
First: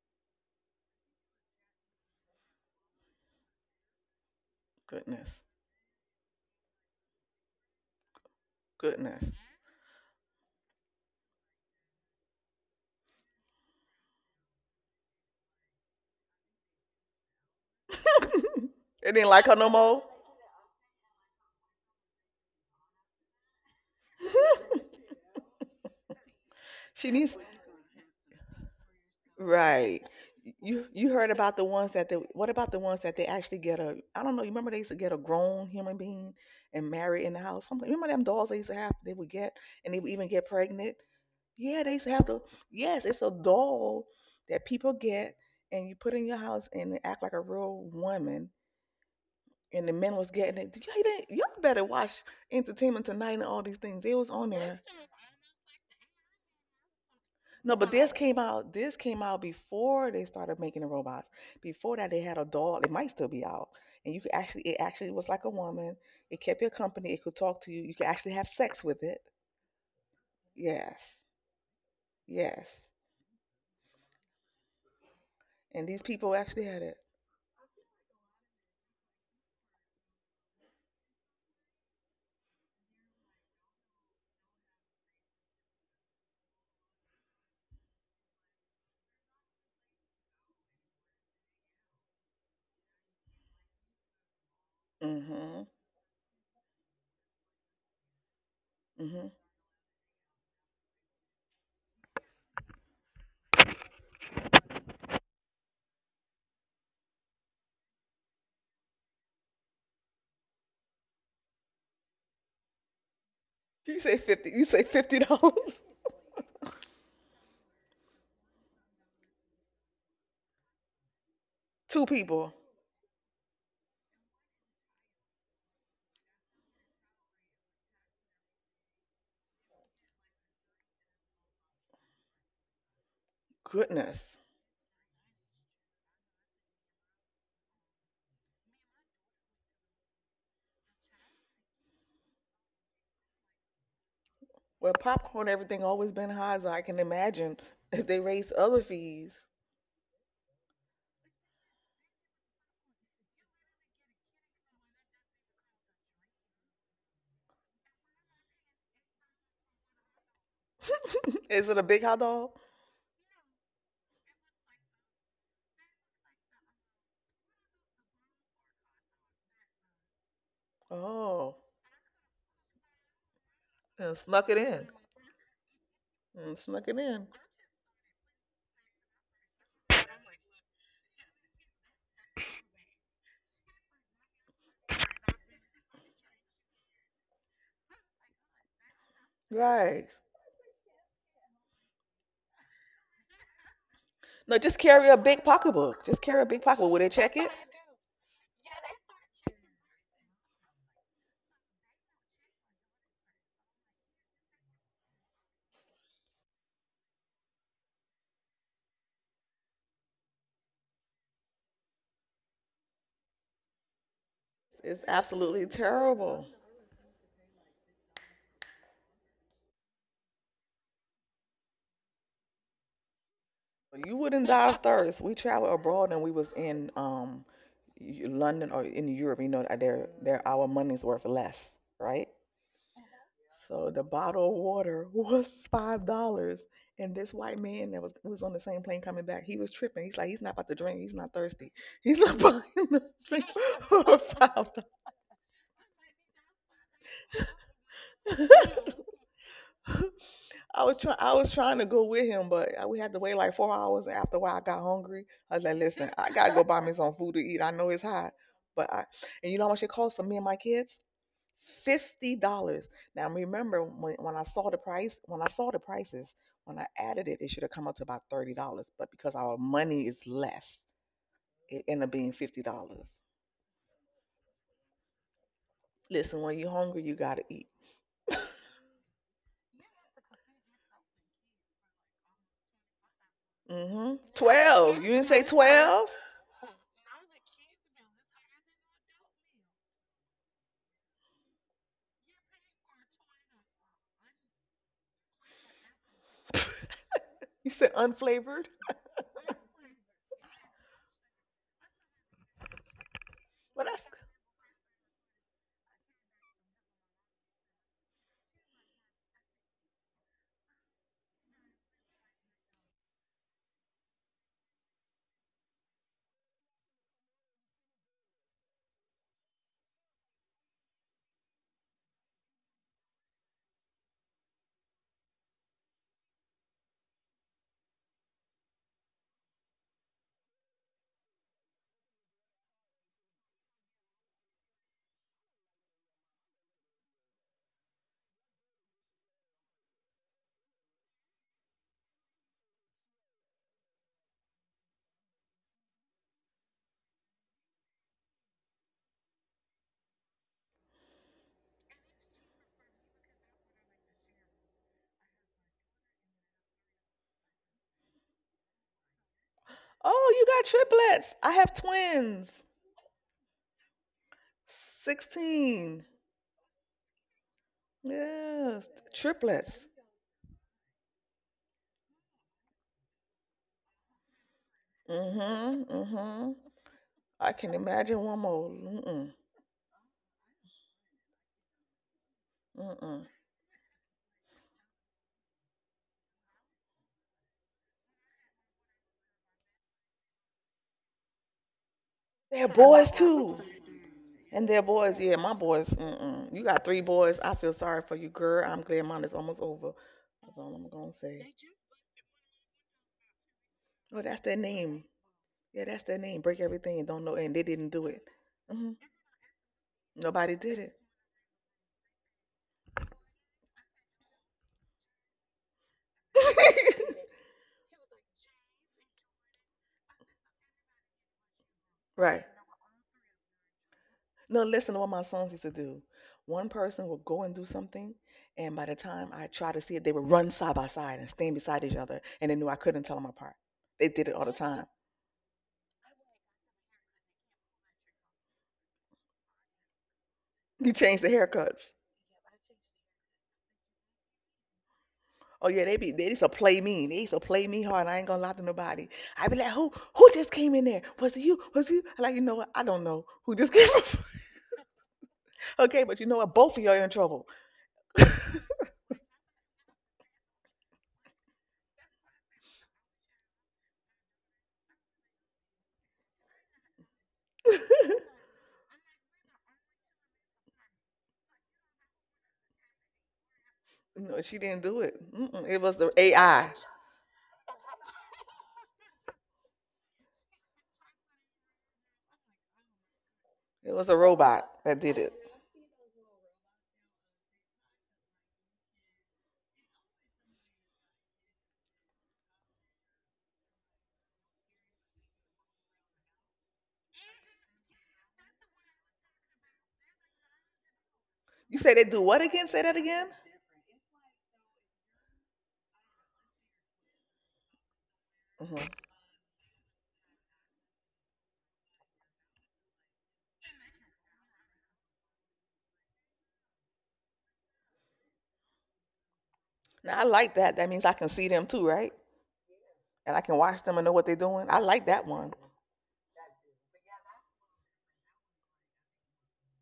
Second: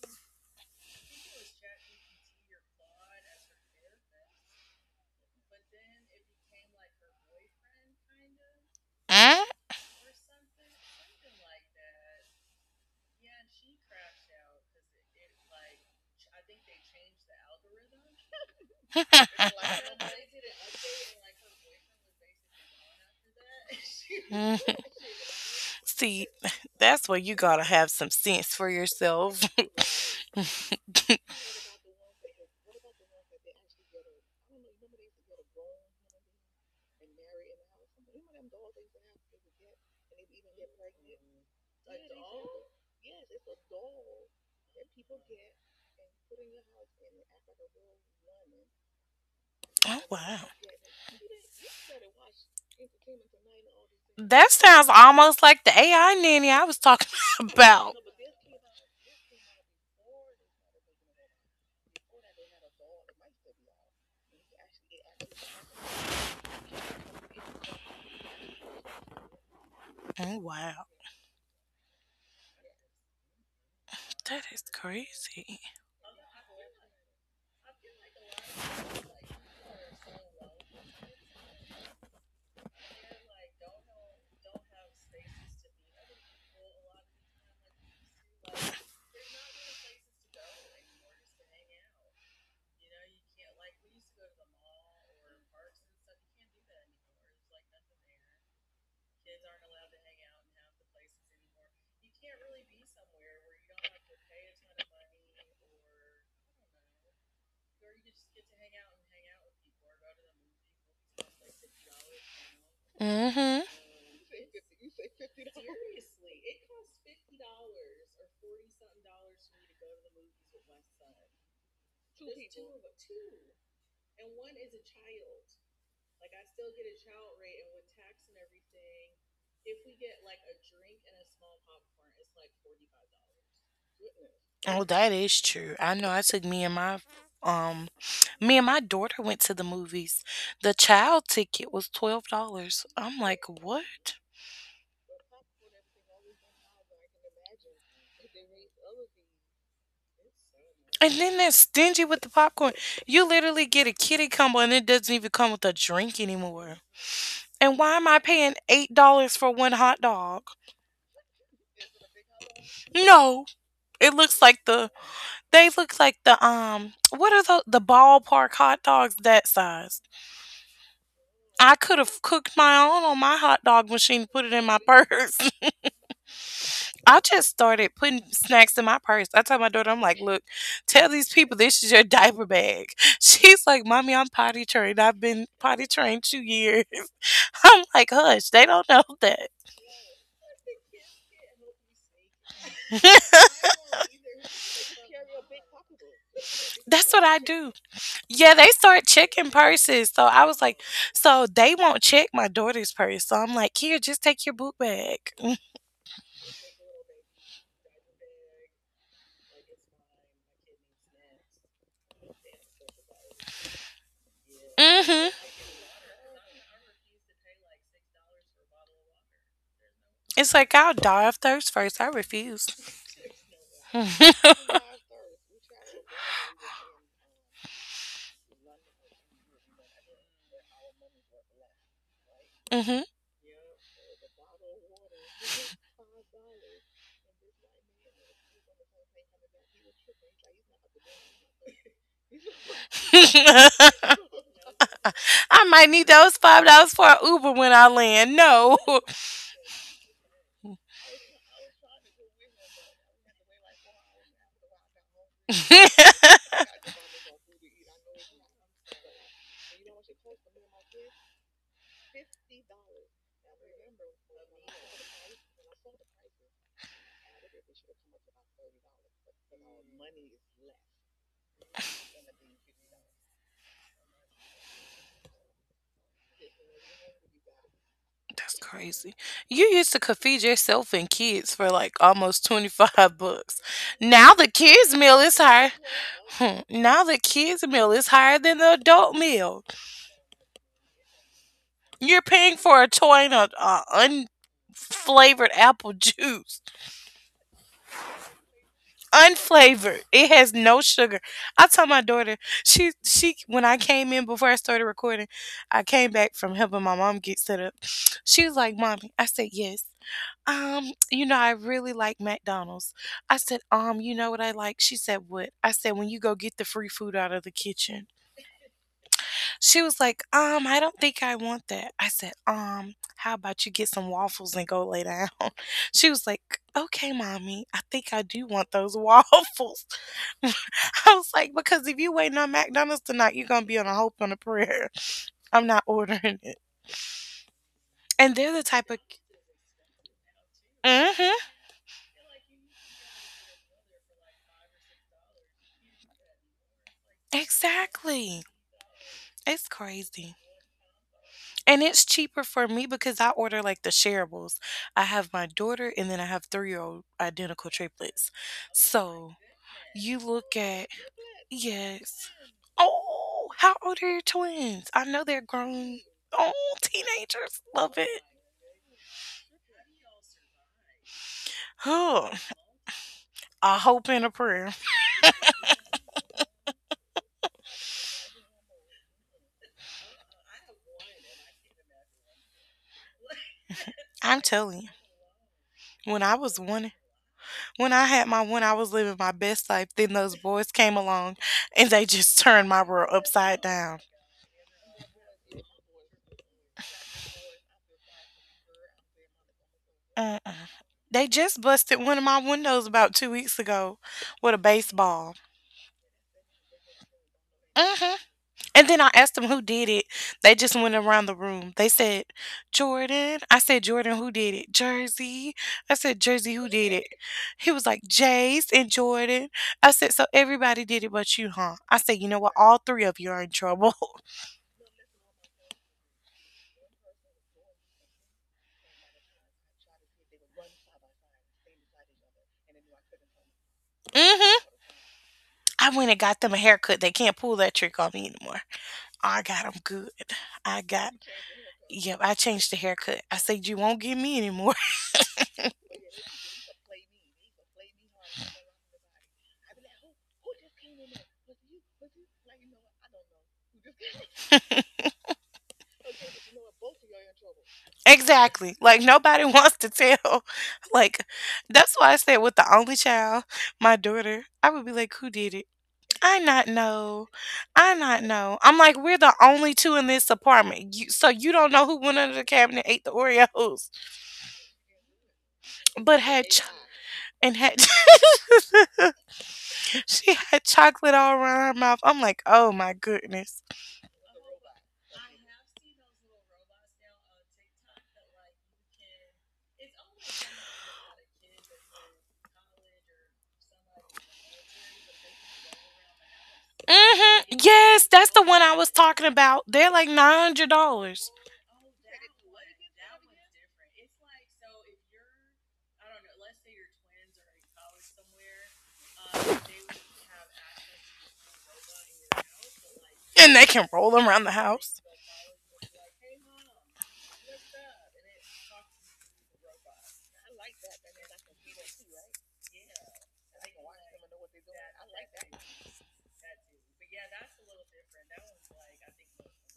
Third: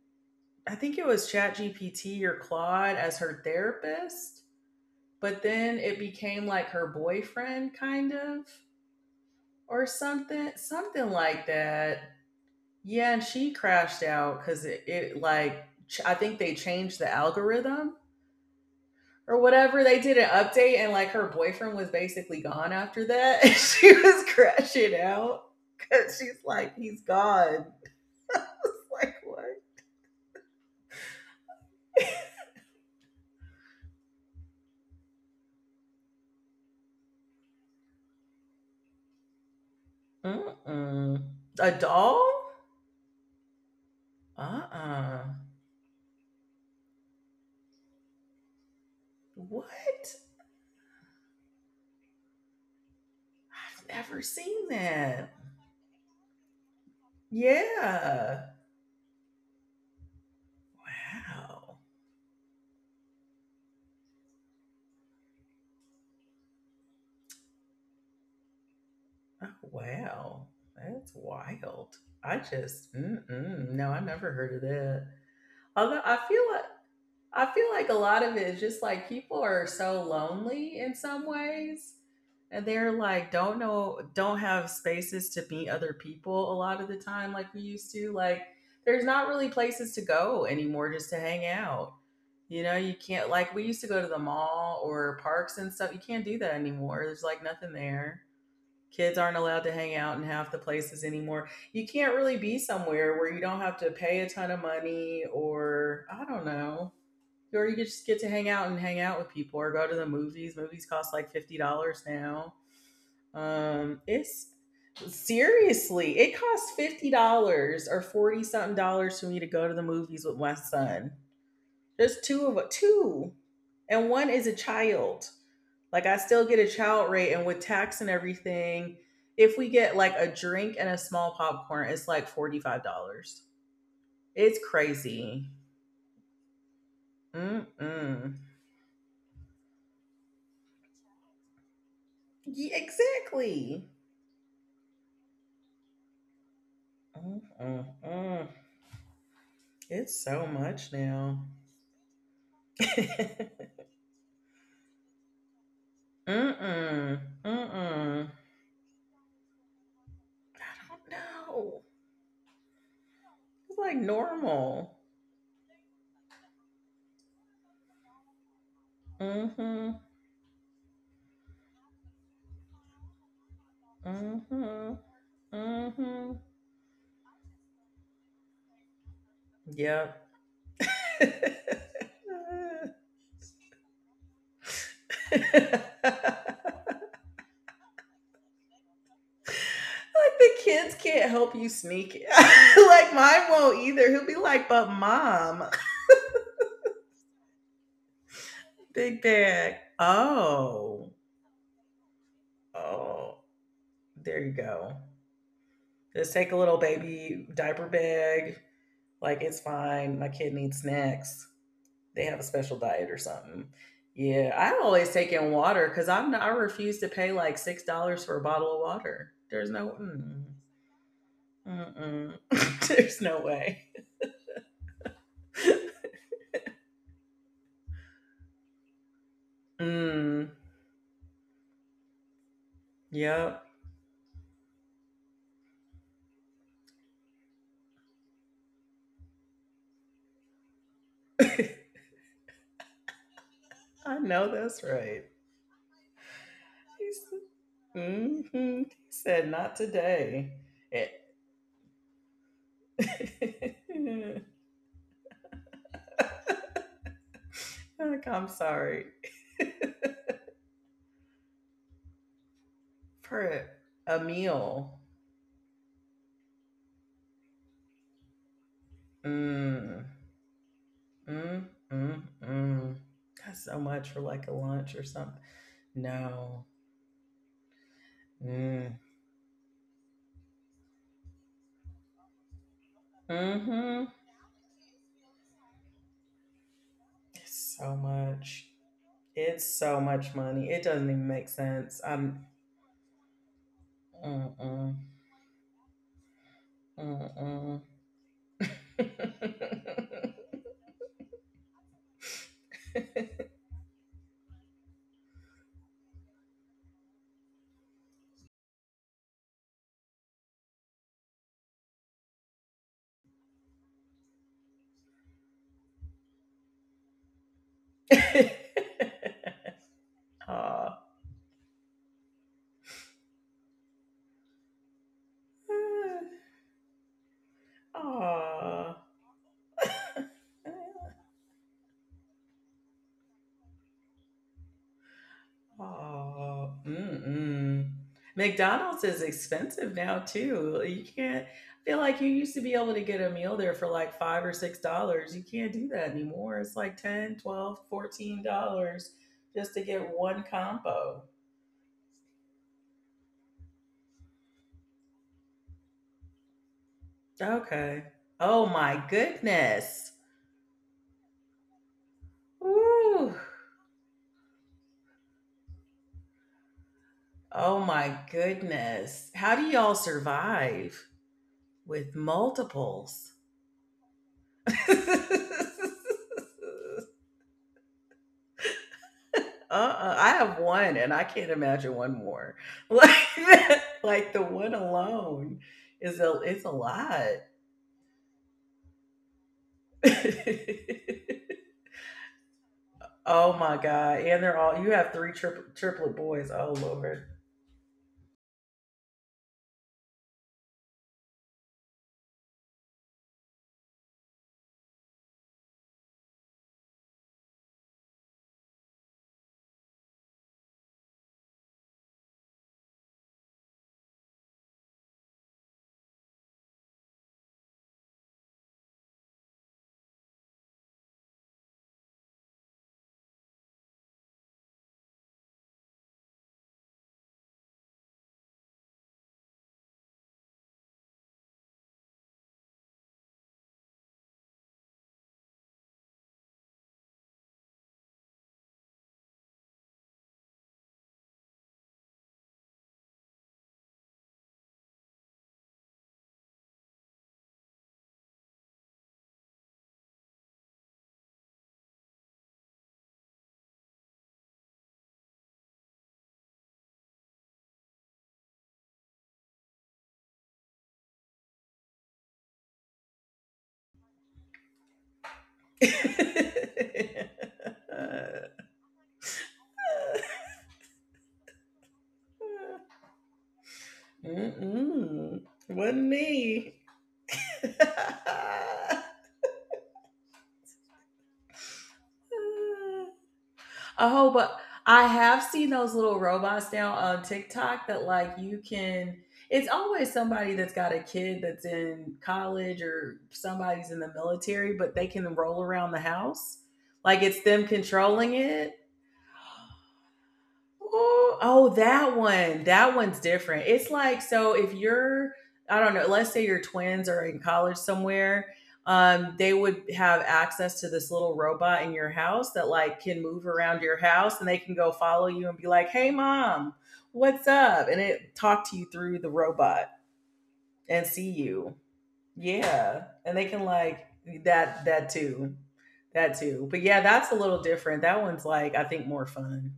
A: I think it was ChatGPT or Claude as her therapist,
C: Goodness.
A: but then it became like her boyfriend kind of
C: Goodness.
B: Mm?
A: or something something like that. Yeah, and she crashed out because it like I think they changed the algorithm
C: <laughs> It didn't
A: or
C: like
B: <laughs>
C: her no
A: whatever,
C: more.
A: they did an update and like her boyfriend was basically gone after that, and <laughs> she was
B: Mm.
A: crashing
C: <laughs>
A: out because
B: See,
A: she's like
B: <laughs>
A: he's
B: that's
C: She
B: where
C: needs
B: you gotta
A: gone,
B: have some sense for
A: like
B: yourself.
A: what.
B: <laughs>
C: right. <laughs> You heard about the ones that they, what about the ones that they actually get a, I don't know, you remember they used to get a grown human being and marry in the house something? Remember them dolls they used to have, they would get, and they would even get pregnant?
A: Mm-mm. A
C: Yeah, they used to have
A: doll.
C: the yes, it's a doll that people
A: Uh-uh.
C: get and you put in your house and they act like a real woman.
A: What?
C: And the
B: Oh
C: men was
B: wow.
C: getting it. Y'all, didn't- y'all better watch Entertainment Tonight and all these
A: I've
C: things. It
A: never
C: was on
B: That
A: seen
C: there.
B: sounds
A: that.
B: almost like the AI nanny I was talking <laughs>
C: No, but
B: about.
C: this came
A: Yeah.
C: out. This came out before they started making the robots.
A: Wow.
C: Before that, they had a doll. It might still be out, and you could actually. It actually was like a woman. It kept your company. It could talk to you. You could actually have sex with it.
A: Oh,
B: Oh
A: wow.
B: wow.
C: Yes,
A: That's wild. I
C: yes.
A: just, mm-mm, no, I never
B: That
A: heard of
B: is
A: that.
B: crazy.
C: And these
A: Although
C: people actually had it.
A: I feel like a lot of it is just like people are so lonely in some ways. And they're like, don't know, don't have spaces to meet other people a lot of the time, like we used to. Like, there's not really places to go anymore just to hang out. You know, you can't, like, we used to go to the mall or parks
C: Mhm.
A: and stuff. You can't do that anymore. There's like nothing there. Kids
C: Mhm.
A: aren't allowed to hang out in half the places anymore. You can't really be somewhere where you don't have to pay a ton of money or I don't know. Or you just get to hang out and hang out with people or go to the movies. Movies cost like $50 now.
B: Mm hmm.
C: You say
A: It's
C: 50. You say $50. <laughs>
A: Seriously, it costs $50 or 40 something dollars for me to go to the movies with my son.
C: Two
A: There's two
C: people.
A: of us, two. And one is a child. Like I still get a child rate and with tax and everything, if we get like a drink and a small popcorn, it's like $45.
C: Goodness.
A: It's
B: Oh, that is
A: crazy.
B: true. I know I took um
A: Mm-mm.
B: me and my daughter went to the movies. The child ticket was twelve
A: Yeah,
B: dollars. I'm like,
A: exactly.
B: what?
C: Well, popcorn, everything always been high, so I can imagine if they
A: Mm-mm-mm.
C: raise other fees.
A: It's so much
B: And then
A: now.
B: they're stingy with the popcorn.
A: <laughs>
B: You
A: Mm-mm.
B: literally get a kitty combo and it doesn't even come with a drink anymore.
A: Mm-mm.
B: And why am I
A: I
B: paying $8 for one hot dog?
A: don't
C: <laughs> Is it a
A: know.
C: big hot dog?
B: No.
A: It's like
B: It looks like the
A: normal.
B: they look like the what are the ballpark hot dogs that
A: Mm-hmm.
B: size?
C: Oh,
B: I could have cooked my own on my hot dog
C: and
B: machine,
C: snuck
B: put
C: it
B: it in my
C: in.
A: Mm-hmm.
B: purse. <laughs>
A: Mm-hmm.
C: And snuck it in.
B: I just started putting snacks in my purse. I told my daughter, I'm like,
A: Yep.
B: look, tell these people this is your diaper bag. <laughs> She's like, Mommy, I'm potty trained. I've been potty
A: <laughs>
B: trained two
A: <laughs>
B: years. <laughs> I'm like, hush, they don't know <laughs> that.
C: Right.
A: Like the kids can't help you sneak it. <laughs> Like mine won't either. He'll be
C: No,
A: like,
C: just
A: but
C: carry a big
A: mom,
C: pocketbook. Just carry a big pocketbook. Will they
B: That's what
C: check
B: I
C: it?
B: do. Yeah, they start
A: big
B: checking
A: bag.
B: purses. So I was like,
A: Oh,
B: so they won't check my daughter's purse. So
A: oh,
B: I'm like, here, just
A: there
B: take
A: you
B: your book
A: go.
B: bag.
A: Just take a little baby diaper bag. Like it's fine. My kid needs snacks. They have a special diet or something. Yeah, I
C: It's
A: always take
B: Mm-hmm.
A: in
C: absolutely
A: water because I'm not,
C: terrible.
A: I refuse to pay like $6 for a bottle of water. There's no, mm,
B: It's like I'll die of thirst first. I
A: mm-mm.
B: refuse.
A: <laughs> There's no way.
C: You wouldn't
B: <laughs>
C: die of thirst. We traveled abroad and we was in London or in Europe, you know, they're
A: Mm,
C: our money's worth less, right?
B: Mm-hmm.
A: yep,
C: So the bottle of water <laughs> was $5, and this white man that was on the same plane coming back, he was tripping. He's like, he's not about to drink. He's not thirsty. He's not <laughs> buying a drink <laughs> for
A: I
B: <laughs>
A: know
C: $5.
A: that's right.
B: I might need those $5 for
A: He
B: an
A: said,
B: Uber when I land.
A: hmm,
B: No.
A: he said not
C: <laughs>
A: today.
C: I was trying,
A: It-
C: I was trying to go with him, but we had to wait like 4 hours. After a
A: <laughs>
C: while, I got hungry.
B: <laughs>
C: I was like, listen, I gotta go
B: That's
C: buy me some food to eat. I know it's
A: Like,
C: hot,
A: I'm
C: but I,
A: sorry.
C: and you know how much it costs for me and my kids? $50. Now
A: For
C: remember when,
A: a
C: when I saw the
A: meal.
C: price, when I saw the prices, when I added it, it should have come up to about $30. But because our
A: Mm,
C: money is less,
A: mm,
C: it ended up
A: mm,
C: being fifty
A: mm.
C: dollars.
A: That's so much for like a lunch or something.
C: Listen, when
A: No.
C: you're hungry, you gotta eat.
A: Mm.
B: crazy. You used to could feed yourself and kids for like almost 25 bucks.
A: Mm-hmm.
C: Mm-hmm.
B: Now the
C: 12.
B: kids
C: You
B: meal
C: didn't
B: is
C: say
B: higher.
C: 12?
B: Hmm, now the kids
A: It's
B: meal
A: so
B: is higher than
A: much.
B: the adult meal.
A: It's so much money. It doesn't even make sense.
B: You're
A: I'm
B: paying for a toy and a
A: Mm-mm.
B: unflavored apple juice.
C: <laughs> You
A: Mm-mm.
C: said unflavored?
B: Unflavored. It has no sugar. I told my daughter, she when I
C: Well that's
B: came in before I started recording, I came back from helping my mom get set up. She was like, "Mommy," I said, "Yes." You know, I really like McDonald's. I said, you know what I like? She said, what? I said, when you go get the free food out of the kitchen.
A: <laughs>
B: She was like, I
A: Aw.
B: don't think I want that. I said, how about you get some waffles and go lay down? <laughs> She was like, okay, mommy, I think I do want those
A: Oh,
B: <laughs> waffles. <laughs> I was like, because if you waiting on McDonald's tonight, you're gonna be on a hope and a prayer. <laughs> I'm not ordering it.
A: oh, mm-mm.
B: And they're the type of.
A: McDonald's is expensive now too. You can't
B: Hmm,
A: I feel like you used to be able to get a meal there for like $5 or $6. You can't do that anymore. It's like 10, 12,
B: exactly.
A: $14
B: It's
A: just to get
B: crazy.
A: one combo.
B: And it's cheaper for me because I order like the shareables. I have my daughter and then I have 3 year old identical
A: Okay.
B: triplets.
A: Oh my
B: So
A: goodness.
B: you
C: oh, you
B: look
C: got
B: at.
C: triplets. I have
B: Yes.
C: twins.
A: Woo.
B: Oh, how old are your twins? I know they're grown.
C: 16.
B: Oh, teenagers.
A: Oh
B: Love
A: my
B: it.
C: Yes.
A: goodness. How do
C: Triplets.
A: y'all survive with
B: Huh.
A: multiples?
B: A hope and a prayer.
C: Mm-hmm. Mm-hmm.
A: <laughs>
C: I can imagine one more. Mm-mm.
A: Uh-uh, I have one, and I can't imagine one more. <laughs> Like
C: Mm-mm.
A: that, like the
B: I'm
A: one
B: telling you.
A: alone is
B: When
A: a
B: I was
A: it's a
B: one
A: lot.
B: when I had my one, I was living my best life. Then those boys came along and they just <laughs>
C: They're
B: turned my
C: boys
B: world
A: <laughs> Oh
C: too.
B: upside
A: my
B: down.
A: god! And they're
C: And they're
A: all you have
C: boys,
A: three
C: yeah. My boys,
A: triplet boys.
C: mm-mm. You
A: Oh
C: got three
A: lord.
C: boys. I feel sorry for you, girl. I'm glad mine is almost over. That's
B: Uh-uh.
C: all I'm gonna
B: They
C: say.
B: just busted one of my windows about 2 weeks ago
C: Oh, that's their
B: with a
C: name.
B: baseball.
C: Yeah, that's their name. Break everything and don't know, and they didn't do
B: Hmm.
C: it. Hmm.
B: And then I asked them who did it.
C: Nobody
B: They just
C: did
B: went around the room. They said, Jordan. I said, Jordan, who did it? Jersey. I said, Jersey, who did it?
C: it.
B: He was like, Jace and Jordan. I said, so everybody did it but you, huh? I said, you
C: <laughs> Right.
B: know what? All three of you are in trouble.
C: No, listen to what my sons used to do. One person would go and do something, and by the time I tried to see it, they would run side by side and stand beside each other, and they knew I couldn't tell them apart. They
B: <laughs>
C: did it all the
B: Hmm.
C: time.
B: I went and got them a haircut. They can't pull that trick on me anymore. I got them good. I
C: You
B: got,
C: change the haircuts.
B: yep, I changed the haircut. I said, you won't get me anymore.
C: Oh yeah, they used to play me. They used to play me hard. I ain't gonna lie to nobody. I be like, who just came in there? Was it you? Was it you? I'm like, you know what? I don't know who just came. <laughs> Okay, but you know what? Both of y'all in trouble.
B: <laughs> Exactly.
C: <laughs>
B: Like, nobody <laughs> wants to tell. <laughs> Like, that's why I said, with the only child, my daughter, I would be like, who did it? I
A: <laughs>
B: not know. I not know. I'm like, we're the only two in this apartment. You, so you don't know who went under the cabinet, ate the Oreos,
C: No, she didn't do it.
A: Mm-mm.
C: Mm-mm, it was
A: Wasn't
C: the
B: but had
C: AI.
A: me.
B: and had <laughs> she had chocolate all around her mouth. I'm like, oh my
A: <laughs>
B: goodness.
C: It
A: A
C: was a
A: whole but
C: robot that
A: I
C: did it.
A: have seen those little robots now on TikTok that like you can it's always somebody that's got a kid that's in college or somebody's in the military, but they can roll around the house. Like it's
B: Hmm.
A: them
B: Yes, that's
A: controlling
B: the one
A: it.
B: I was talking about. They're like $900,
A: Oh, oh,
C: You say they
A: that
C: do what
A: one.
C: again? Say that
A: That one's
C: again.
A: different. It's like so if you're I don't know, let's say your twins are in college somewhere,
C: Hmm.
A: they would have access to this little robot in your house that like can move
B: and they
A: around
B: can
A: your
B: roll them
A: house
B: around
A: and
B: the
A: they can go
B: house,
A: follow you and be like, "Hey mom, what's up?" And it talk to you through the robot
C: Now I like that. That means
A: and
C: I can
A: see
C: see them
A: you.
C: too, right?
A: Yeah.
C: And
A: And
C: I
A: they
C: can
A: can
C: watch them and
A: like
C: know what they're doing. I
A: that
C: like
A: that
C: that one.
A: too. That too. But yeah, that's a little different. That one's like I think more fun.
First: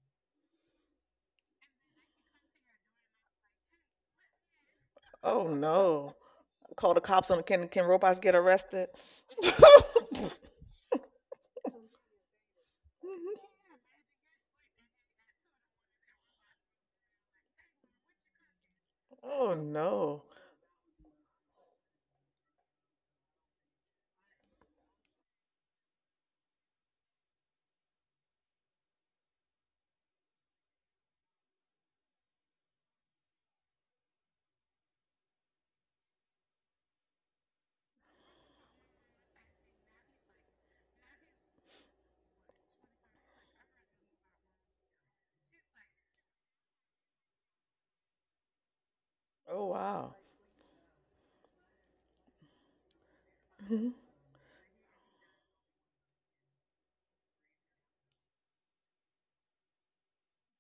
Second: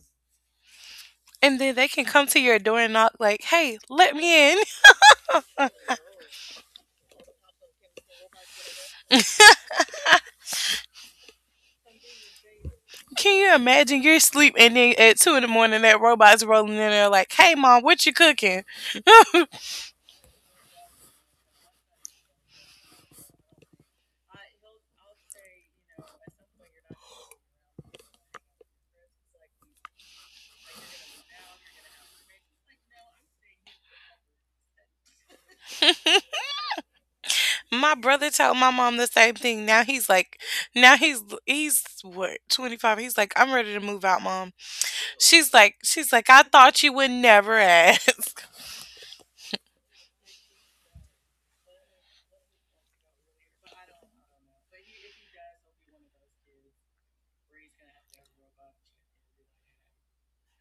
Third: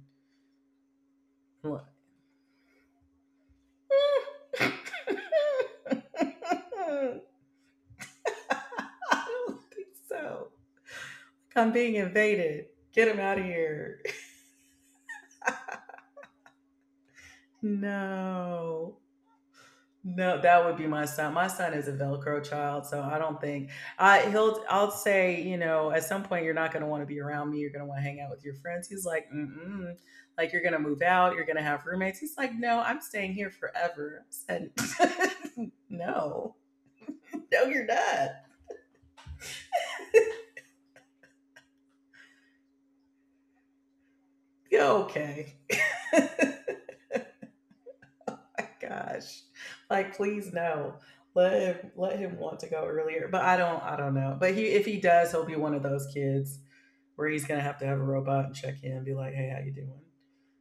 B: and then
A: Look.
B: they can come to your door and knock like, "Hey, let me in." <laughs>
A: <laughs>
C: Oh
A: <laughs>
C: no! Call the
A: I
C: cops on, can robots get arrested?
A: don't think
C: <laughs>
A: so. Like, I'm being invaded. Get him
B: Can
A: out of
B: you imagine
A: here. <laughs>
B: you're asleep and then at two in the morning that robot's rolling in there like, "Hey, mom, what you cooking?"
A: No.
C: Oh no!
A: No, that would be my son. My son is a Velcro child, so I don't think I he'll I'll say, you know, at some point you're not gonna want to be around me, you're gonna want to hang out with your friends. He's like, mm-mm. Like you're gonna move out, you're gonna have roommates. He's like, no, I'm staying here forever. I said, <laughs> no, no, you're
B: My
A: not.
B: brother told my mom the same thing. Now he's like, now he's what 25. He's like, "I'm ready to move out, mom."
A: Go
B: She's
A: okay.
B: like, she's like,
A: <laughs>
B: I thought you would never ask.
A: Gosh,
C: Oh wow!
A: like please no, let him let him want to go earlier, but
C: Mhm.
A: I don't know, but he if he does, he'll be one of those kids where he's gonna have to have a robot and check in and be like, hey, how you doing,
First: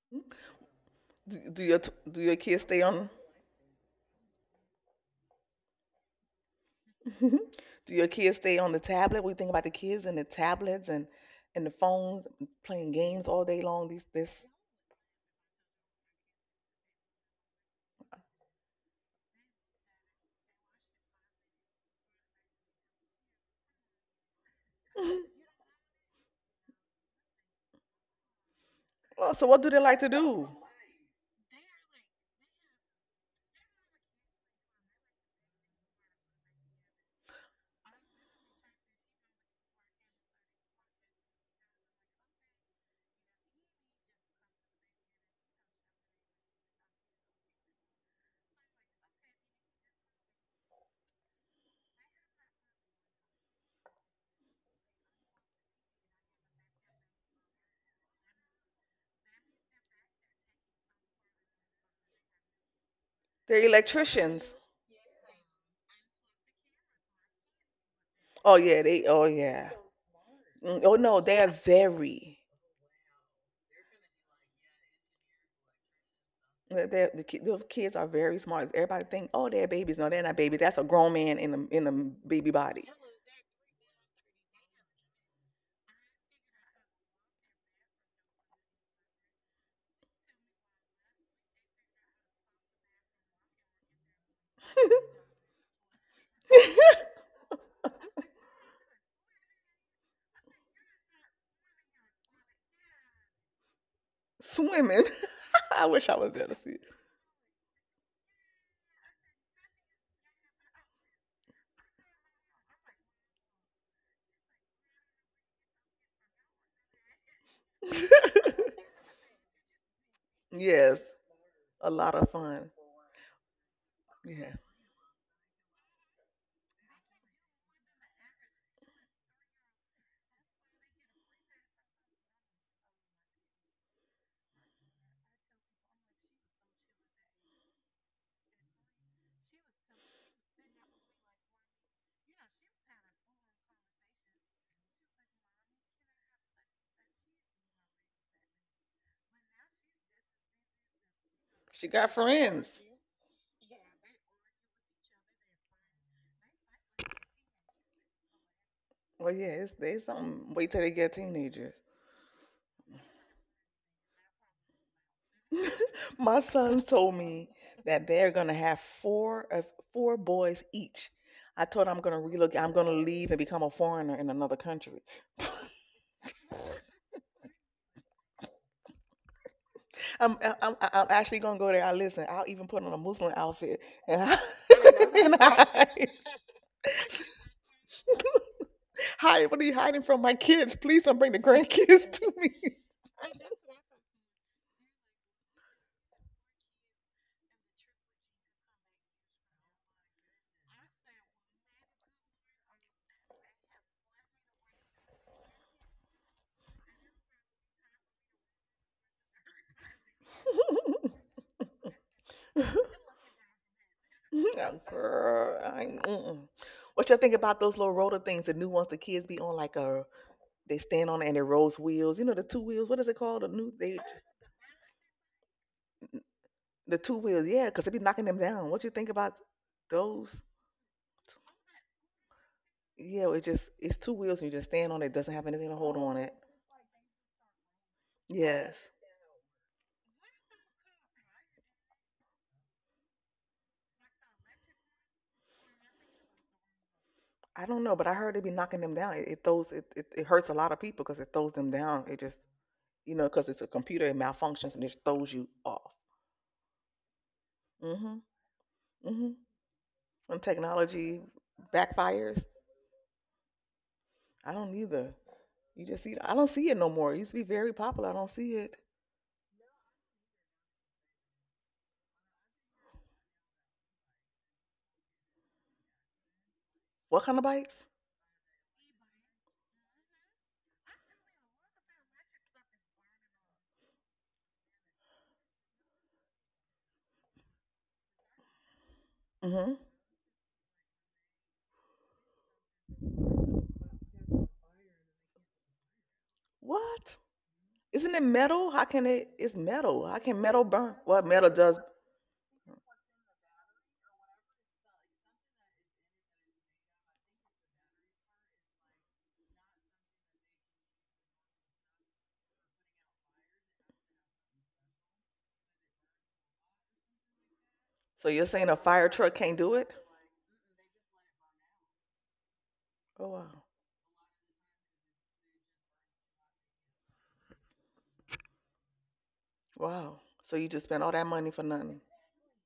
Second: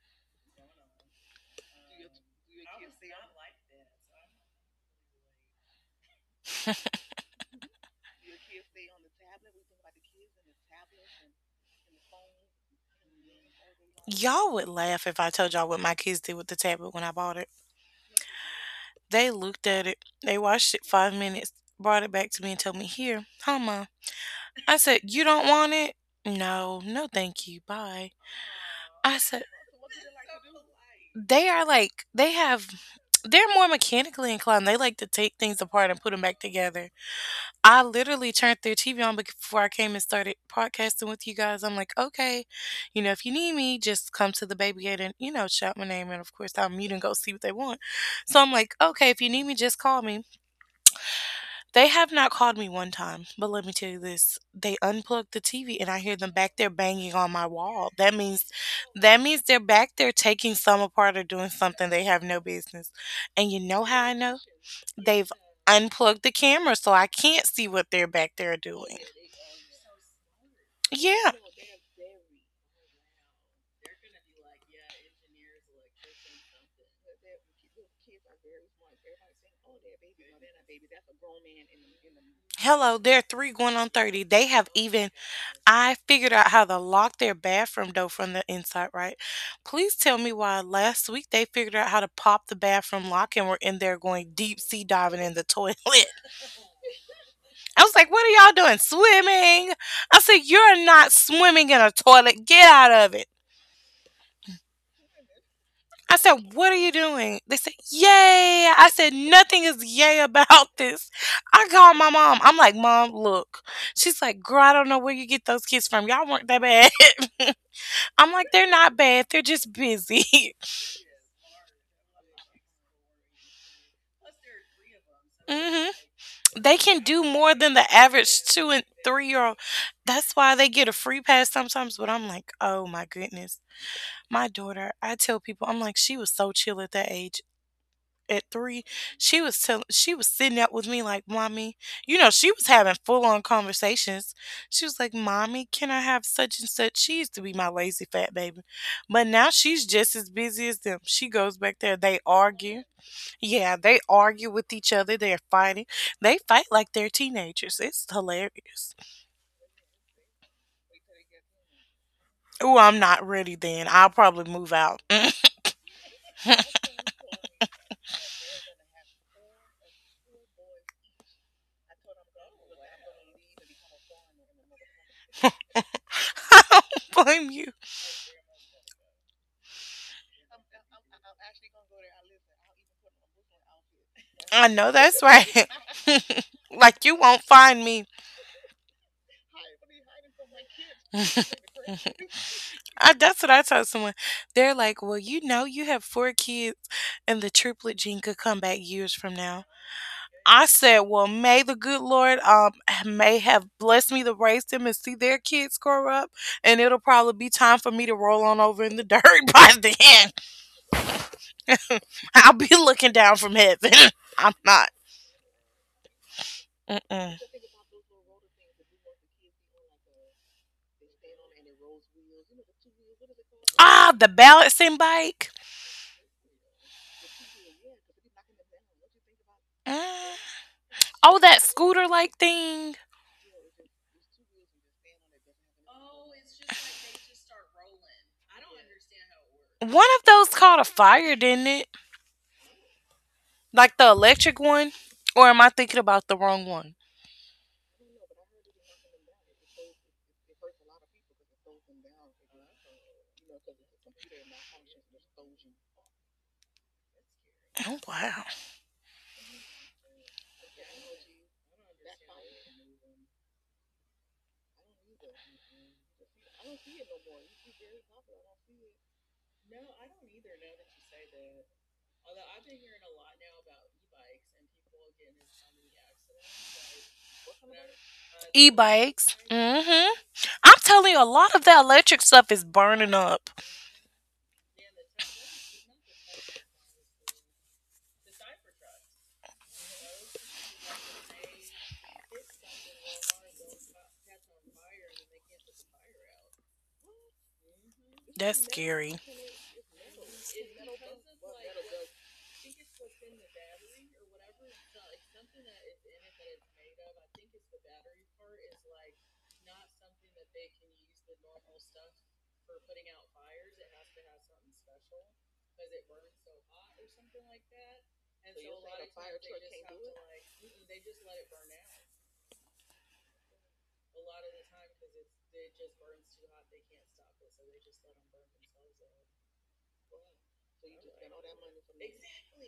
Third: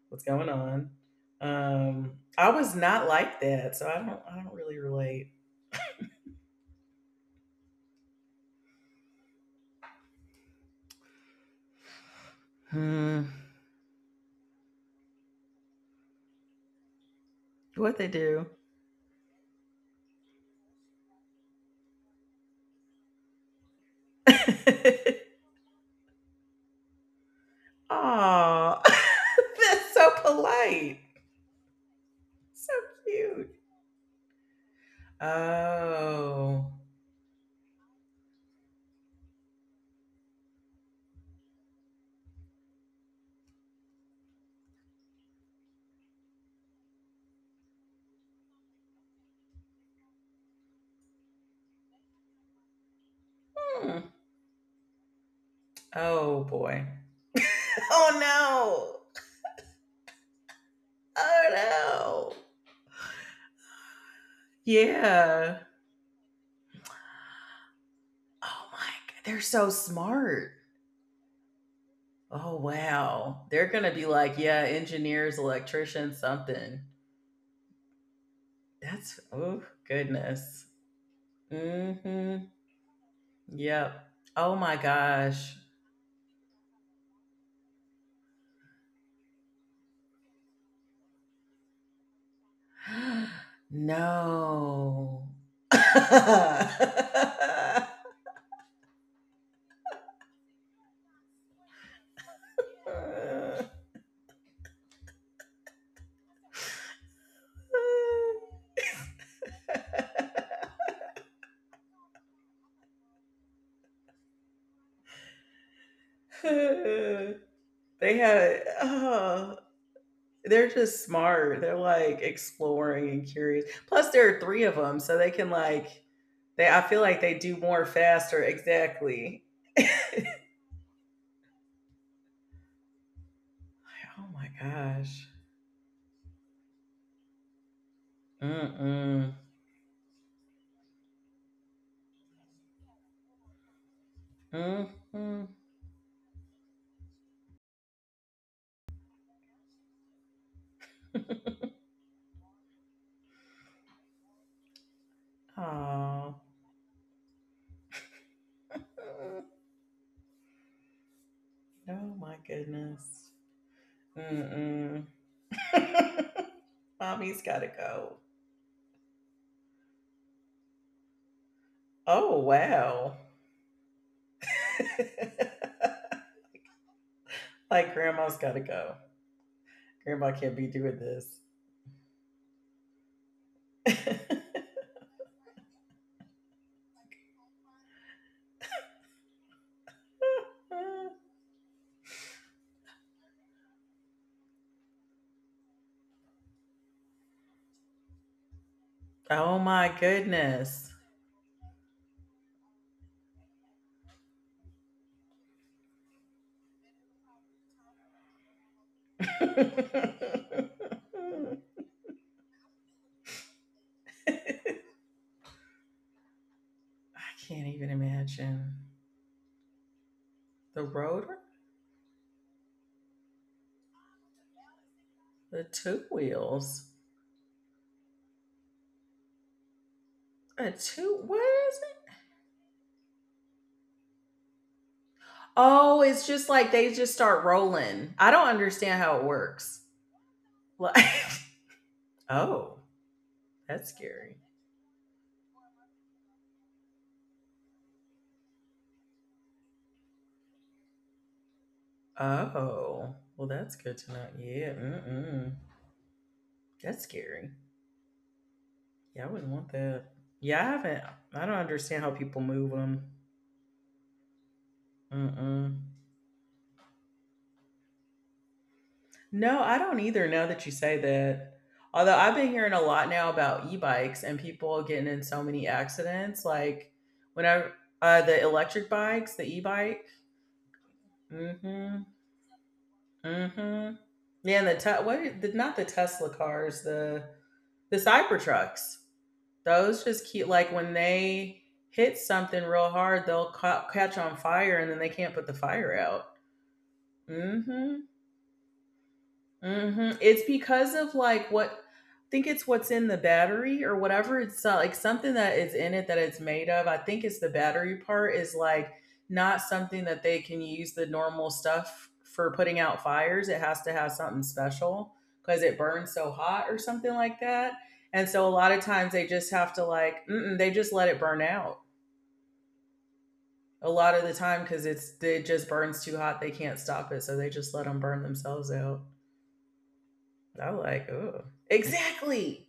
A: what's going on? um
C: Do your
A: I
C: kids
A: was
C: stay
A: not
C: on?
A: like that, so I don't really relate.
C: <laughs> Do your kids stay on the tablet? We think about the kids and the tablets and the phones playing games
A: Hmm,
C: all day long. These
B: <laughs>
C: this.
B: Y'all would laugh if I told y'all what my kids did with the tablet when I bought it.
A: what they do?
B: They looked at it, they watched it 5 minutes, brought it back to me and told me, Here, huh, Mom? I
A: <laughs>
B: said, You
C: <laughs>
B: don't want it? No, no, thank you. Bye.
A: Oh,
B: I
A: <laughs>
C: Oh,
B: said,
C: so what do they
A: that's
C: like
A: so
C: to do?
A: polite,
B: they are like, they have,
A: so cute.
B: they're more mechanically inclined. They like to take things apart and put them back
A: Oh.
B: together. I literally turned their TV on before I came and started podcasting with you guys. I'm like, okay, you know, if you need me, just come to the baby gate and, you know, shout my name. And of course, I'll mute and go see what they want. So I'm like, okay, if you need me, just call me. They have not called me one time, but let me tell you
A: Hmm.
B: this, they unplugged the TV and I hear them
A: Oh
B: back there
A: boy.
B: banging on my
A: <laughs>
B: wall.
A: oh no.
B: That means they're back there taking some apart or
A: Oh
B: doing something they have
A: no.
B: no business. And you
C: They're
B: know how I know?
C: electricians.
B: They've
A: Yeah.
B: unplugged the camera, so I can't see what they're back there
C: Oh
A: Oh my
C: yeah,
B: doing.
C: they.
A: god,
C: Oh
A: they're so
C: yeah.
A: smart.
C: Mm, oh no,
B: Yeah.
C: they are very.
A: Oh wow. They're gonna be like, yeah, engineers, electricians, something.
C: Those kids are very smart. Everybody
A: That's
C: think, oh,
A: oh
C: they're babies. No, they're not babies.
A: goodness.
C: That's a grown man in a
A: Mm-hmm.
C: baby body.
B: Hello, they're three going on
A: Yep.
B: 30. They
A: Oh
B: have
A: my
B: even,
A: gosh.
B: I figured out how to lock their bathroom door from the inside, right? Please tell me why last week they figured out how to pop the bathroom lock and were
A: <gasps>
B: in there going deep sea diving
A: No.
B: in
C: <laughs>
B: the toilet. <laughs>
A: <laughs>
B: I was like, what are y'all doing? Swimming? I said, you're not swimming in a toilet. Get out of.
C: Swimming. <laughs> I wish I
B: I
C: was
B: said,
C: there to see
B: what are
C: it.
B: you doing? They said, Yay. I said, nothing is yay about <laughs> this. I called my mom. I'm like, Mom, look. She's like, Girl, I don't know where you get those kids from. Y'all weren't that bad. <laughs>
A: They
B: I'm like,
A: had
B: they're not bad. They're
A: oh.
B: just
C: <laughs>
B: busy. <laughs>
A: They're
C: Yes,
A: just smart. They're
C: a lot
A: like
C: of fun.
A: exploring and curious. Plus, there are
C: Yeah,
A: three of them, so they can
B: Hmm.
A: like they. I
B: They
A: feel
B: can
A: like
B: do
A: they do
B: more than
A: more
B: the
A: faster.
B: average two and three
A: Exactly.
B: year old. That's why they get a free pass sometimes. But I'm like, oh my goodness.
A: Oh my
B: My daughter, I
A: gosh.
B: tell people, I'm like, she was so chill at that age. At
A: Mm
B: 3,
A: mm
B: she was telling she was sitting up with me like, "Mommy," you know, she was having full-on conversations. She
A: mm.
B: was like,
A: Mm.
B: "Mommy, can I have such and such?" She used to be my lazy fat baby. But now she's just as busy as them. She goes back
C: she
B: there,
C: got
B: they
C: friends.
B: argue. Yeah, they argue with each other. They're fighting. They
A: Oh.
B: fight like they're teenagers. It's hilarious.
C: Well, yeah, it's they something. Wait till they get teenagers.
A: Oh my
B: Oh, I'm not
A: goodness.
B: ready then. I'll probably move out.
A: Mm
B: <laughs> I
C: <laughs> My
A: mm.
C: son
A: <laughs>
C: told
A: Mommy's
C: me
A: gotta
C: that
A: go.
C: they're gonna have four boys each. I told him I'm gonna
A: Oh
C: relook. I'm gonna
A: wow.
C: leave and become a foreigner in another country.
B: don't blame
A: <laughs>
B: you.
A: Like grandma's gotta go.
C: <laughs>
A: Grandma
C: I'm,
A: can't be
C: I'm
A: doing
C: I'm actually
A: this.
C: gonna go there. I listen. I'll even put on a Muslim outfit and, I,
B: I know
C: <laughs>
B: that's
C: and
B: right.
C: hide.
B: <laughs> Like you won't find me.
C: Hide. What are you hiding from my kids? Please don't bring the
A: <laughs>
C: grandkids to
B: <laughs>
C: me.
B: I, that's what I told someone. They're like, well, you have four kids, and the triplet gene could come back years from
A: Oh
B: now.
A: my
B: I
A: goodness.
B: said, well, may the good Lord may have blessed me to raise them and see their kids grow up, and it'll probably be time for me to roll on over in the dirt
A: <laughs>
B: <laughs> by then.
A: I
B: I'll be
C: <laughs>
B: looking down from heaven. <laughs> I'm
C: Yeah,
B: not.
C: girl, I, mm-mm. What y'all think
B: Mm-mm.
C: about
A: can't
C: those
A: even
C: little roller things, the new
A: imagine.
C: ones the kids be on, like a they
A: The
C: stand on it and
A: rotor,
C: it rolls wheels. You know the two wheels. What is it called? The new they
B: Ah, the balancing bike.
A: the two wheels,
C: the two wheels. Yeah, because they be knocking them down. What you think about those?
B: Mm.
A: a two. What
B: Oh, that
A: is
B: scooter
A: it?
B: like thing.
C: Yeah, it just it's two wheels and you just stand on it. It doesn't have anything to hold
A: Oh,
C: on
A: it's
C: it.
A: just like they just start rolling. I don't
C: Yes,
A: understand how it works.
B: One of those caught a
A: Like,
B: fire, didn't it?
A: <laughs> oh, that's
B: Like the
A: scary.
B: electric one? Or am I thinking about the wrong one?
C: I don't know, but I heard they be knocking them down. It throws it, it hurts a lot of people because it throws them down. It just
A: Oh,
C: you know
A: well,
C: because it's a
A: that's good
C: computer
A: to
C: it
A: know. Yeah,
C: malfunctions and it just throws you
A: mm-mm.
C: off.
A: That's scary.
B: Oh
C: Mhm.
B: wow.
A: Yeah, I
C: Mhm.
A: wouldn't want that.
C: When
A: Yeah, I haven't.
C: technology
A: I don't understand how people
C: backfires,
A: move them.
C: I don't either.
A: Mm-mm.
C: You just see I don't see it no more. It used to be very popular. I don't see it.
A: No, I don't either now that you say that. Although I've been hearing a lot now about e-bikes and people getting in so many accidents. Like
C: What kind of
A: when I
C: bikes?
A: the electric bikes,
B: E-bikes.
A: the e-bike.
B: Mm-hmm. I'm telling you, a lot of that
A: Mm-hmm.
B: electric stuff is burning up.
A: Mm-hmm. Yeah, and the te- what? Are- not the Tesla cars, the Cybertrucks.
C: Mhm.
A: Those just keep like when they hit something real hard, they'll ca- catch on fire and then they can't put the fire out.
C: What?
A: Mm-hmm.
C: Isn't it
B: That's
C: metal? How can
B: scary.
C: it? It's metal.
A: Hmm,
C: How can
A: it's
C: metal
A: because
C: burn?
A: of
C: Well, metal
A: like what
C: does.
A: I think it's what's in the battery or whatever. It's like something that is in it that it's made of. I think it's the battery part is like not something that they can use the normal stuff for putting out fires. It has to have something special because it burns so hot or something like that. And
C: So
A: so a
C: you're
A: lot
C: saying a
A: of
C: fire
A: times they
C: truck
A: just
C: can't
A: have
C: do
A: to
C: it?
A: like mm-mm, they just let it burn out
C: Oh wow,
A: a lot of the time because it's it just burns too hot. They can't stop it, so they just let them burn themselves out.
C: wow. So you
A: I'm
C: just spent
A: like,
C: all that
A: oh,
C: money for nothing.
A: exactly.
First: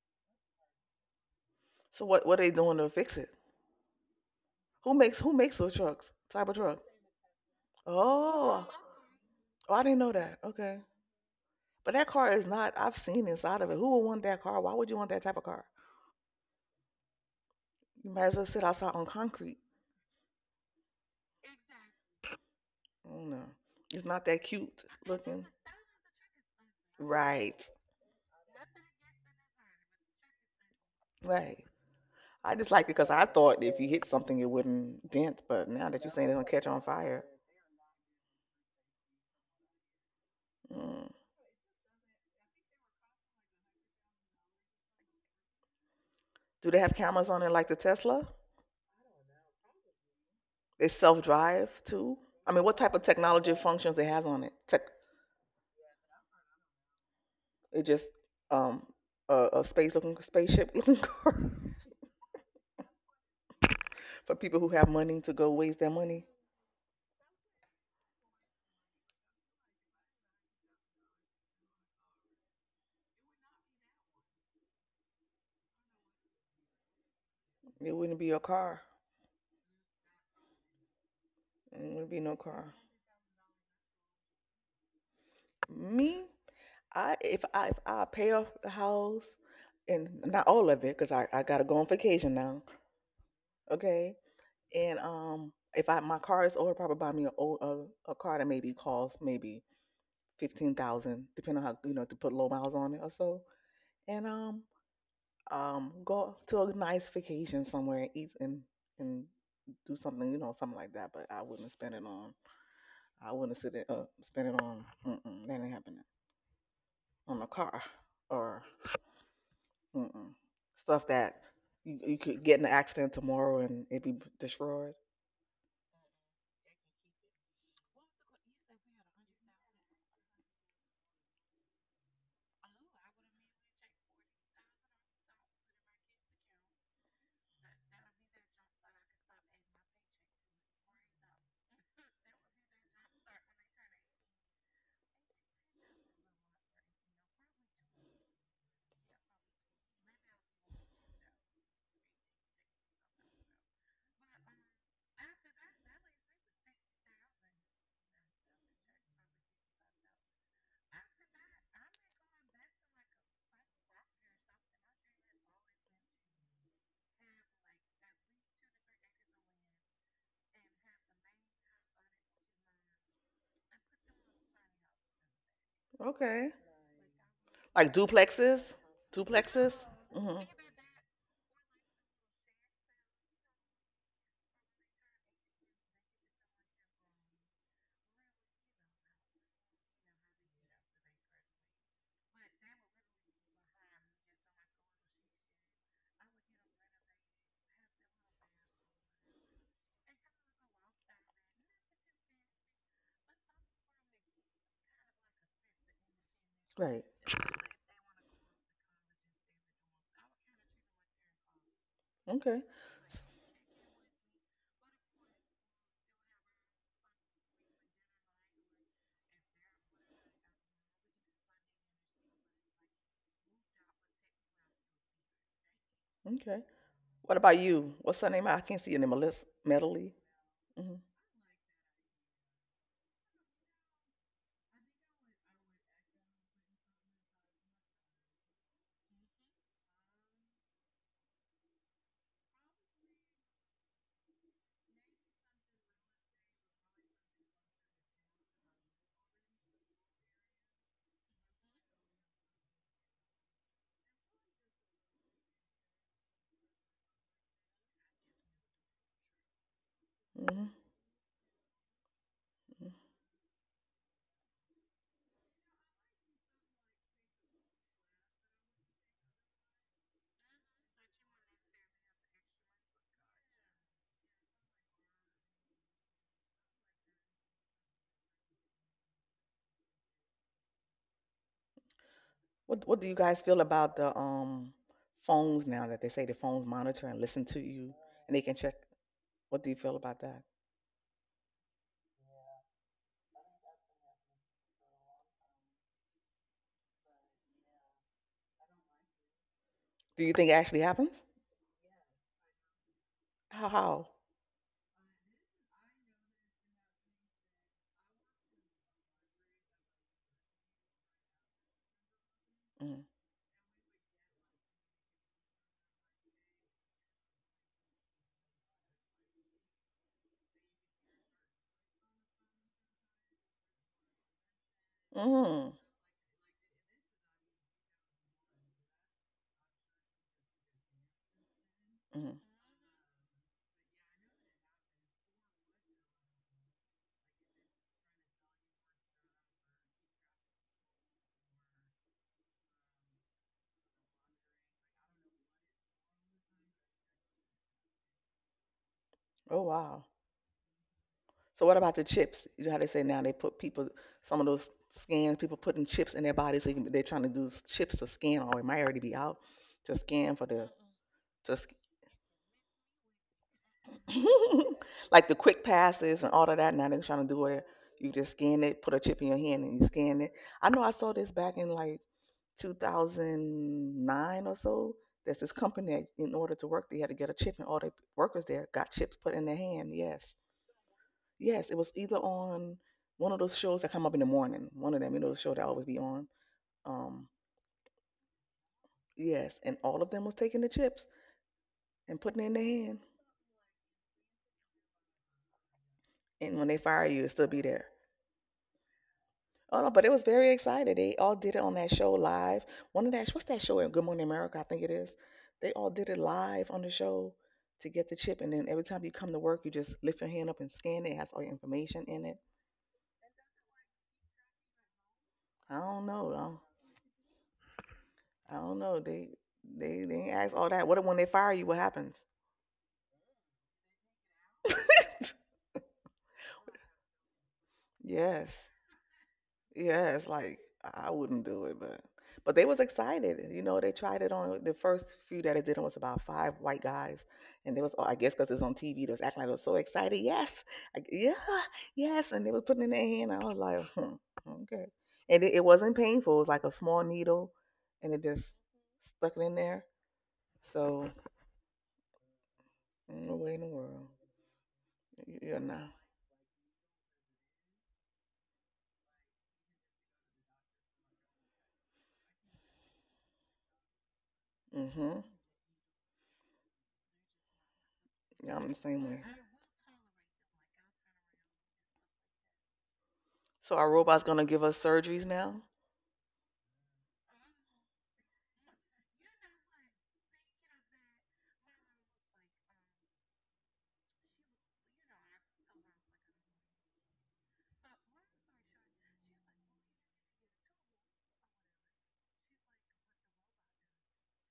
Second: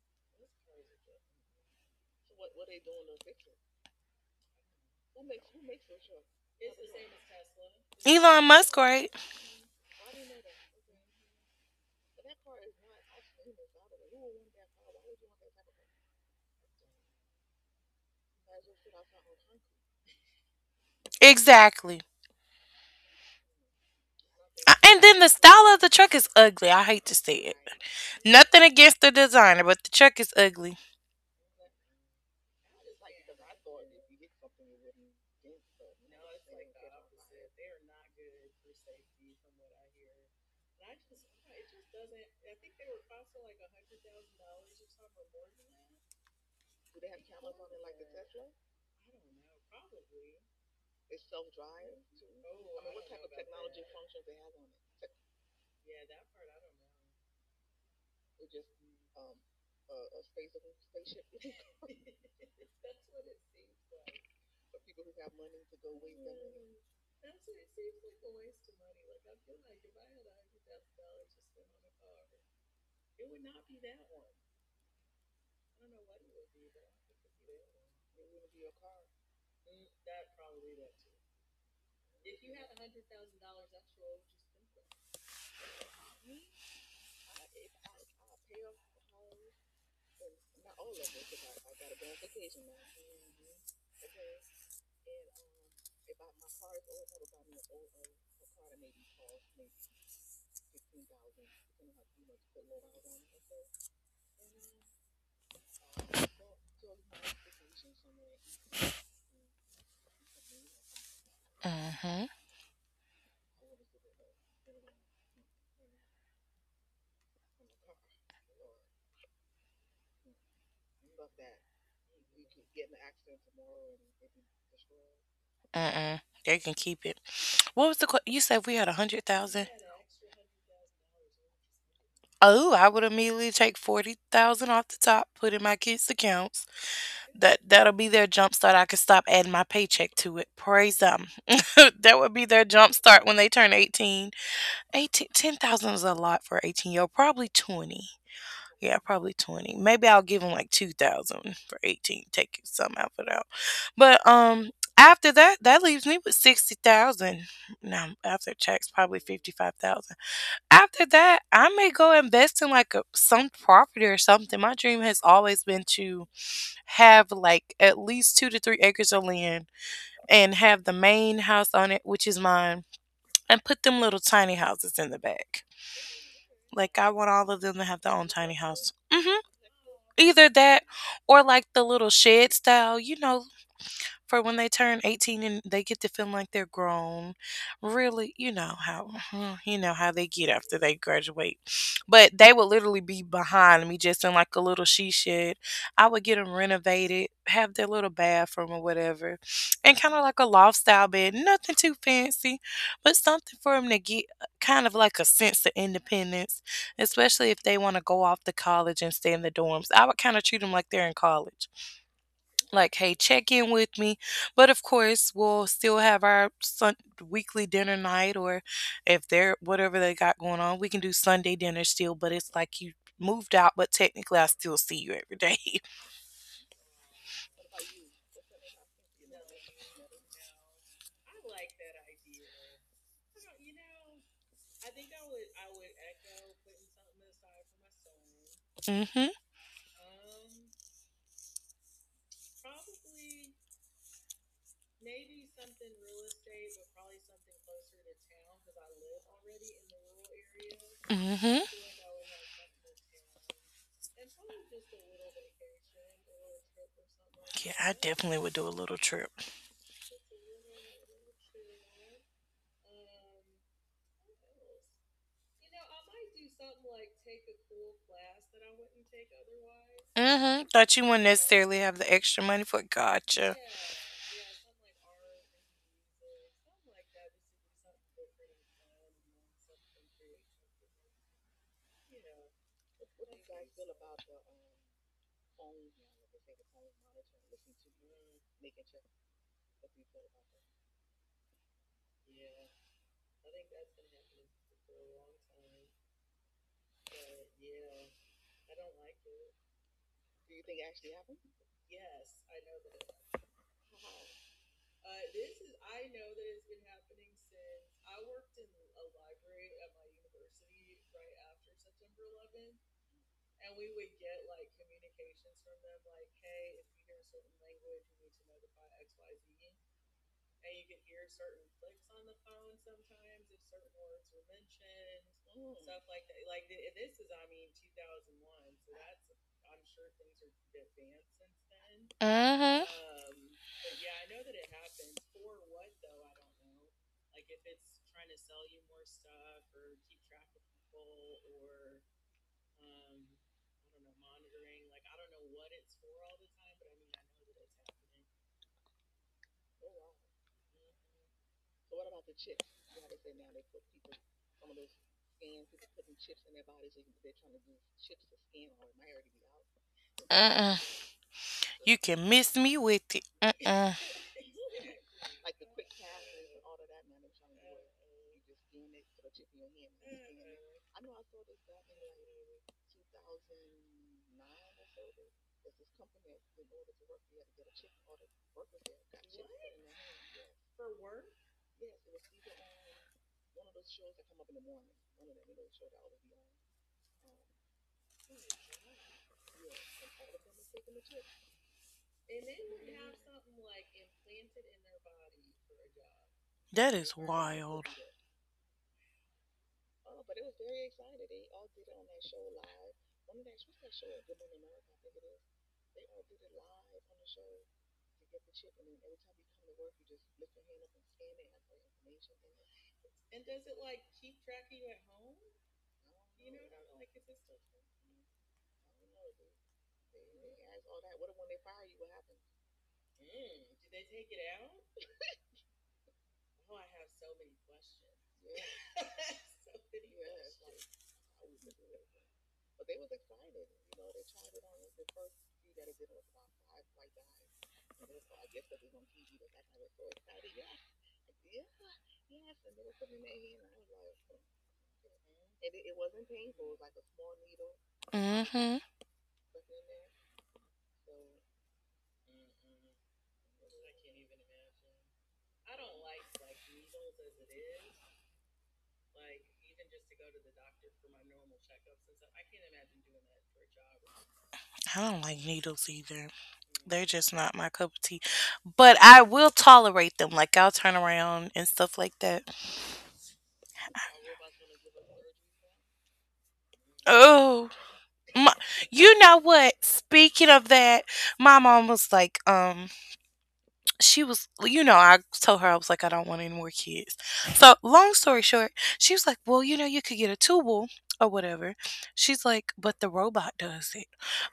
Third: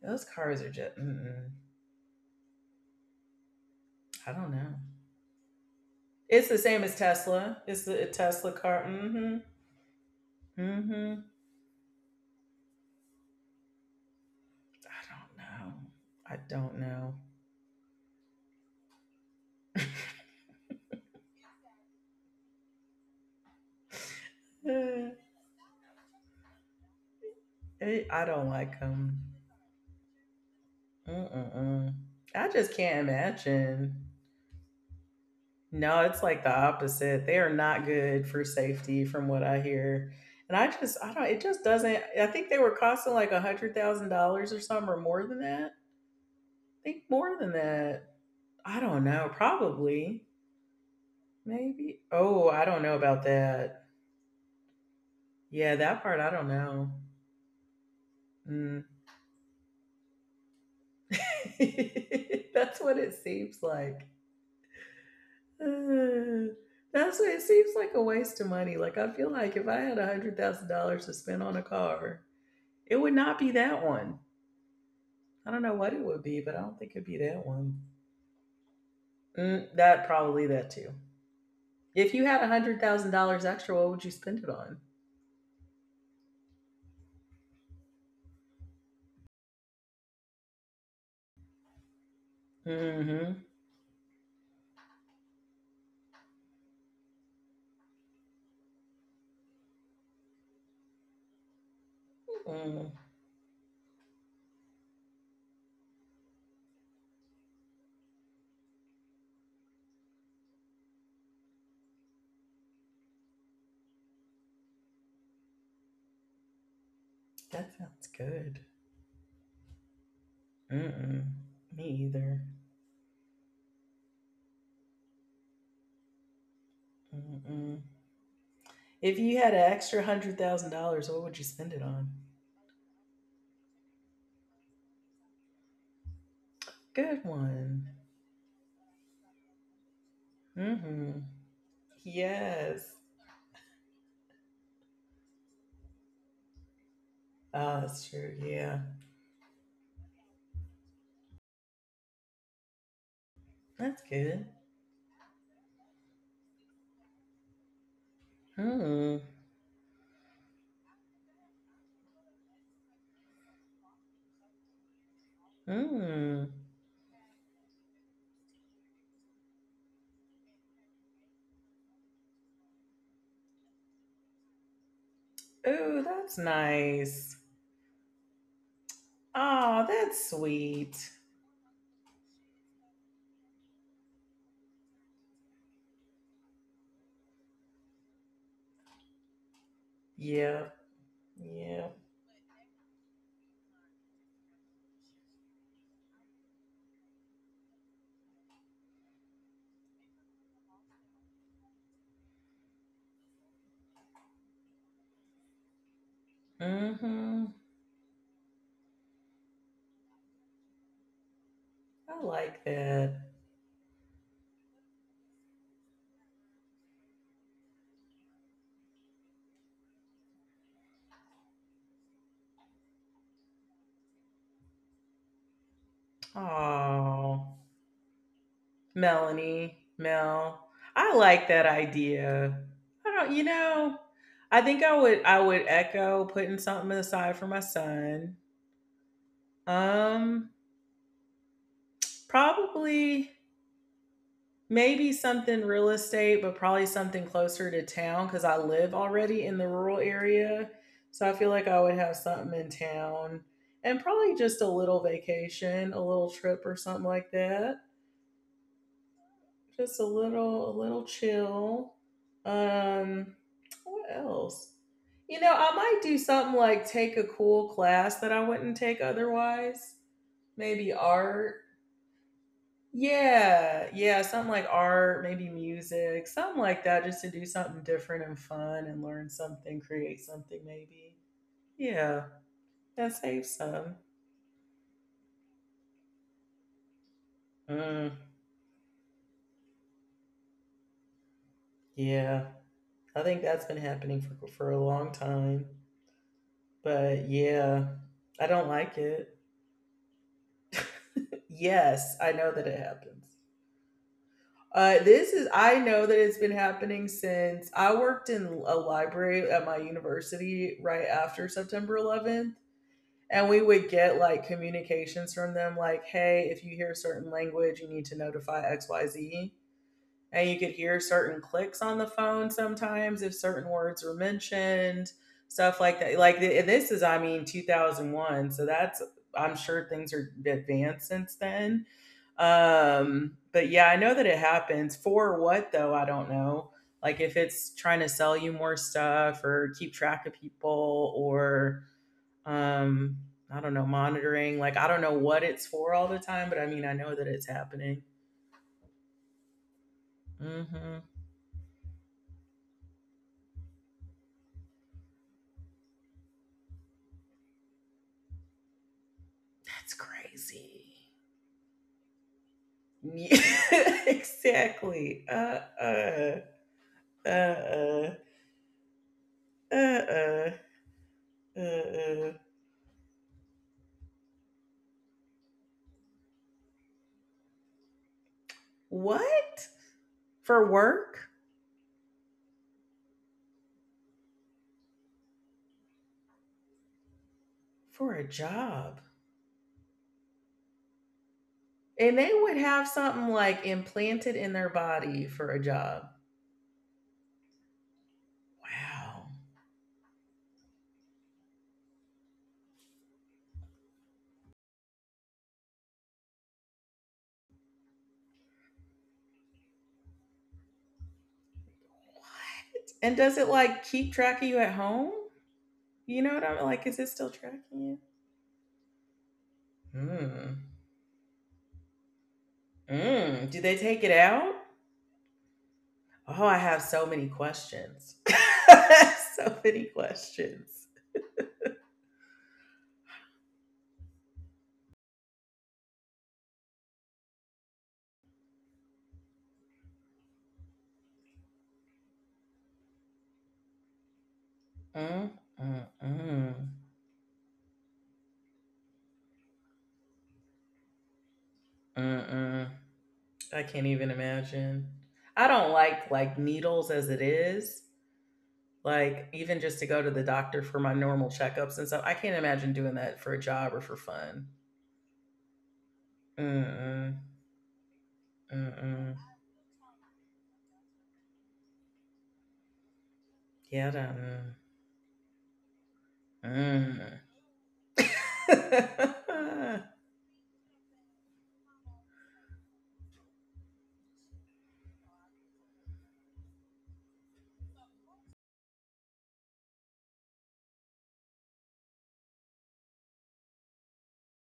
A: Those cars are just, mm-mm.
C: So what? What are they doing to fix it?
A: I don't know.
C: Who makes those trucks?
A: It's
C: Type of
A: the
C: truck?
A: same as Tesla. It's the
B: Elon
A: Tesla
C: Oh,
B: Musk,
A: car.
B: right?
A: Mm-hmm.
C: oh, I didn't know that. Okay,
A: Mm-hmm.
C: but that car is not. I've seen inside of it. Who would want that car? Why would you
A: I
C: want that
A: don't
C: type of car?
A: know. I don't know.
C: You might as well sit outside on concrete.
B: Exactly.
C: Oh no, it's not that cute
B: And then the
C: looking.
B: style of the truck is ugly. I hate to say it.
C: Right,
A: <laughs> I don't
B: Nothing
A: like
B: against the
A: them.
B: designer, but the truck is ugly.
C: right.
A: Mm-mm-mm. I
C: I just
A: just
C: liked it
A: can't
C: because I thought if you
A: imagine.
C: hit something, it wouldn't dent. But now
A: No,
C: that you're
A: it's
C: saying they're
A: like
C: gonna
A: the
C: catch on fire,
A: opposite. They are not good for safety, from what I hear. And I just,
C: mm.
A: I don't. It just doesn't. I think they were costing like $100,000 or something, or more than that.
C: Do they
A: I
C: have
A: think
C: cameras
A: more
C: on it
A: than
C: like the
A: that.
C: Tesla?
A: I don't know. Probably.
C: They self-drive
A: Maybe.
C: too.
A: Oh,
C: I
A: I
C: mean, what
A: don't know
C: type of
A: about
C: technology
A: that.
C: functions it has on it? Tech,
A: Yeah, that part I don't know.
C: it just
A: Mm.
C: um a space-looking spaceship-looking car
A: <laughs> That's what it seems like. <sighs>
C: <laughs> for people who have money to go waste their money.
A: Uh, that's what it seems like a waste of money. Like I feel like if I had $100,000 to spend on a car, it would not be that one. I don't know what it would be, but I don't think it'd be that one.
C: It wouldn't be a car.
A: Mm, that probably that too.
C: It
A: If
C: wouldn't
A: you
C: be
A: had
C: no
A: a hundred
C: car.
A: thousand dollars extra, what would you spend it on?
C: Me, I if I if I pay off the house and not all of it because I gotta go on vacation now.
A: Mm-hmm.
C: Okay. And if I my car is older, probably buy me a old a car that maybe costs maybe 15,000, depending on how you know to put low miles
A: Mm,
C: on it or so. And go to a nice vacation somewhere and eat and do something, you know, something like that. But I wouldn't spend it
B: Mm-hmm.
C: on. I wouldn't sit it, spend it on. Mm-mm, that ain't happening on a
A: that
C: car
A: sounds good.
C: or mm-mm, stuff
A: Mm-mm.
C: that
A: Me
C: you
A: either.
C: could get in an accident tomorrow and it be destroyed.
B: Mm-mm. They can keep it.
A: Mm-mm.
B: What was you said we had a
A: If
B: hundred
A: you had
B: thousand?
A: an extra $100,000, what would you spend it on?
B: Oh, I would immediately take 40,000 off the top, put in my kids' accounts.
A: Good
B: That
A: one.
B: that'll be their jump start. I could stop adding my paycheck to it. Praise
A: Mm-hmm.
B: them. <laughs> That would be their
A: Yes.
B: jump start when they turn 18. Eighteen, 10,000 is a lot for 18-year-old. Probably
A: Oh,
B: 20.
A: that's true. Yeah,
B: Yeah, probably 20. Maybe I'll give them like 2,000 for 18. Take some out for that.
A: that's
B: But
A: good.
B: after that, that leaves me with 60,000. Now, after tax probably
A: Mm.
B: 55,000. After that, I may go invest in like some property or something. My dream has always been to
A: Mm.
B: have like at least 2 to 3 acres of land and have the main house on it, which is mine, and put them little tiny houses in the back.
A: Oh, that's
C: Okay.
B: Like I want
A: nice.
B: all of them to
C: Like
B: have their own tiny
C: duplexes?
B: house. Hmm.
C: Duplexes?
A: Oh, that's
C: Hmm.
B: Either that
A: sweet.
B: or like the little shed style, for when they turn 18 and they get to feel like they're grown. Really, you know how <laughs> you know how they get
A: Yeah.
B: after they graduate.
A: Yeah.
B: But they would literally be behind me just in like a little she shed. I would get them renovated, have their little bathroom or whatever. And kind of like a loft style bed, nothing too fancy, but something for them to get kind of like a sense of independence,
C: Right.
A: Mm-hmm.
B: especially if they want to go off to college and stay in the dorms. I would kind of treat them like they're in college
A: I like
C: Okay.
B: like,
A: that.
B: hey, check in with me. But of course, we'll still have our weekly dinner night, or if they're whatever they got going on, we can do Sunday dinner still. But it's like you moved out, but technically, I still see you every day.
C: Okay. What
A: Oh.
C: about you? What's her name? I can't see your name. Melissa
A: Melanie,
C: Medley.
A: Mel.
C: Mm-hmm.
A: I like that idea. I don't, you know, I think I would echo putting something aside for my son.
B: <laughs> Mm-hmm.
A: Um probably maybe something real estate, but probably something closer to town cuz I live already in the rural area. So I feel
B: Mm-hmm.
A: like I would have something in town and probably just a little vacation, a little trip or something like
B: Yeah,
A: that.
B: I definitely would do a little trip.
A: Just
C: Hmm.
A: a little chill. Um, what else? You know, I might do something like take a cool class that I wouldn't take otherwise.
B: Mm-hmm.
A: Maybe
B: Thought you wouldn't
A: art.
B: necessarily have the extra money for. Gotcha.
A: Yeah, yeah, something like art, maybe music, something like that, just to do something different and fun and learn something, create something, maybe. Yeah,
C: What
A: and
C: do you guys
A: save
C: feel
A: some.
C: about the phones now that they say the phones monitor and listen to you
A: Mm,
C: and they can check? What do you feel about that?
A: yeah, I think that's been happening for a long time. But yeah, I don't like it.
C: Do you think it actually happens?
A: Yes, I know that it happens.
C: How? How?
A: This is I know that it's been happening since I worked in a library at my university right after September 11th,
C: Mm-hmm.
A: and we would get like communications from them like, "Hey, if you hear a certain language, you need to notify X, Y, Z and you could hear certain clicks on the phone sometimes if certain words were mentioned
C: Mm-hmm.
A: stuff like that like th- this is I mean 2001, so that's I'm sure things are advanced since then.
C: Mm-hmm.
A: But yeah, I know that it happens, for what though I don't know, like if it's trying to sell you more stuff or keep track of people or um I don't know, monitoring, like I don't know what it's for all the time, but I mean I know that it's happening.
C: Oh wow.
A: Hmm.
C: So what about the chips? You know how they say now they put people some of those scans people putting chips in their body so you can, they're trying to do s- chips to scan or it might already be out
A: That's
C: to scan for
B: Mm-hmm.
C: the
B: Mm-mm.
A: crazy.
C: to sc-
B: You can miss me with it.
A: Yeah,
B: Mm-mm.
A: <laughs>
C: <laughs>
A: exactly.
C: like the quick passes and
A: Uh,
C: all of that. Now they're trying to do where
A: uh,
C: you just scan it, put a chip in your hand, and you scan it.
A: uh,
C: I know I saw this back in like
A: uh, uh.
C: 2009 or so. There's this company that in order to work, they had to get a chip, and all the workers there got chips put in their
A: What?
C: hand. Yes.
A: For work?
C: Yes, it was either on one of those shows that come up in the morning. One of them, you know, the show that always be on. Um,
A: For a job.
C: yes, and all of them was taking the chips
A: And
C: and
A: they
C: putting it in
A: would
C: their
A: have
C: hand.
A: something like implanted in their body for a job.
C: And when they
B: That
C: fire
B: is right,
C: you, it still be
B: wild.
C: there.
A: Wow.
C: Oh no, but it was very excited. They all did it on that show live. One of that, what's that show? Good Morning America, I think it is. They all did it live on the show to get the chip, and then every time you come to work, you just lift your hand up and scan it. It has all your information in it.
A: What? And does it like keep track of you at home?
C: I don't
A: You know what I'm
C: know.
A: like? Is it still tracking you?
C: I don't know. They they ain't ask
A: Hmm.
C: all that. What if when they fire you, what happens?
A: Mm. Do they take it out?
C: <laughs>
A: Oh, I have so many questions.
C: Yes.
A: <laughs> So many
C: Yes. Like
A: questions.
C: I wouldn't do it, but they was excited. You know, they tried it on the first few that I did. It was about five white guys, and they was oh, I guess because it's on TV, they was acting like they was so excited. Yes, I, yeah, yes, and they was putting it in their hand. I was like, hmm, okay,
A: Mm,
C: and it
A: mm,
C: wasn't painful. It was
A: mm,
C: like a small needle, and it just
B: Mm-hmm.
C: stuck it in there. So
A: mm, mm.
C: no way
A: I
C: in the
A: can't
C: world,
A: even imagine. I
C: yeah,
A: don't
C: no.
A: like needles as it is. Like even just to go to the doctor for my normal checkups and stuff. I can't imagine doing that for a job or for fun.
B: I don't
C: Mhm.
B: like needles either.
A: Mm,
B: They're just
A: mm,
B: not my cup of tea.
C: Yeah, I'm
A: mm,
C: the
B: But
C: same
B: I
C: way.
A: mm.
B: will tolerate them. Like I'll turn around and stuff like that.
C: So
A: Yeah, I
C: our robot's gonna
A: don't.
C: give us surgeries now?
A: Mm.
B: Oh, my, you know what?
A: Mm.
B: Speaking of that, my mom was like, I told her I was like, I don't want any more kids. So, long story short, she was like, well, you could get a tubal or whatever. She's like, but the robot does it.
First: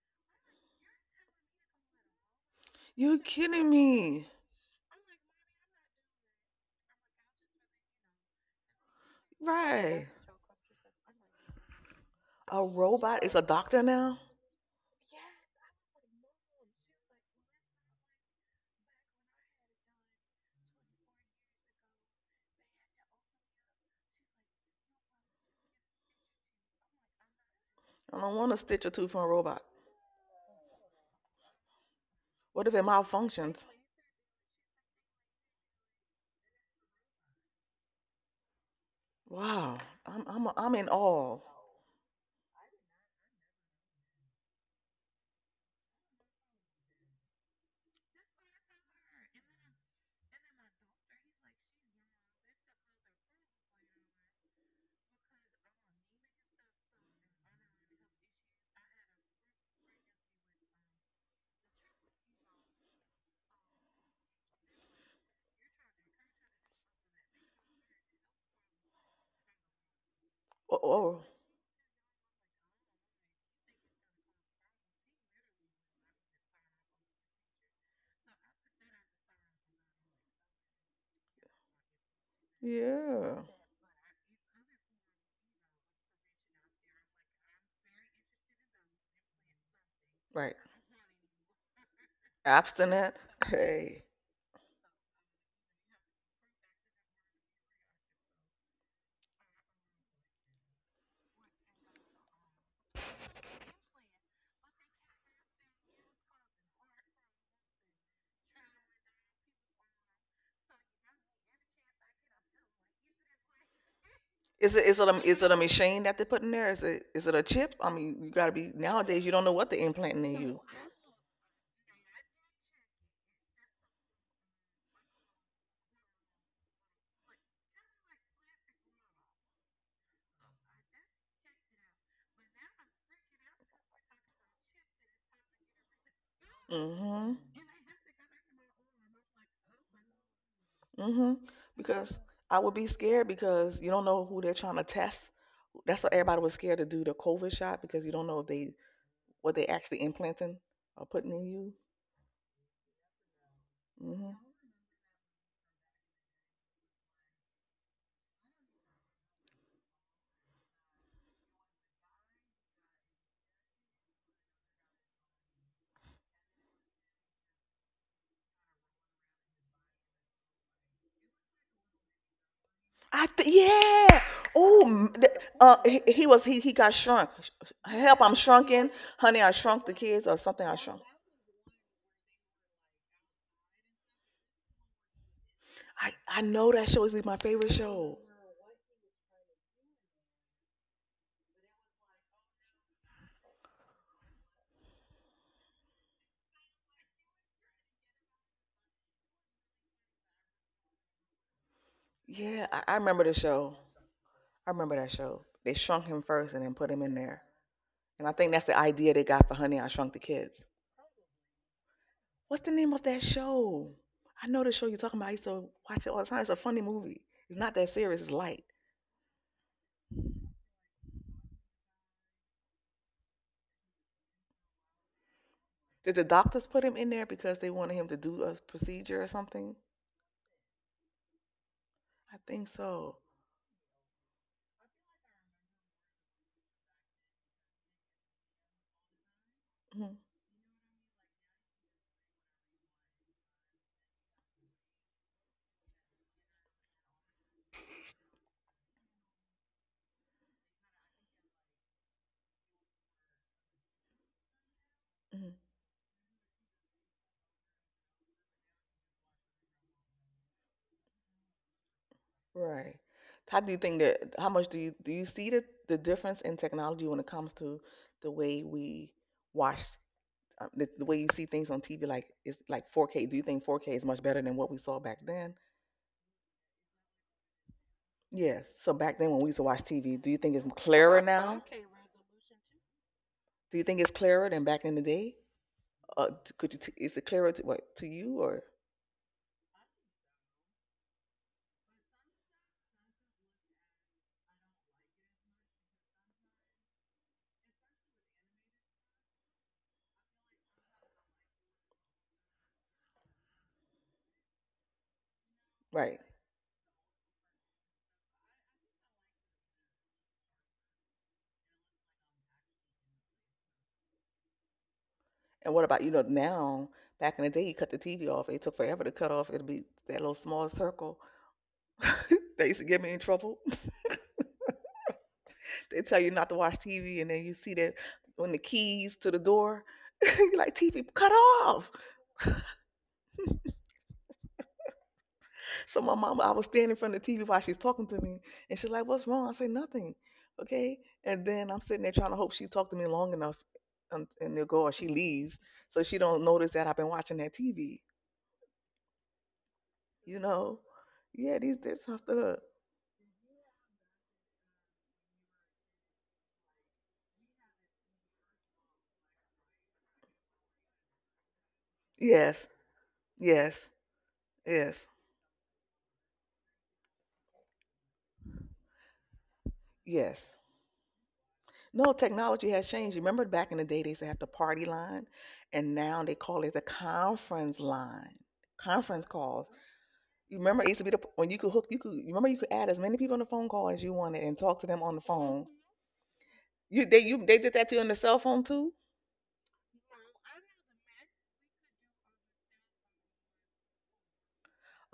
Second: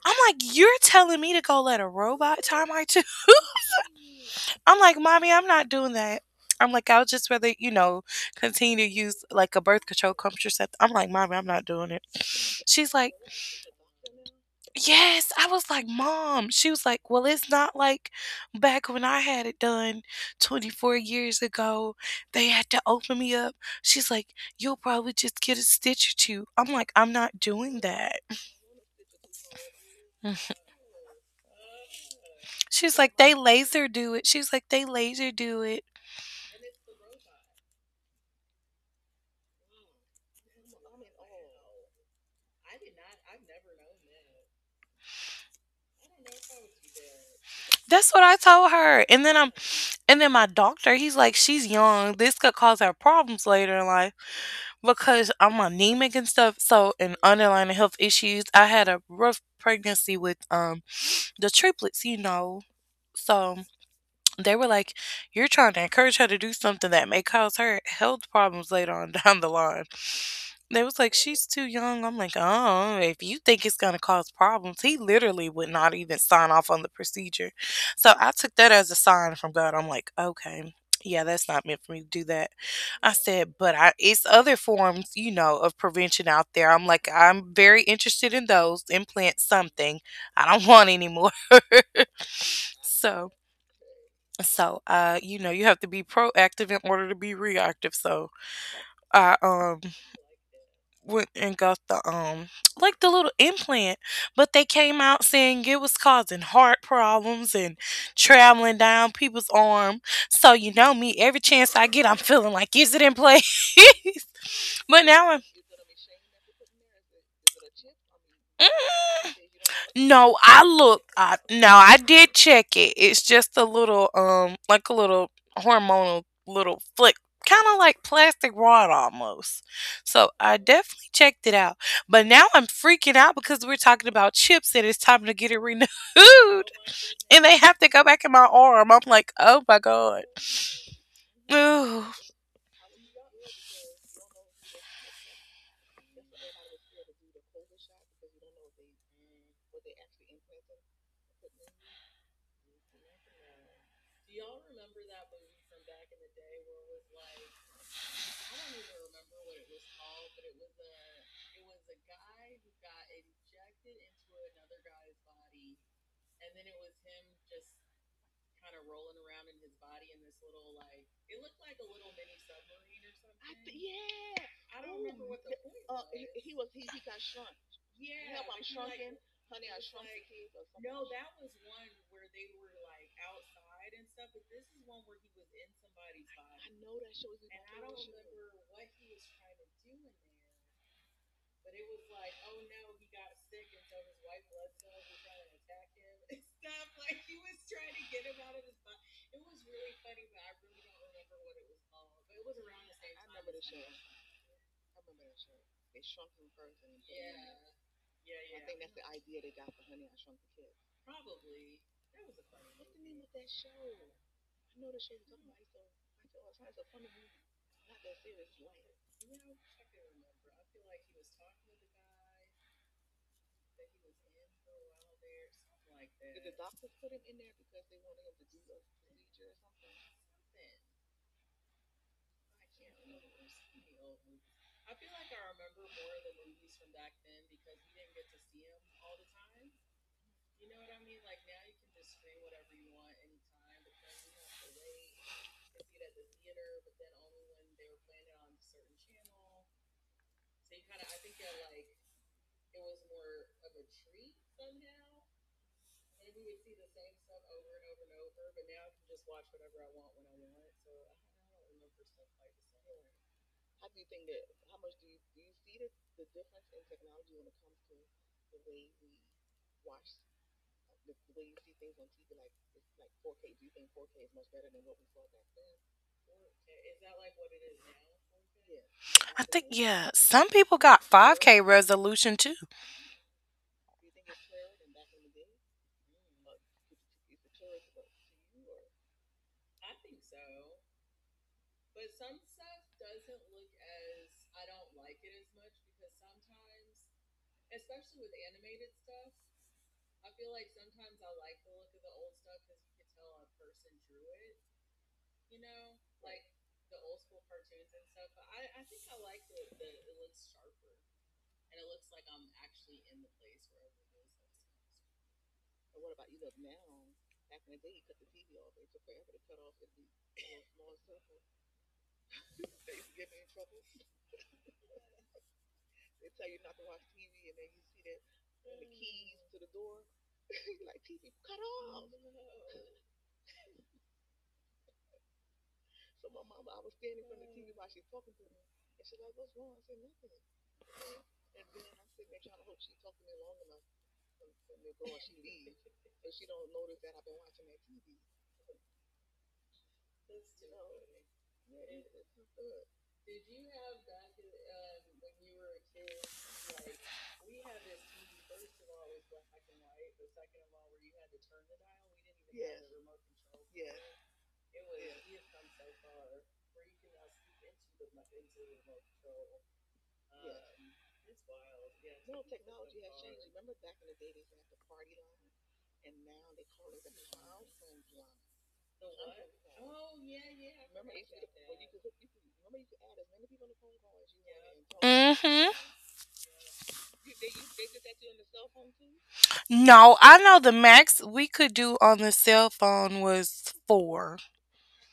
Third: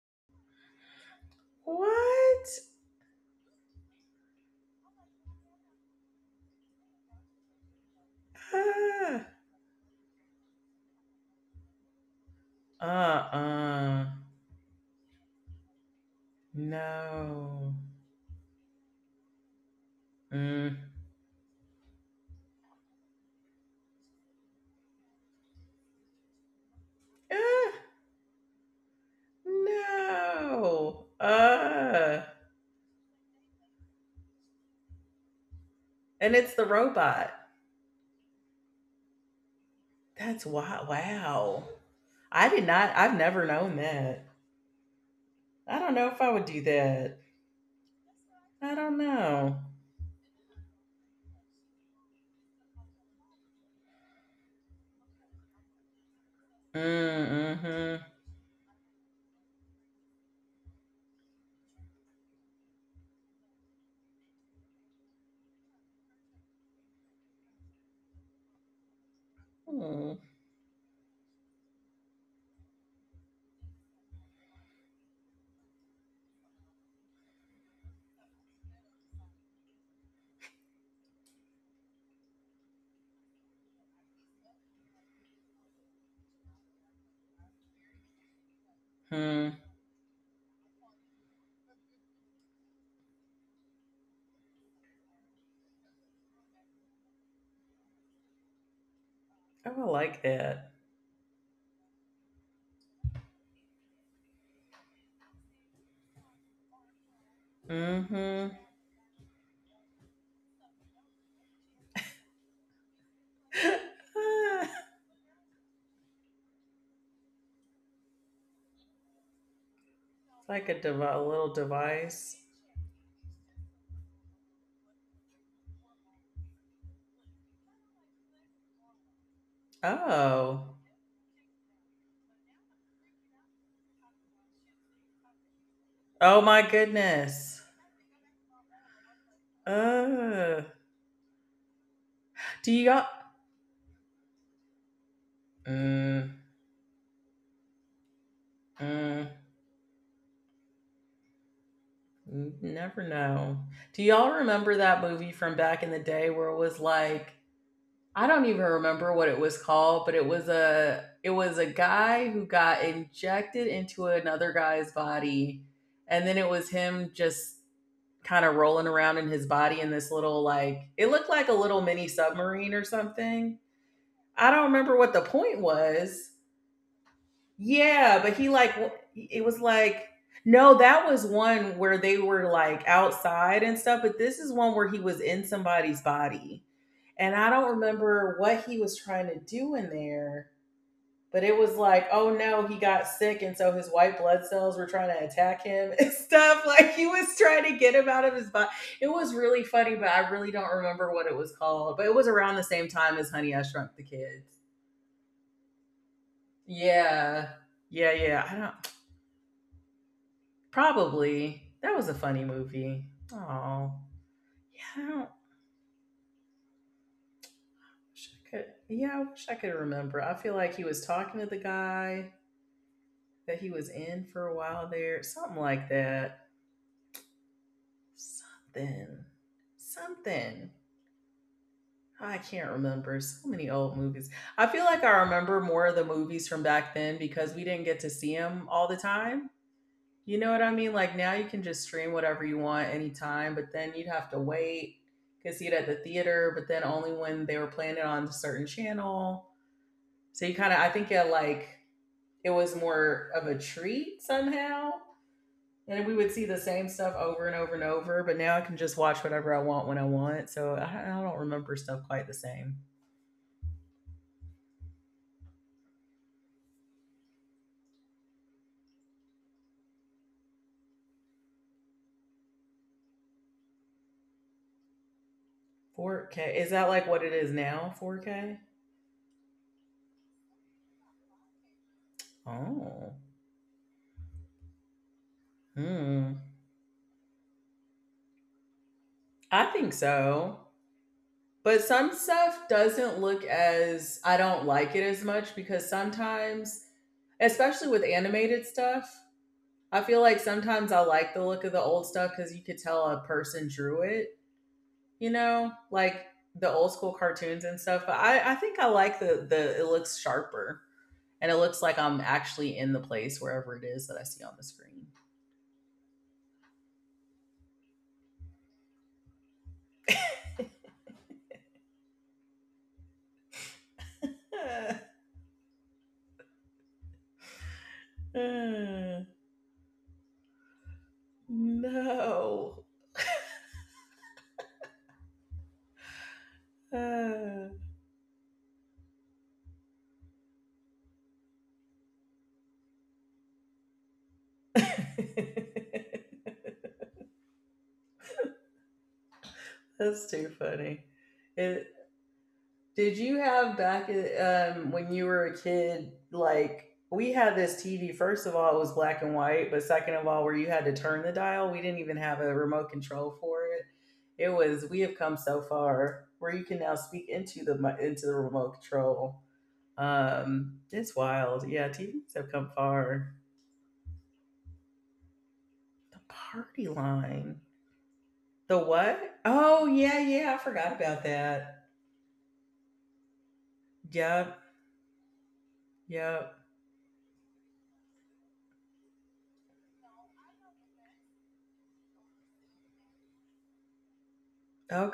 B: I'm like, you're telling me to go
A: <laughs>
B: let a robot
A: What?
B: tie my tube?
C: You're kidding me.
B: <laughs> I'm like, mommy, I'm not doing that. I'm like, I would just rather, continue to
A: Ah.
B: use like a birth
C: Right.
B: control contraceptive. I'm like, mommy, I'm not doing it.
C: A
A: Uh,
B: She's like,
C: robot is a doctor
A: uh.
C: now?
B: yes, I was like, "Mom," she was like, "Well, it's
A: No.
B: not like back when I had it done
A: Mm.
B: 24 years ago, they had to open me up." She's like, "You'll probably just get a stitch or two." I'm like, "I'm not
A: Ah.
B: doing
C: I
B: that."
C: don't want to stitch a tooth from a robot.
B: Mm.
A: No. Uh,
C: What if it
B: She's like, "They
C: malfunctions?
B: laser do it." She's like, "They laser do it."
A: and it's the robot.
C: Wow. I'm
A: That's
C: I'm I'm
A: wow.
C: in awe.
A: Wow. I did not I've never known that. I don't know if I would do that.
B: That's what I told
A: I don't
B: her. And then I'm
A: know.
B: and then my doctor, he's like, "She's young. This could cause her problems later in life because I'm anemic and stuff."
A: Mm,
B: So, and underlying health
A: mhm.
B: issues. I had a rough pregnancy with the triplets, you know. So they were like, you're trying to encourage her to do something that may cause her health problems later on <laughs> down the line.
C: Oh,
B: They was like,
C: oh
B: she's too young. I'm like, oh, if you think it's going to cause problems, he literally would not even sign off on the procedure. So I took that as a sign from God. I'm like, okay. Yeah, that's not meant for me to do that. I
C: yeah.
B: said, but I it's other forms, of prevention out there. I'm like, I'm very interested in those. Implant
A: Mm-hmm.
B: something. I
C: Right.
B: don't <laughs> want any more. <laughs>
C: Abstinent.
B: so
C: Hey.
B: so, you have to be proactive in order to be reactive. So, I
A: Oh, I like that.
B: went and got the <tsk> like the little implant, but they came out saying it was causing heart problems and
A: Mm-hmm. <laughs>
B: traveling down people's arm. So, you know me, every chance I get, I'm feeling like is it in place?
A: It's
C: Is it
B: <laughs>
C: is
B: But
C: it a
B: now
C: is
B: I'm.
C: it a machine that they put in there? Is it a chip? I mean, you gotta be nowadays. You
B: mm,
C: don't know what they're implanting
B: No,
C: in you.
B: I
A: like a, devi-
B: looked.
A: a
B: I,
A: little
B: no, I did
A: device.
B: check it. It's just a little, like a little hormonal little flick, kind of like plastic rod almost. So I
A: Oh.
B: definitely checked it out. But now I'm freaking out because we're talking about chips and it's time to get it renewed, <laughs>
A: Oh my
B: and
C: Mm-hmm.
B: they
A: goodness.
B: have to go back in my arm. I'm like, oh my god. <sighs>
A: Uh.
C: Hmm. Because
B: Ooh,
C: I would
A: Do
C: be
A: y'all?
C: scared because you don't know who they're trying to test. That's why
A: Mm,
C: everybody was scared to do the COVID shot because you don't know if they
A: mm.
C: what they actually implanting or putting in you.
A: N- Never know. Do
C: Hmm.
A: y'all remember that movie from back in the day where it was like I don't even remember what it was called, but it was a guy who got injected into another guy's body and then it was him just kind of rolling around in his body in this little like it looked like a little mini submarine or something.
C: Yeah.
A: I don't remember
C: Oh,
A: what the point
C: he
A: was,
C: was he got shrunk.
A: yeah,
C: Help!
A: but
C: I'm
A: he like
C: shrunken,
A: w-
C: honey.
A: it
C: I
A: was
C: shrunk the
A: like
C: kids or something. I
A: no,
C: shrunk.
A: that was one where they were like outside and stuff, but this is one where he was in somebody's
C: I
A: body.
C: know that show is my
A: And I
C: favorite
A: don't
C: show.
A: remember what he was trying to do in there, but it was like, oh no, he got sick and so his white blood cells were trying to attack him <laughs> and stuff. Like he was trying to get him out of his body. It was really funny, but I really don't remember what it was called. But it was around the
C: Yeah, I,
A: same
C: I
A: time
C: remember
A: as
C: the
A: Honey I
C: show.
A: Shrunk the Kids.
C: I remember that show. They shrunk him first and then put him in there.
A: Yeah. Yeah,
C: And I
A: yeah.
C: think
A: I
C: that's the
A: don't.
C: idea they got for Honey, I Shrunk the Kids.
A: Probably. That was a funny
C: What's the name of
A: movie.
C: that show?
A: Oh.
C: I know the show you're
A: Yeah, I
C: talking about.
A: don't.
C: I used to watch it all the time. It's a funny movie. It's not that serious. It's
A: Wish I
C: light.
A: could, yeah, I wish I could remember. I feel like he was talking to the guy that he was in for a while there. Something like
C: Did the
A: that.
C: doctors put him in there because they wanted him to do a procedure or
A: Something.
C: something?
A: Something.
C: I
A: I
C: think
A: can't
C: so.
A: remember. So many old movies. I feel like I remember more of the movies from back then because we didn't get to see them all the time.
C: Mhm.
A: You know what I mean? Like now you can just stream whatever you want anytime, but then you'd have to wait to see it at the theater, but then only when they were playing it on a certain channel. So you kind of, I think it like, it was more of a treat somehow.
C: Mhm.
A: And we would see the same stuff over and over and over, but now I can just watch whatever I want when I want. So I don't remember stuff quite the same.
C: Right. How do you think that? How much do you see the difference in technology when it comes to the way we watch, the way you see things on TV? Like it's like 4K. Do you think 4K is much better than what we saw back then?
A: 4K. Is that like what it is now? 4K?
C: Yes, so back then when we
B: I
C: used to
B: think
C: watch
B: yeah.
C: TV, do you
B: Some
C: think it's
B: people got
C: clearer now?
B: 5K
C: Okay,
B: resolution
C: resolution
B: too.
C: two.
A: Oh.
C: Do you think it's clearer than back in the day?
A: Hmm.
C: Is it clearer to what to you or
A: I think so. But some stuff doesn't look as, I don't like it as much because sometimes, especially with animated stuff, I feel like sometimes I like the look of the old stuff because you could tell a person drew it, you know,
C: right?
A: like the old school cartoons and stuff. But I think I like the it looks sharper and it looks like I'm actually in the place wherever it is that I see on the screen.
C: And what about, you know, now? Back in the day, you cut the TV off. It took forever to cut off. It'd be that little small circle. <laughs> They used to get me in trouble. <laughs> They tell you not to watch TV, and then you see that on the keys to the door. <laughs> You're like, TV, cut
A: <laughs>
C: off.
A: No.
C: So my mama, I was standing in front of the TV while she's
A: Uh.
C: talking to me, and she's like, "What's wrong?" I say, "Nothing." Okay, and then I'm sitting there trying to hope she talked to me long enough, and they'll go or she leaves, so she
A: <laughs>
C: don't notice that I've been watching that TV.
A: That's
C: You
A: too
C: know?
A: funny.
C: Yeah, these
A: It,
C: this stuff. Up.
A: did you have back when you were a kid, like we had this TV, first of all, it was black and white, but second of all, where you had to turn the dial, we didn't even have a
C: Yes,
A: remote control for it.
C: yes,
A: It was,
C: yes,
A: we have come so far where you can now speak into the into the remote control.
C: yes.
A: It's wild. Yeah,
C: No,
A: TVs have
C: technology
A: come
C: has changed.
A: far.
C: Remember back in the day, they used to have the party line, and
A: The
C: now they call it the
A: party line.
C: conference line,
A: The
C: conference
A: what?
C: calls.
A: Oh, yeah, yeah,
C: You
A: I
C: remember it
A: forgot
C: used to be the
A: about
C: when you could hook
A: that.
C: you could you remember you could add as many people on the phone call as you wanted and
A: Yep,
C: talk to them on the
B: And talk.
C: phone.
B: Mm-hmm.
A: yep.
C: You they did that to you on the cell phone too?
B: No, I know the max we could do on the cell phone was four.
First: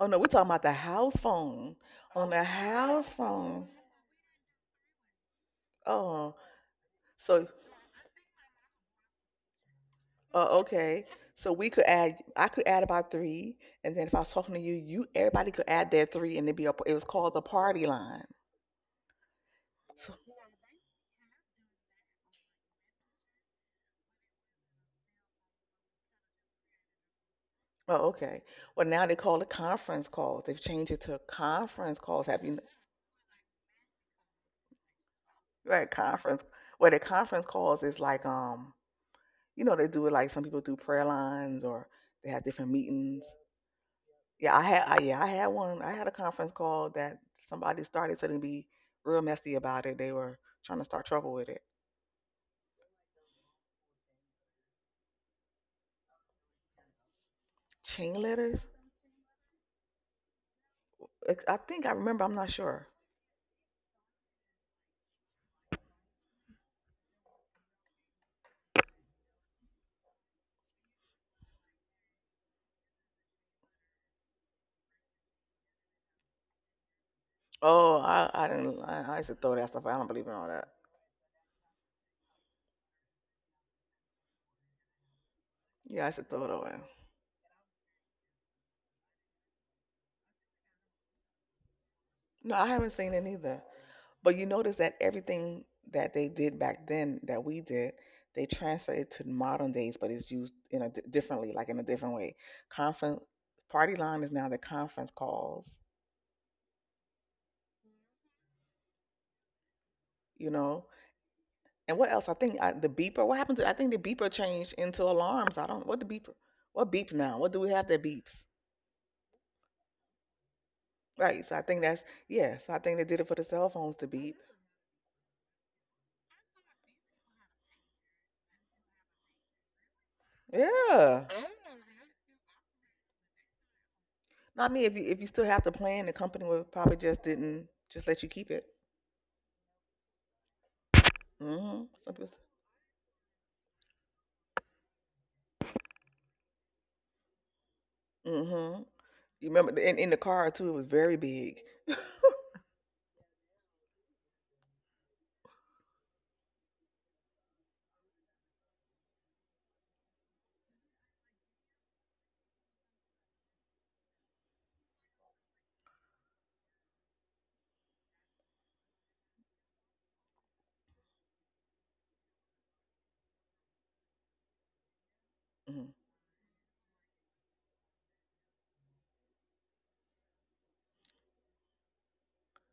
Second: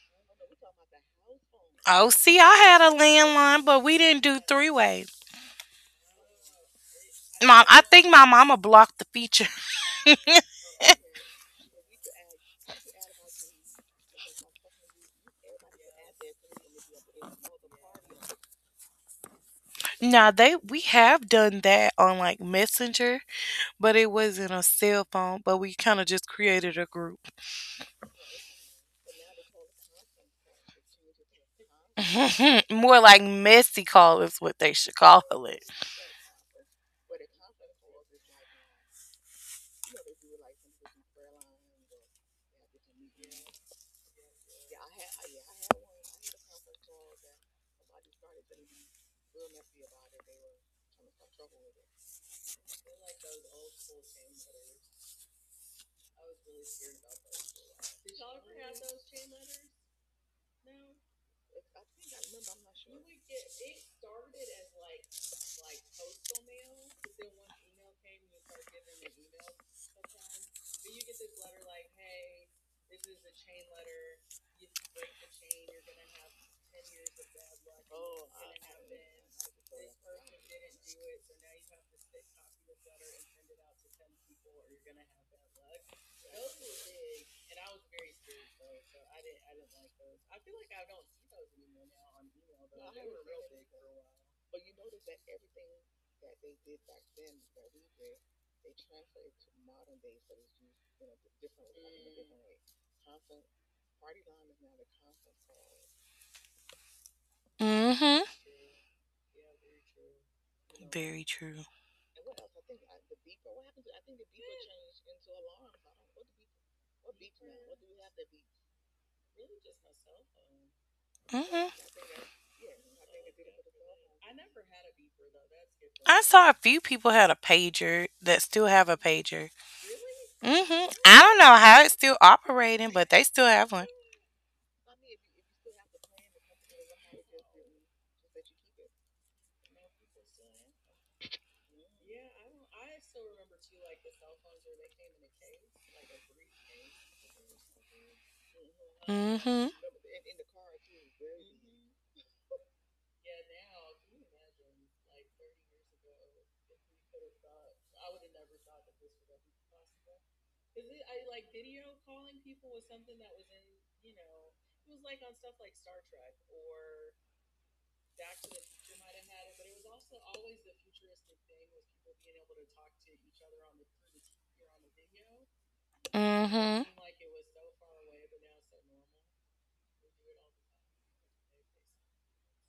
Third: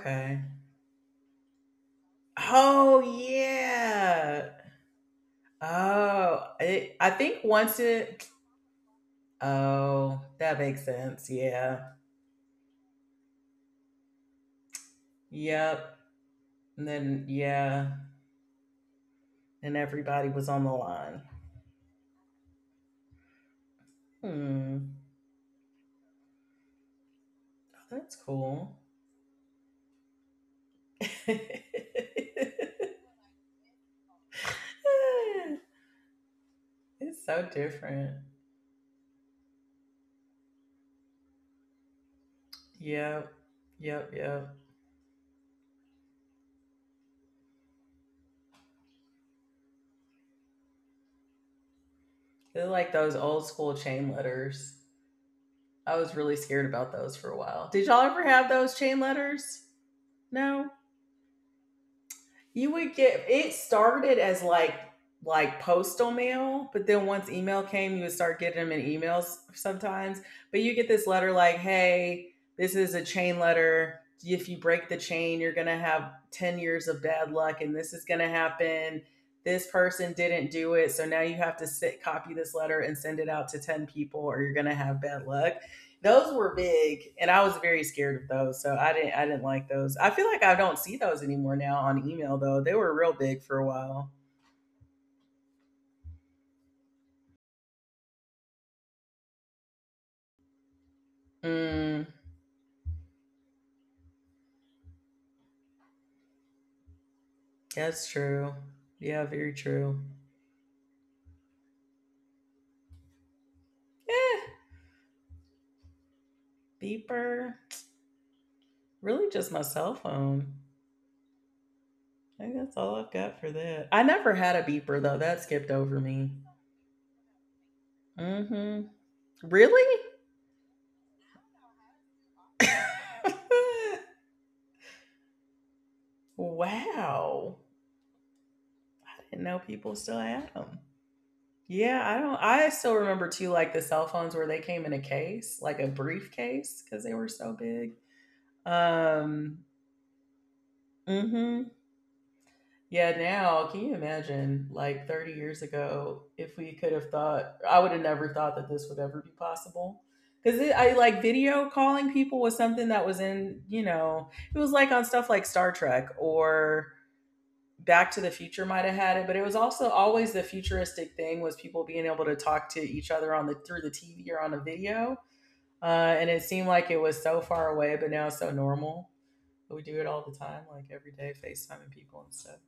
C: Oh no, we're talking about the house phone.
B: Oh,
C: On
B: see,
C: the
B: I had a
A: Oh
C: house
B: landline,
C: phone.
B: but we didn't do
A: yeah.
B: three way.
C: Oh,
A: Oh, it, I think
C: so,
B: Mom, I
A: once
B: think my
A: it.
B: mama blocked the feature. <laughs>
A: Oh, that makes
C: okay.
A: sense.
C: So we
A: Yeah.
C: could add I could add about three, and then if I was talking to you, everybody could add
A: Yep.
C: their three, and it'd be
A: And
C: it was
A: then
C: called the party
A: yeah,
C: line.
A: and
C: So,
B: Now
A: everybody was
B: they
A: on the
B: we
A: line.
B: have done that on like Messenger, but it wasn't a
A: Hmm.
B: cell phone. But we kind of just created a group.
C: oh,
A: That's
C: okay.
A: cool.
C: Well, now they call it conference calls. They've changed it to
A: <laughs>
C: conference calls. Have you
B: <laughs> More like messy call is what they should call it.
A: It's
C: right conference? Well, the conference
A: so
C: calls is
A: different.
C: like, you know, they do it like some people do prayer lines or they have different meetings.
A: Yep. Yep.
C: Yeah,
A: Yep.
C: yeah, I had one. I had a conference call that somebody started to be real messy about it. They were trying to start trouble with it.
A: They're like those old school chain letters. I was really scared about those for a while. Did y'all
C: Chain
A: ever have
C: letters?
A: those chain letters? No.
C: I think I remember. I'm not
A: You
C: sure.
A: would get it started as like postal mail, but then once email came, you would start getting them in emails sometimes. But you get this letter like, "Hey, this is a chain letter. If you break the chain, you're going to have 10 years of bad luck and this
C: Oh,
A: is going to
C: I didn't.
A: happen.
C: I used to throw that
A: This
C: stuff. I don't
A: person
C: believe in all
A: didn't
C: that.
A: do it, so now you have to sit copy this letter and send it out to 10 people or you're going to have bad luck."
C: Yeah, I used to
A: Those
C: throw it
A: were
C: away.
A: big, and I was very scared of those, so I didn't like those. I feel like I don't see those anymore now on email
C: No,
A: though.
C: I
A: They
C: haven't
A: were
C: seen
A: real
C: it
A: big for
C: either.
A: a while.
C: But you notice that everything that they did back then that we did, they transfer it to modern days, but it's used in a differently, like in a
A: Mm,
C: different way. Conference Party line is now the conference calls,
A: that's
B: Hmm.
A: true. Yeah, very true.
C: you know.
B: Very true.
C: And what else? I think the beeper. What happened to? I think the beeper
A: Eh,
C: changed into alarms. I don't. What the beeper? What beeps now? What
A: beeper.
C: do we have that beeps?
A: Really just my cell phone.
C: Right. So I think
B: hmm
C: that's
A: I think
C: yes.
A: that's
C: I think
A: all
C: they
A: I've
C: did it for
A: got
C: the
A: for
C: cell
A: that.
C: phones
A: I
C: to
A: never
C: beep.
A: had a beeper though. That skipped over
B: I
A: me.
B: saw a few people had a pager that still
A: Mm-hmm.
B: have a pager.
A: Really?
B: hmm I
C: Yeah.
B: don't know how it's still operating, but they
A: <laughs>
B: still have one.
C: Not me. If you still have the plan, the company would probably just
A: Wow.
C: didn't just let you keep it.
A: I didn't know people still had them.
C: Hmm.
A: Yeah,
C: Some
A: I
C: people.
A: don't I still remember too like the cell phones where they came in a case, like a briefcase because they were so big.
C: Hmm.
A: Um,
B: hmm
C: In the car too? It was very big.
A: mhm. Yeah, now can you imagine like 30 years ago if we could have thought I would have never thought that this would ever be possible. Cuz I like video calling people was something that was in, you know, it was like on stuff like Star Trek or Back to the Future might have had it, but it was also always the futuristic thing was people being able to talk to each other on the through the TV or on a video,
C: Hmm.
A: and it seemed
B: hmm
A: like it was so far away, but now it's so normal. But we do it all the time, like every day, FaceTiming people and stuff.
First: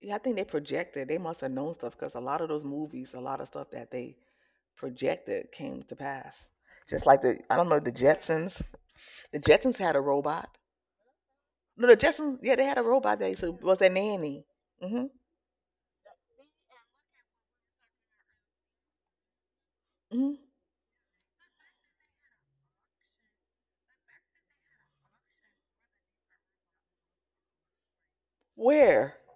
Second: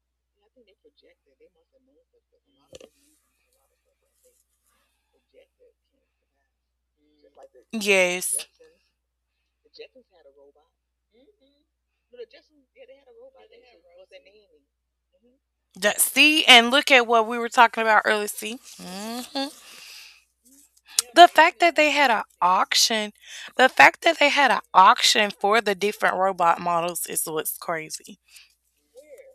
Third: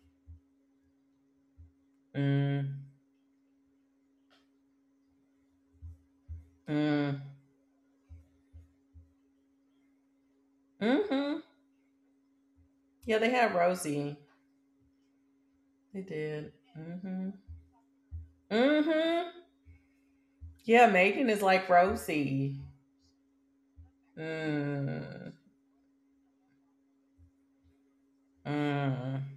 C: Yeah, I think they projected. They must have known stuff because a lot of those
A: Mm,
C: movies, a lot of stuff that they projected came to pass. Just like
A: mm,
C: the, I don't know, the
B: Yes.
C: Jetsons. The Jetsons had a robot.
A: mm-hmm.
C: No, the Jetsons. Yeah, they had a
A: Yeah,
C: robot that
A: they had
C: was their
A: Rosie.
C: nanny. Hmm.
B: That,
A: They
B: see,
A: did.
B: and look at what
A: Mm-hmm.
B: we were talking about earlier. See.
A: Mm-hmm.
C: Hmm.
A: Yeah, Megan
B: The
A: is
B: fact
A: like
B: that they had an
A: Rosie.
B: auction, the fact that they had an
A: Mm,
B: auction for the different robot models is what's crazy.
C: Where?
A: mm.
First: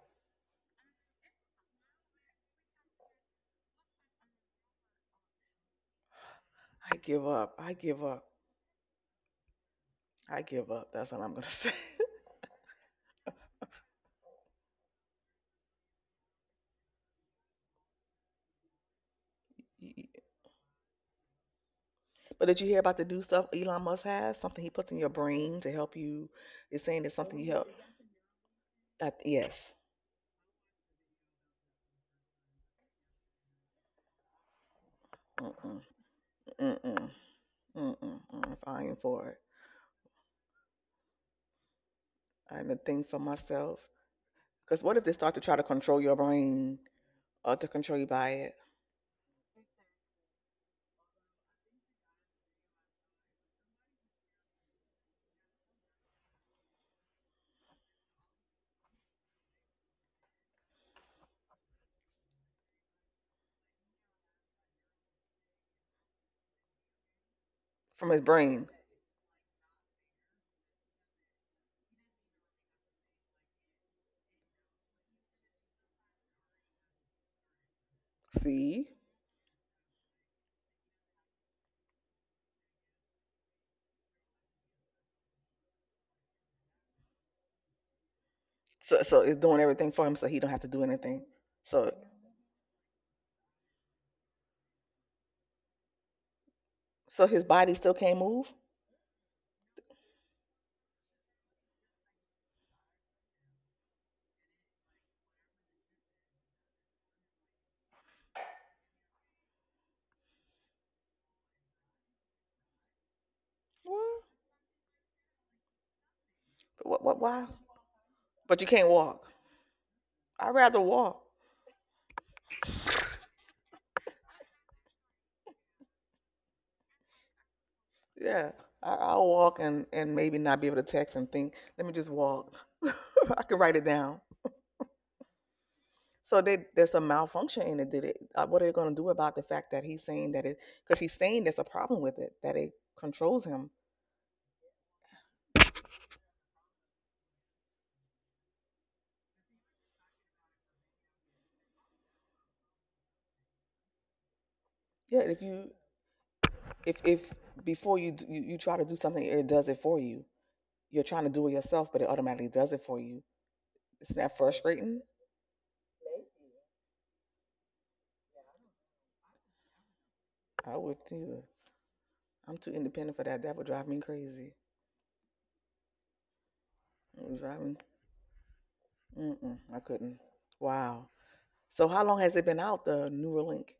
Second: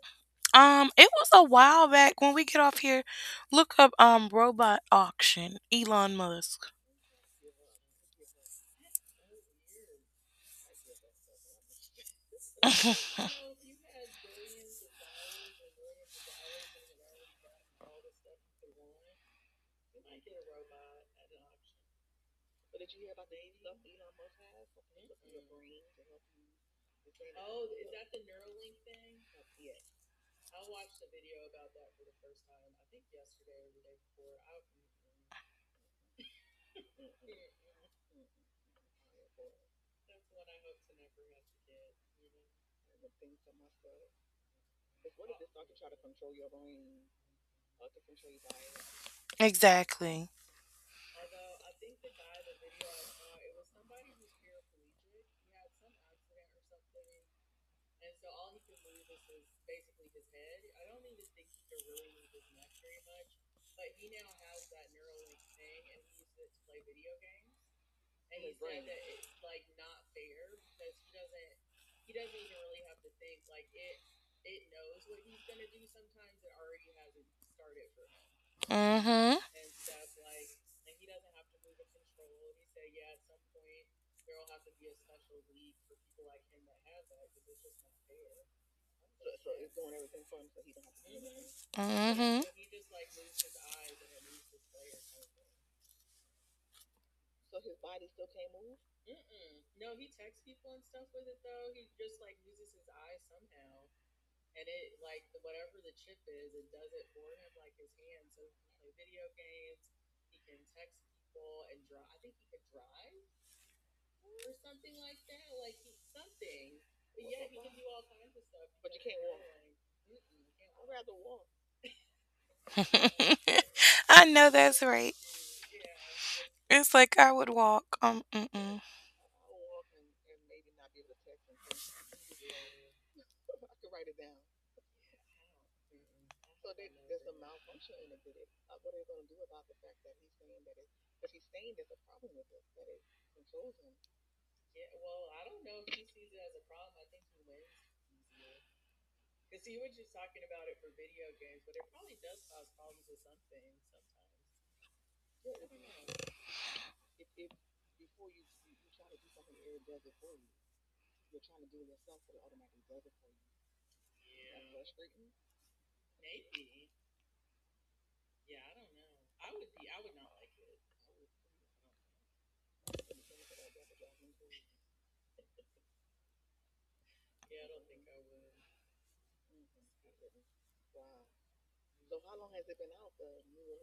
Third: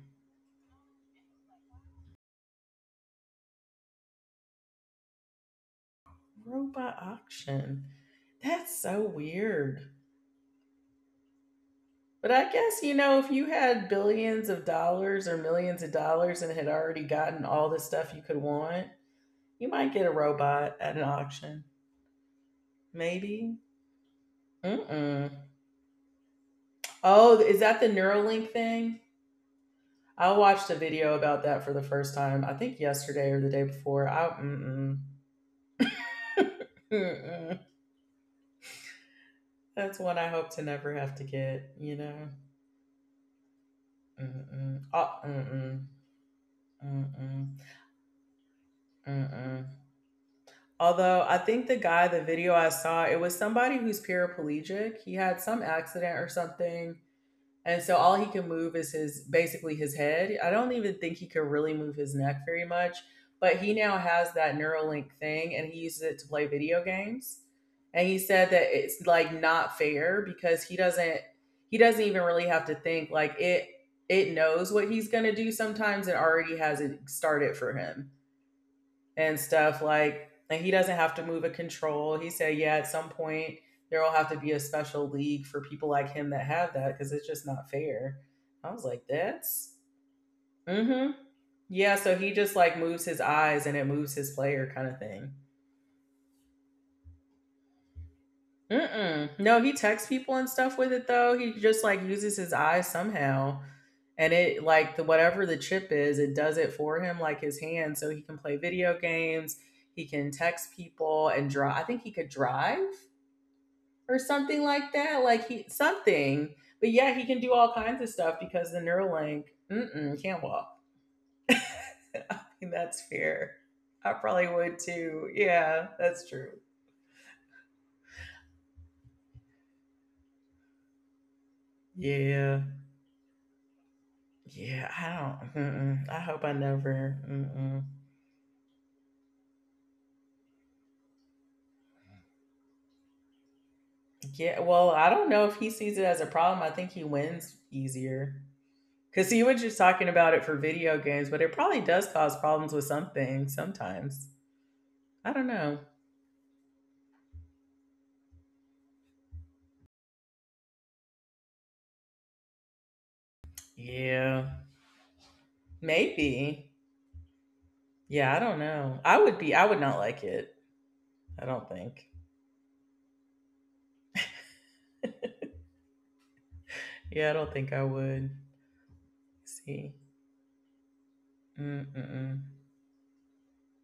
B: It was a while back when we get off here. Look up robot auction, Elon Musk.
C: I
A: Robot
C: give up. I
A: auction.
C: give up.
A: That's so weird.
C: I give up. That's all I'm gonna
A: But
C: <laughs>
A: I guess, you know, if you had billions of dollars or millions of dollars and had already gotten all the stuff you could want, you might get
C: say.
A: a robot at an auction.
C: But did you hear about the new stuff
A: Maybe.
C: Elon Musk has? Something he puts in your
A: Mm-mm.
C: brain to help you. It's saying it's
A: Oh,
C: something you
A: is
C: help.
A: that the Neuralink thing?
C: Yes.
A: I watched a video about that for the first time, I think yesterday or the day before. I, mm-mm.
C: Mm-mm,
A: <laughs>
C: mm-mm,
A: Mm-mm.
C: mm-mm, mm, if I ain't for it,
A: That's one I hope to never have to get, you know?
C: I ain't a thing for myself.
A: Mm-mm.
C: Because what if
A: Oh,
C: they start to try to
A: mm-mm.
C: control your brain
A: Mm-mm.
C: or to control you by it
A: Mm-mm.
B: Exactly.
A: Although I think the guy, the video I saw, it was somebody who's paraplegic. He had some accident or something. And so all he can move is his basically his head. I don't even think he could really move his neck very much, but he now has that Neuralink thing and he uses it to play video games. And
C: from
A: he
C: his
A: said that
C: brain?
A: it's like not fair because he doesn't even really have to think, like it knows what he's going to do, sometimes it already has it started for him
C: See?
B: Mm-hmm.
A: and stuff, like and he doesn't have to move a control. He said yeah at some point there will have to be a special league for people like him that have that because it's just not fair. I was like
C: So, it's doing
A: that's
C: everything for him so he don't have to do
A: mm-hmm.
C: anything. So,
A: Yeah so he
B: Mm-hmm.
A: just like moves his eyes and it moves his player kind of thing.
C: so, his body still can't move?
A: Mm-mm. No he texts people and stuff with it though, he just like uses his eyes somehow and it like the whatever the chip is it does it for him like his hand so he can play video games, he can text people and drive, I think he could drive or
C: What?
A: something like that. Like he something, but
C: What,
A: yeah,
C: what,
A: he can
C: why?
A: do all kinds of stuff
C: But you
A: because the
C: can't walk.
A: Neuralink mm-mm, can't
C: I'd
A: walk.
C: rather walk.
A: <laughs> I mean, that's fair.
B: <laughs>
A: I
B: I
A: probably
B: know
A: would
B: that's right.
A: too. Yeah, that's true.
B: It's like I would walk.
C: Yeah,
B: Mm-mm.
C: I'll walk and maybe not be able to text and think. Let me just walk.
A: Yeah,
C: <laughs> I can write it down.
A: yeah. I don't. Mm-mm. I hope I
C: There's a
A: never.
C: malfunction in
A: Mm-mm.
C: it. Did it? What are they going to do about the fact that he's saying that it? Because he's saying there's a problem with it that it controls him.
A: Yeah. Well, I don't know if he sees it as a problem. I think he wins easier. Cause he was just talking about it for video games, but it probably does cause problems with something sometimes.
C: Yeah,
A: I
C: if
A: don't
C: you
A: know.
C: if if before you, d- you try to do something, it does it for you. You're trying to do it yourself, but it automatically does it for you. Isn't that
A: Yeah,
C: frustrating?
A: maybe. Yeah, I don't know. I would be. I would not like it.
C: I would too.
A: I don't think.
C: I'm too independent for that. That would drive me crazy. It
A: Yeah, I
C: would
A: don't
C: drive
A: think
C: me.
A: I would.
C: Mm-mm, I
A: See.
C: couldn't. Wow. So how long has
A: Mm-mm-mm.
C: it been out the Neuralink?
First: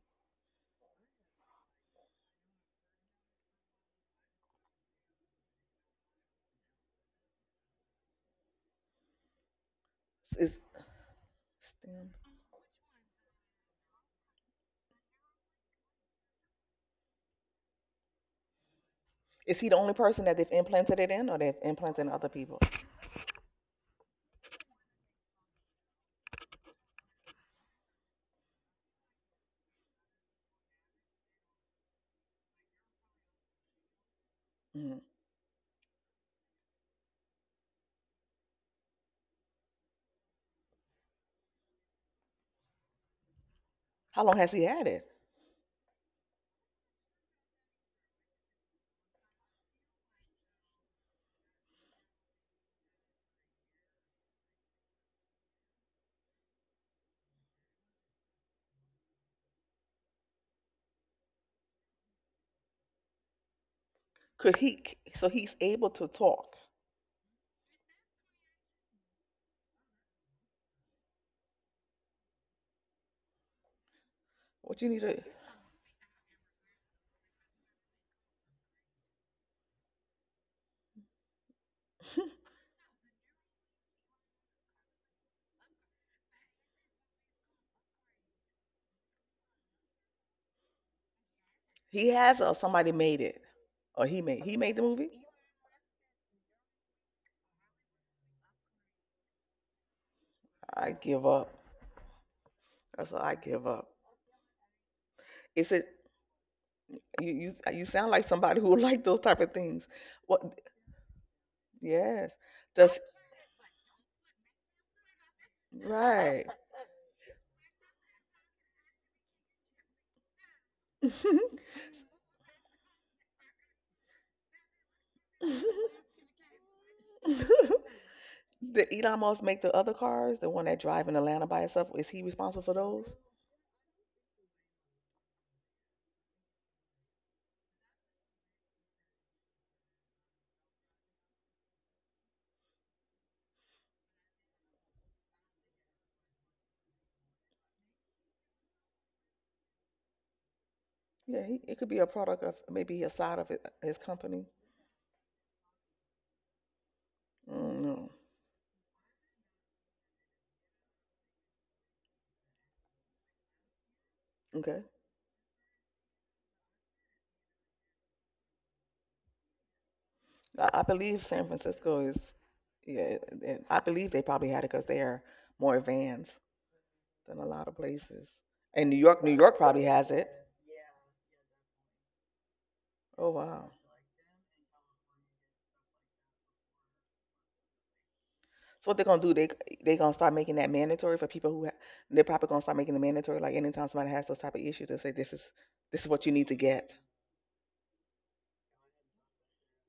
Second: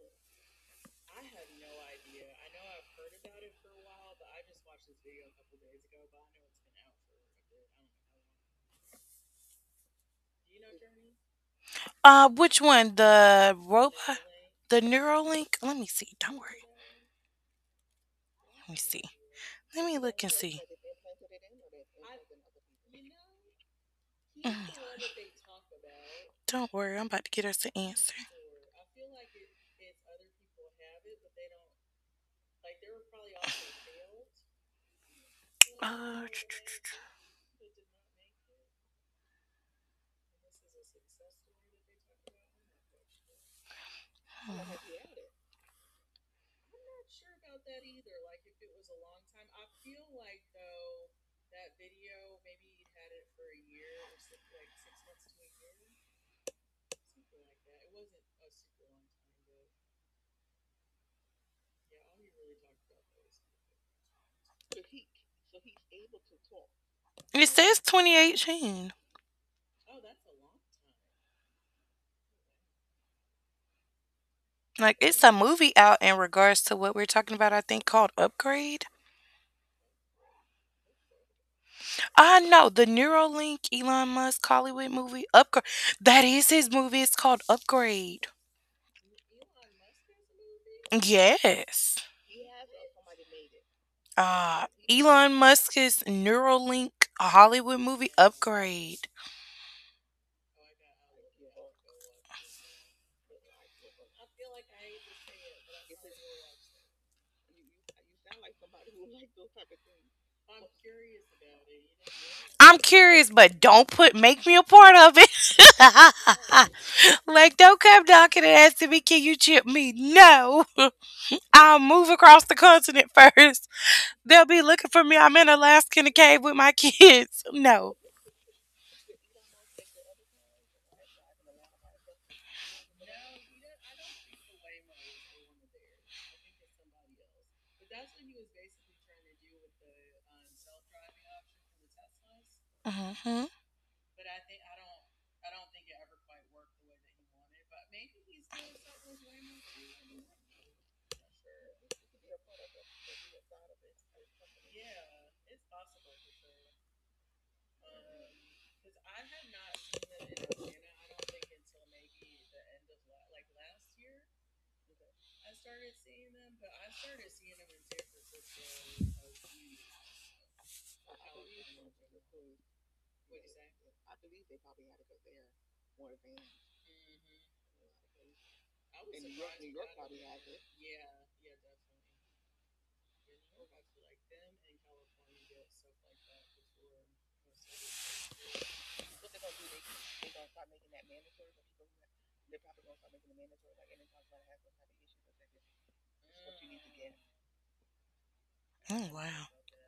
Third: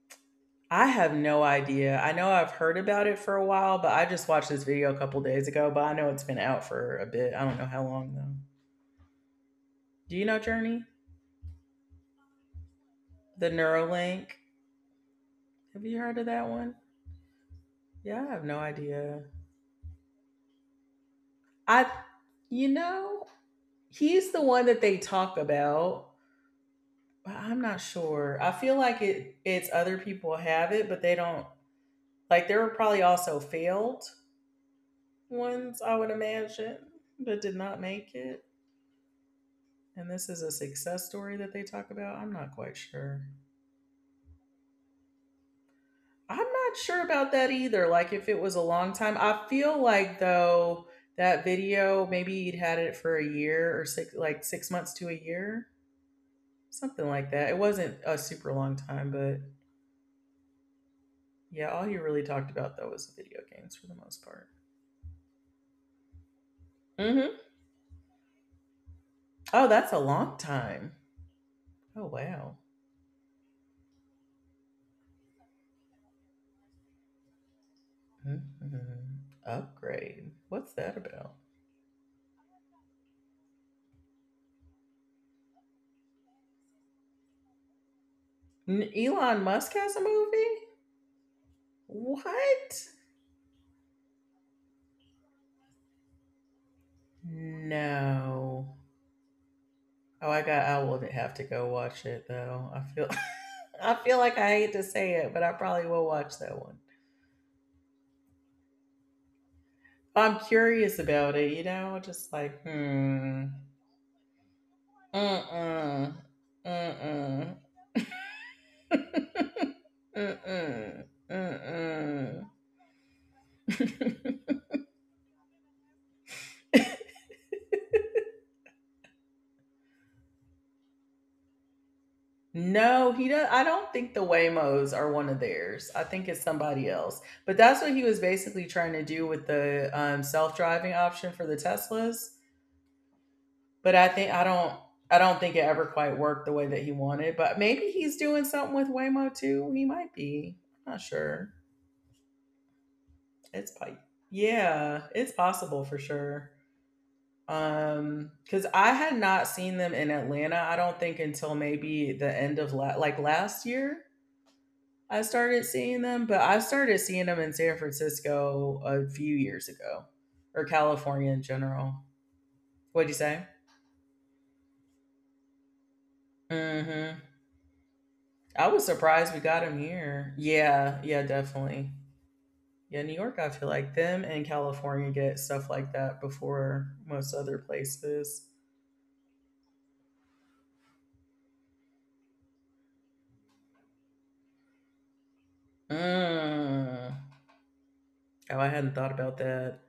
A: I have no idea. I know I've heard about it for a while, but I just watched this video a couple days ago. But I know it's been out for a bit. I don't know how long though. Do you know
C: Is
A: Journey?
B: Which one?
A: The
B: The robot?
A: Neuralink.
B: The Neuralink? Let
A: Have
B: me
A: you
B: see.
A: heard of
B: Don't
A: that
B: worry.
A: one? Yeah, I have no
B: Let me see.
A: idea.
C: Is he the
B: Let
C: only
B: me look
C: person
B: and
C: that they've
B: see.
C: implanted it in, or they've
A: I,
C: implanted in other people?
A: you know, he's the
B: Mm,
A: one that they talk about,
B: Don't worry, I'm about to
A: but
B: get us
A: I'm
B: the
A: not
B: answer.
A: sure. I feel like it. It's other people have it, but they don't. Like there were probably also failed
C: Mm.
A: ones, I would
B: Uh, <tsk>
A: imagine, that did not make it. And this is a success story that they talk about. I'm not quite sure.
C: How long has he had it?
B: hmm.
A: I'm not sure about that either. Like if it was a long time, I feel like though that video maybe he'd had it for a year or six, like 6 months to a year, something like that. It wasn't a super long time, but yeah, all he really talked about though was video games for the most part.
C: Could he? So he's able to talk.
A: Mm-hmm.
B: It says 2018.
A: Oh, that's a long time. Oh wow.
C: What you need
B: Like
C: to?
B: it's a movie out in regards to what we're talking about. I think called Upgrade.
A: Mhm. Upgrade. What's that about?
B: I
C: <laughs>
B: know the Neuralink Elon Musk Hollywood movie Upgrade. That is his movie. It's called Upgrade.
A: Elon Musk has a movie?
B: Yes.
C: He has, or
A: What?
C: somebody made it, or he made. He made the movie.
B: Elon Musk's Neuralink Hollywood movie
A: No.
B: Upgrade.
A: Oh, I got. I
C: I
A: will
C: give
A: have to
C: up.
A: go watch it though. I
C: That's
A: feel.
C: all. I give
A: <laughs>
C: up.
A: I feel like I hate to say it, but I
C: Is it?
A: probably will watch that one.
C: You sound like somebody who <laughs> like those type of things.
A: I'm
C: What?
A: curious about it. You know,
C: Yes.
A: just like
B: I'm
C: Does
B: curious,
A: hmm.
B: but don't put make me a part of
A: Mm mm.
C: right.
B: it.
A: Mm
B: <laughs> Like,
A: mm.
B: don't come knocking and asking me, can you chip me?
A: Mm
B: No.
A: mm. Mm
B: I'll move across
A: mm.
B: the continent <laughs> first. They'll be looking for me. I'm in Alaska in a cave with my <laughs> kids.
C: <laughs>
B: No.
C: Did Elon Musk make the other cars, the one that drive in Atlanta by itself? Is he responsible for those?
A: No, he does. I don't think the Waymos are one of theirs. I think it's somebody else. But that's what he was basically trying to do with the self-driving option for the Teslas.
B: Mm-hmm.
A: But I think I don't. I don't think it ever quite worked the way that he wanted. But maybe he's doing something with Waymo too. He might be. I'm not
C: Yeah,
A: sure.
C: it could be a product of maybe a side of his,
A: It's
C: his
A: pipe.
C: company.
A: Yeah, it's possible for sure.
C: Mm, no.
A: Because I had not seen them in Atlanta. I don't think until maybe the end of like last year.
C: Okay.
A: I started seeing them, but I started seeing them in San Francisco a few years ago, or
C: I believe
A: California in
C: San
A: general.
C: Francisco is, yeah,
A: What'd you say?
C: I believe they probably had it because they are more advanced
A: Mm-hmm.
C: than a lot of places.
A: I was
C: And New York, New
A: surprised we
C: York
A: got them
C: probably has it.
A: here. Yeah, yeah, definitely. Yeah, New
C: Oh
A: York, I feel
C: wow.
A: like them and California get stuff like that before most other places.
C: So what they're gonna do? They gonna start making that mandatory for people they're probably gonna start making it mandatory. Like anytime somebody has those type of issues, they say this is what you need to get.
A: Mm. Oh, I hadn't
B: Oh,
A: thought about
B: wow.
A: that.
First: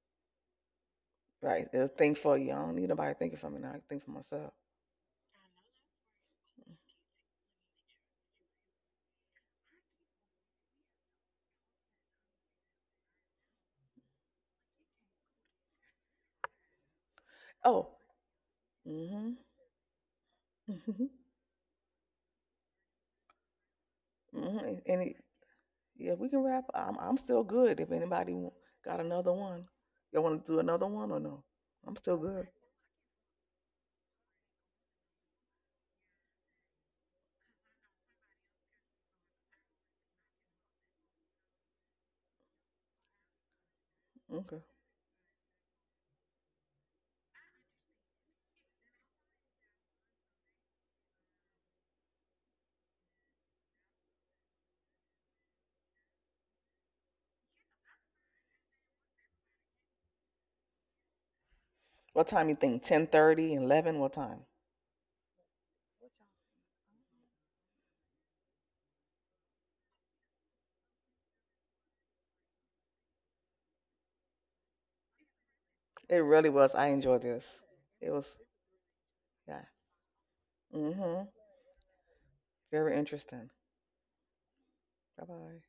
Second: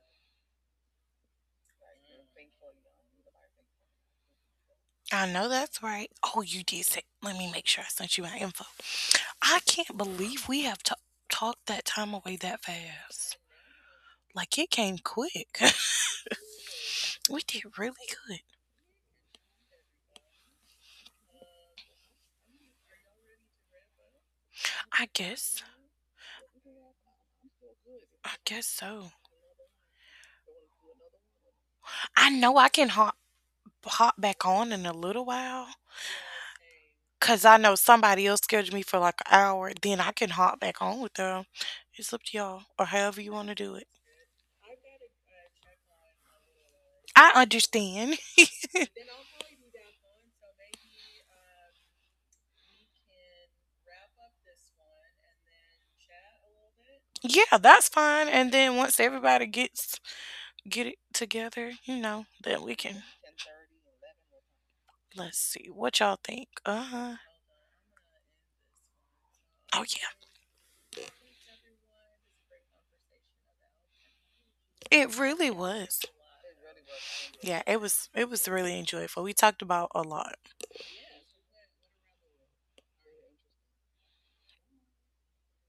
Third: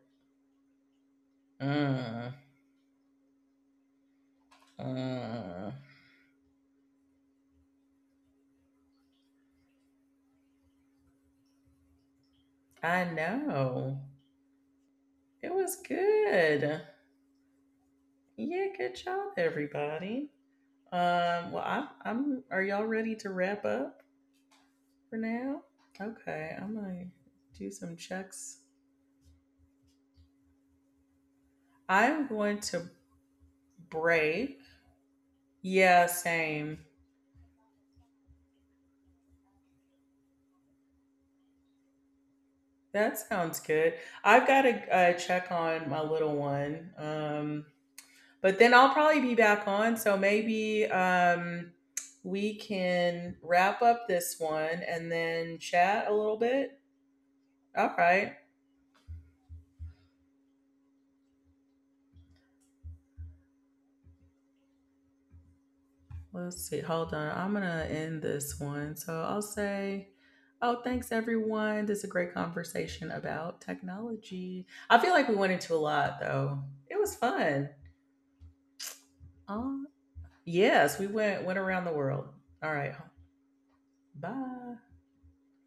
C: Right. They'll think
A: Mm.
C: for you. I don't need nobody thinking for me now. I can think for myself.
B: I know
A: Mm.
B: that's right. Oh, you did say. Let me make sure I sent you my info. I can't believe we have talked that time away that
A: I
B: fast.
A: know.
B: Like, it came
A: It
B: quick.
A: was good.
B: <laughs> We did
C: Oh.
B: really good.
A: Yeah, good job,
C: Mm-hmm.
A: everybody.
C: <laughs> Mm-hmm.
A: Well, I'm. Are y'all ready to wrap up
C: And, and
B: I
C: it,
A: for
B: guess.
A: now?
C: yeah, we can
A: Okay,
C: wrap.
A: I'm
C: I'm
A: gonna
C: I'm still
A: do
C: good. If
A: some
C: anybody
B: I
A: checks.
B: guess
C: got
B: so.
C: another one, y'all want to do another one or no? I'm still
A: I'm
B: I
C: good.
B: know
A: going
B: I can
A: to
B: hop back
A: break.
B: on in a little while
A: Yeah, same.
B: because I know somebody else scheduled me for like an hour. Then I can hop back on with them. It's up to y'all or
A: That
B: however you want to
A: sounds
B: do it.
A: good. I've
C: Okay.
A: got to check on my little one.
B: I understand.
A: But then I'll probably be back on. So maybe we can wrap up this one and then chat a little bit.
B: <laughs> Yeah, that's
A: All
B: fine.
A: right.
B: And then once everybody get it together,
C: What time you
B: then we
C: think?
B: can.
C: 10:30, 11. What time?
B: Let's see what y'all think.
A: Let's see.
B: Uh
A: Hold
B: huh.
A: on. I'm going to end this one. So I'll
B: Oh yeah,
A: say, oh, thanks, everyone. This is a great conversation about technology. I feel
B: it
A: like we
B: really
A: went into a
B: was.
C: It
A: lot,
C: really
A: though.
C: was. I
A: It was
C: enjoyed this.
B: Yeah,
A: fun.
B: it was.
C: It was.
B: It was really enjoyable. We talked
C: Yeah.
A: Oh,
B: about a lot.
A: yes, we
C: Mm-hmm.
A: went, went around the world. All right.
C: Very interesting.
A: Bye.
C: Bye bye.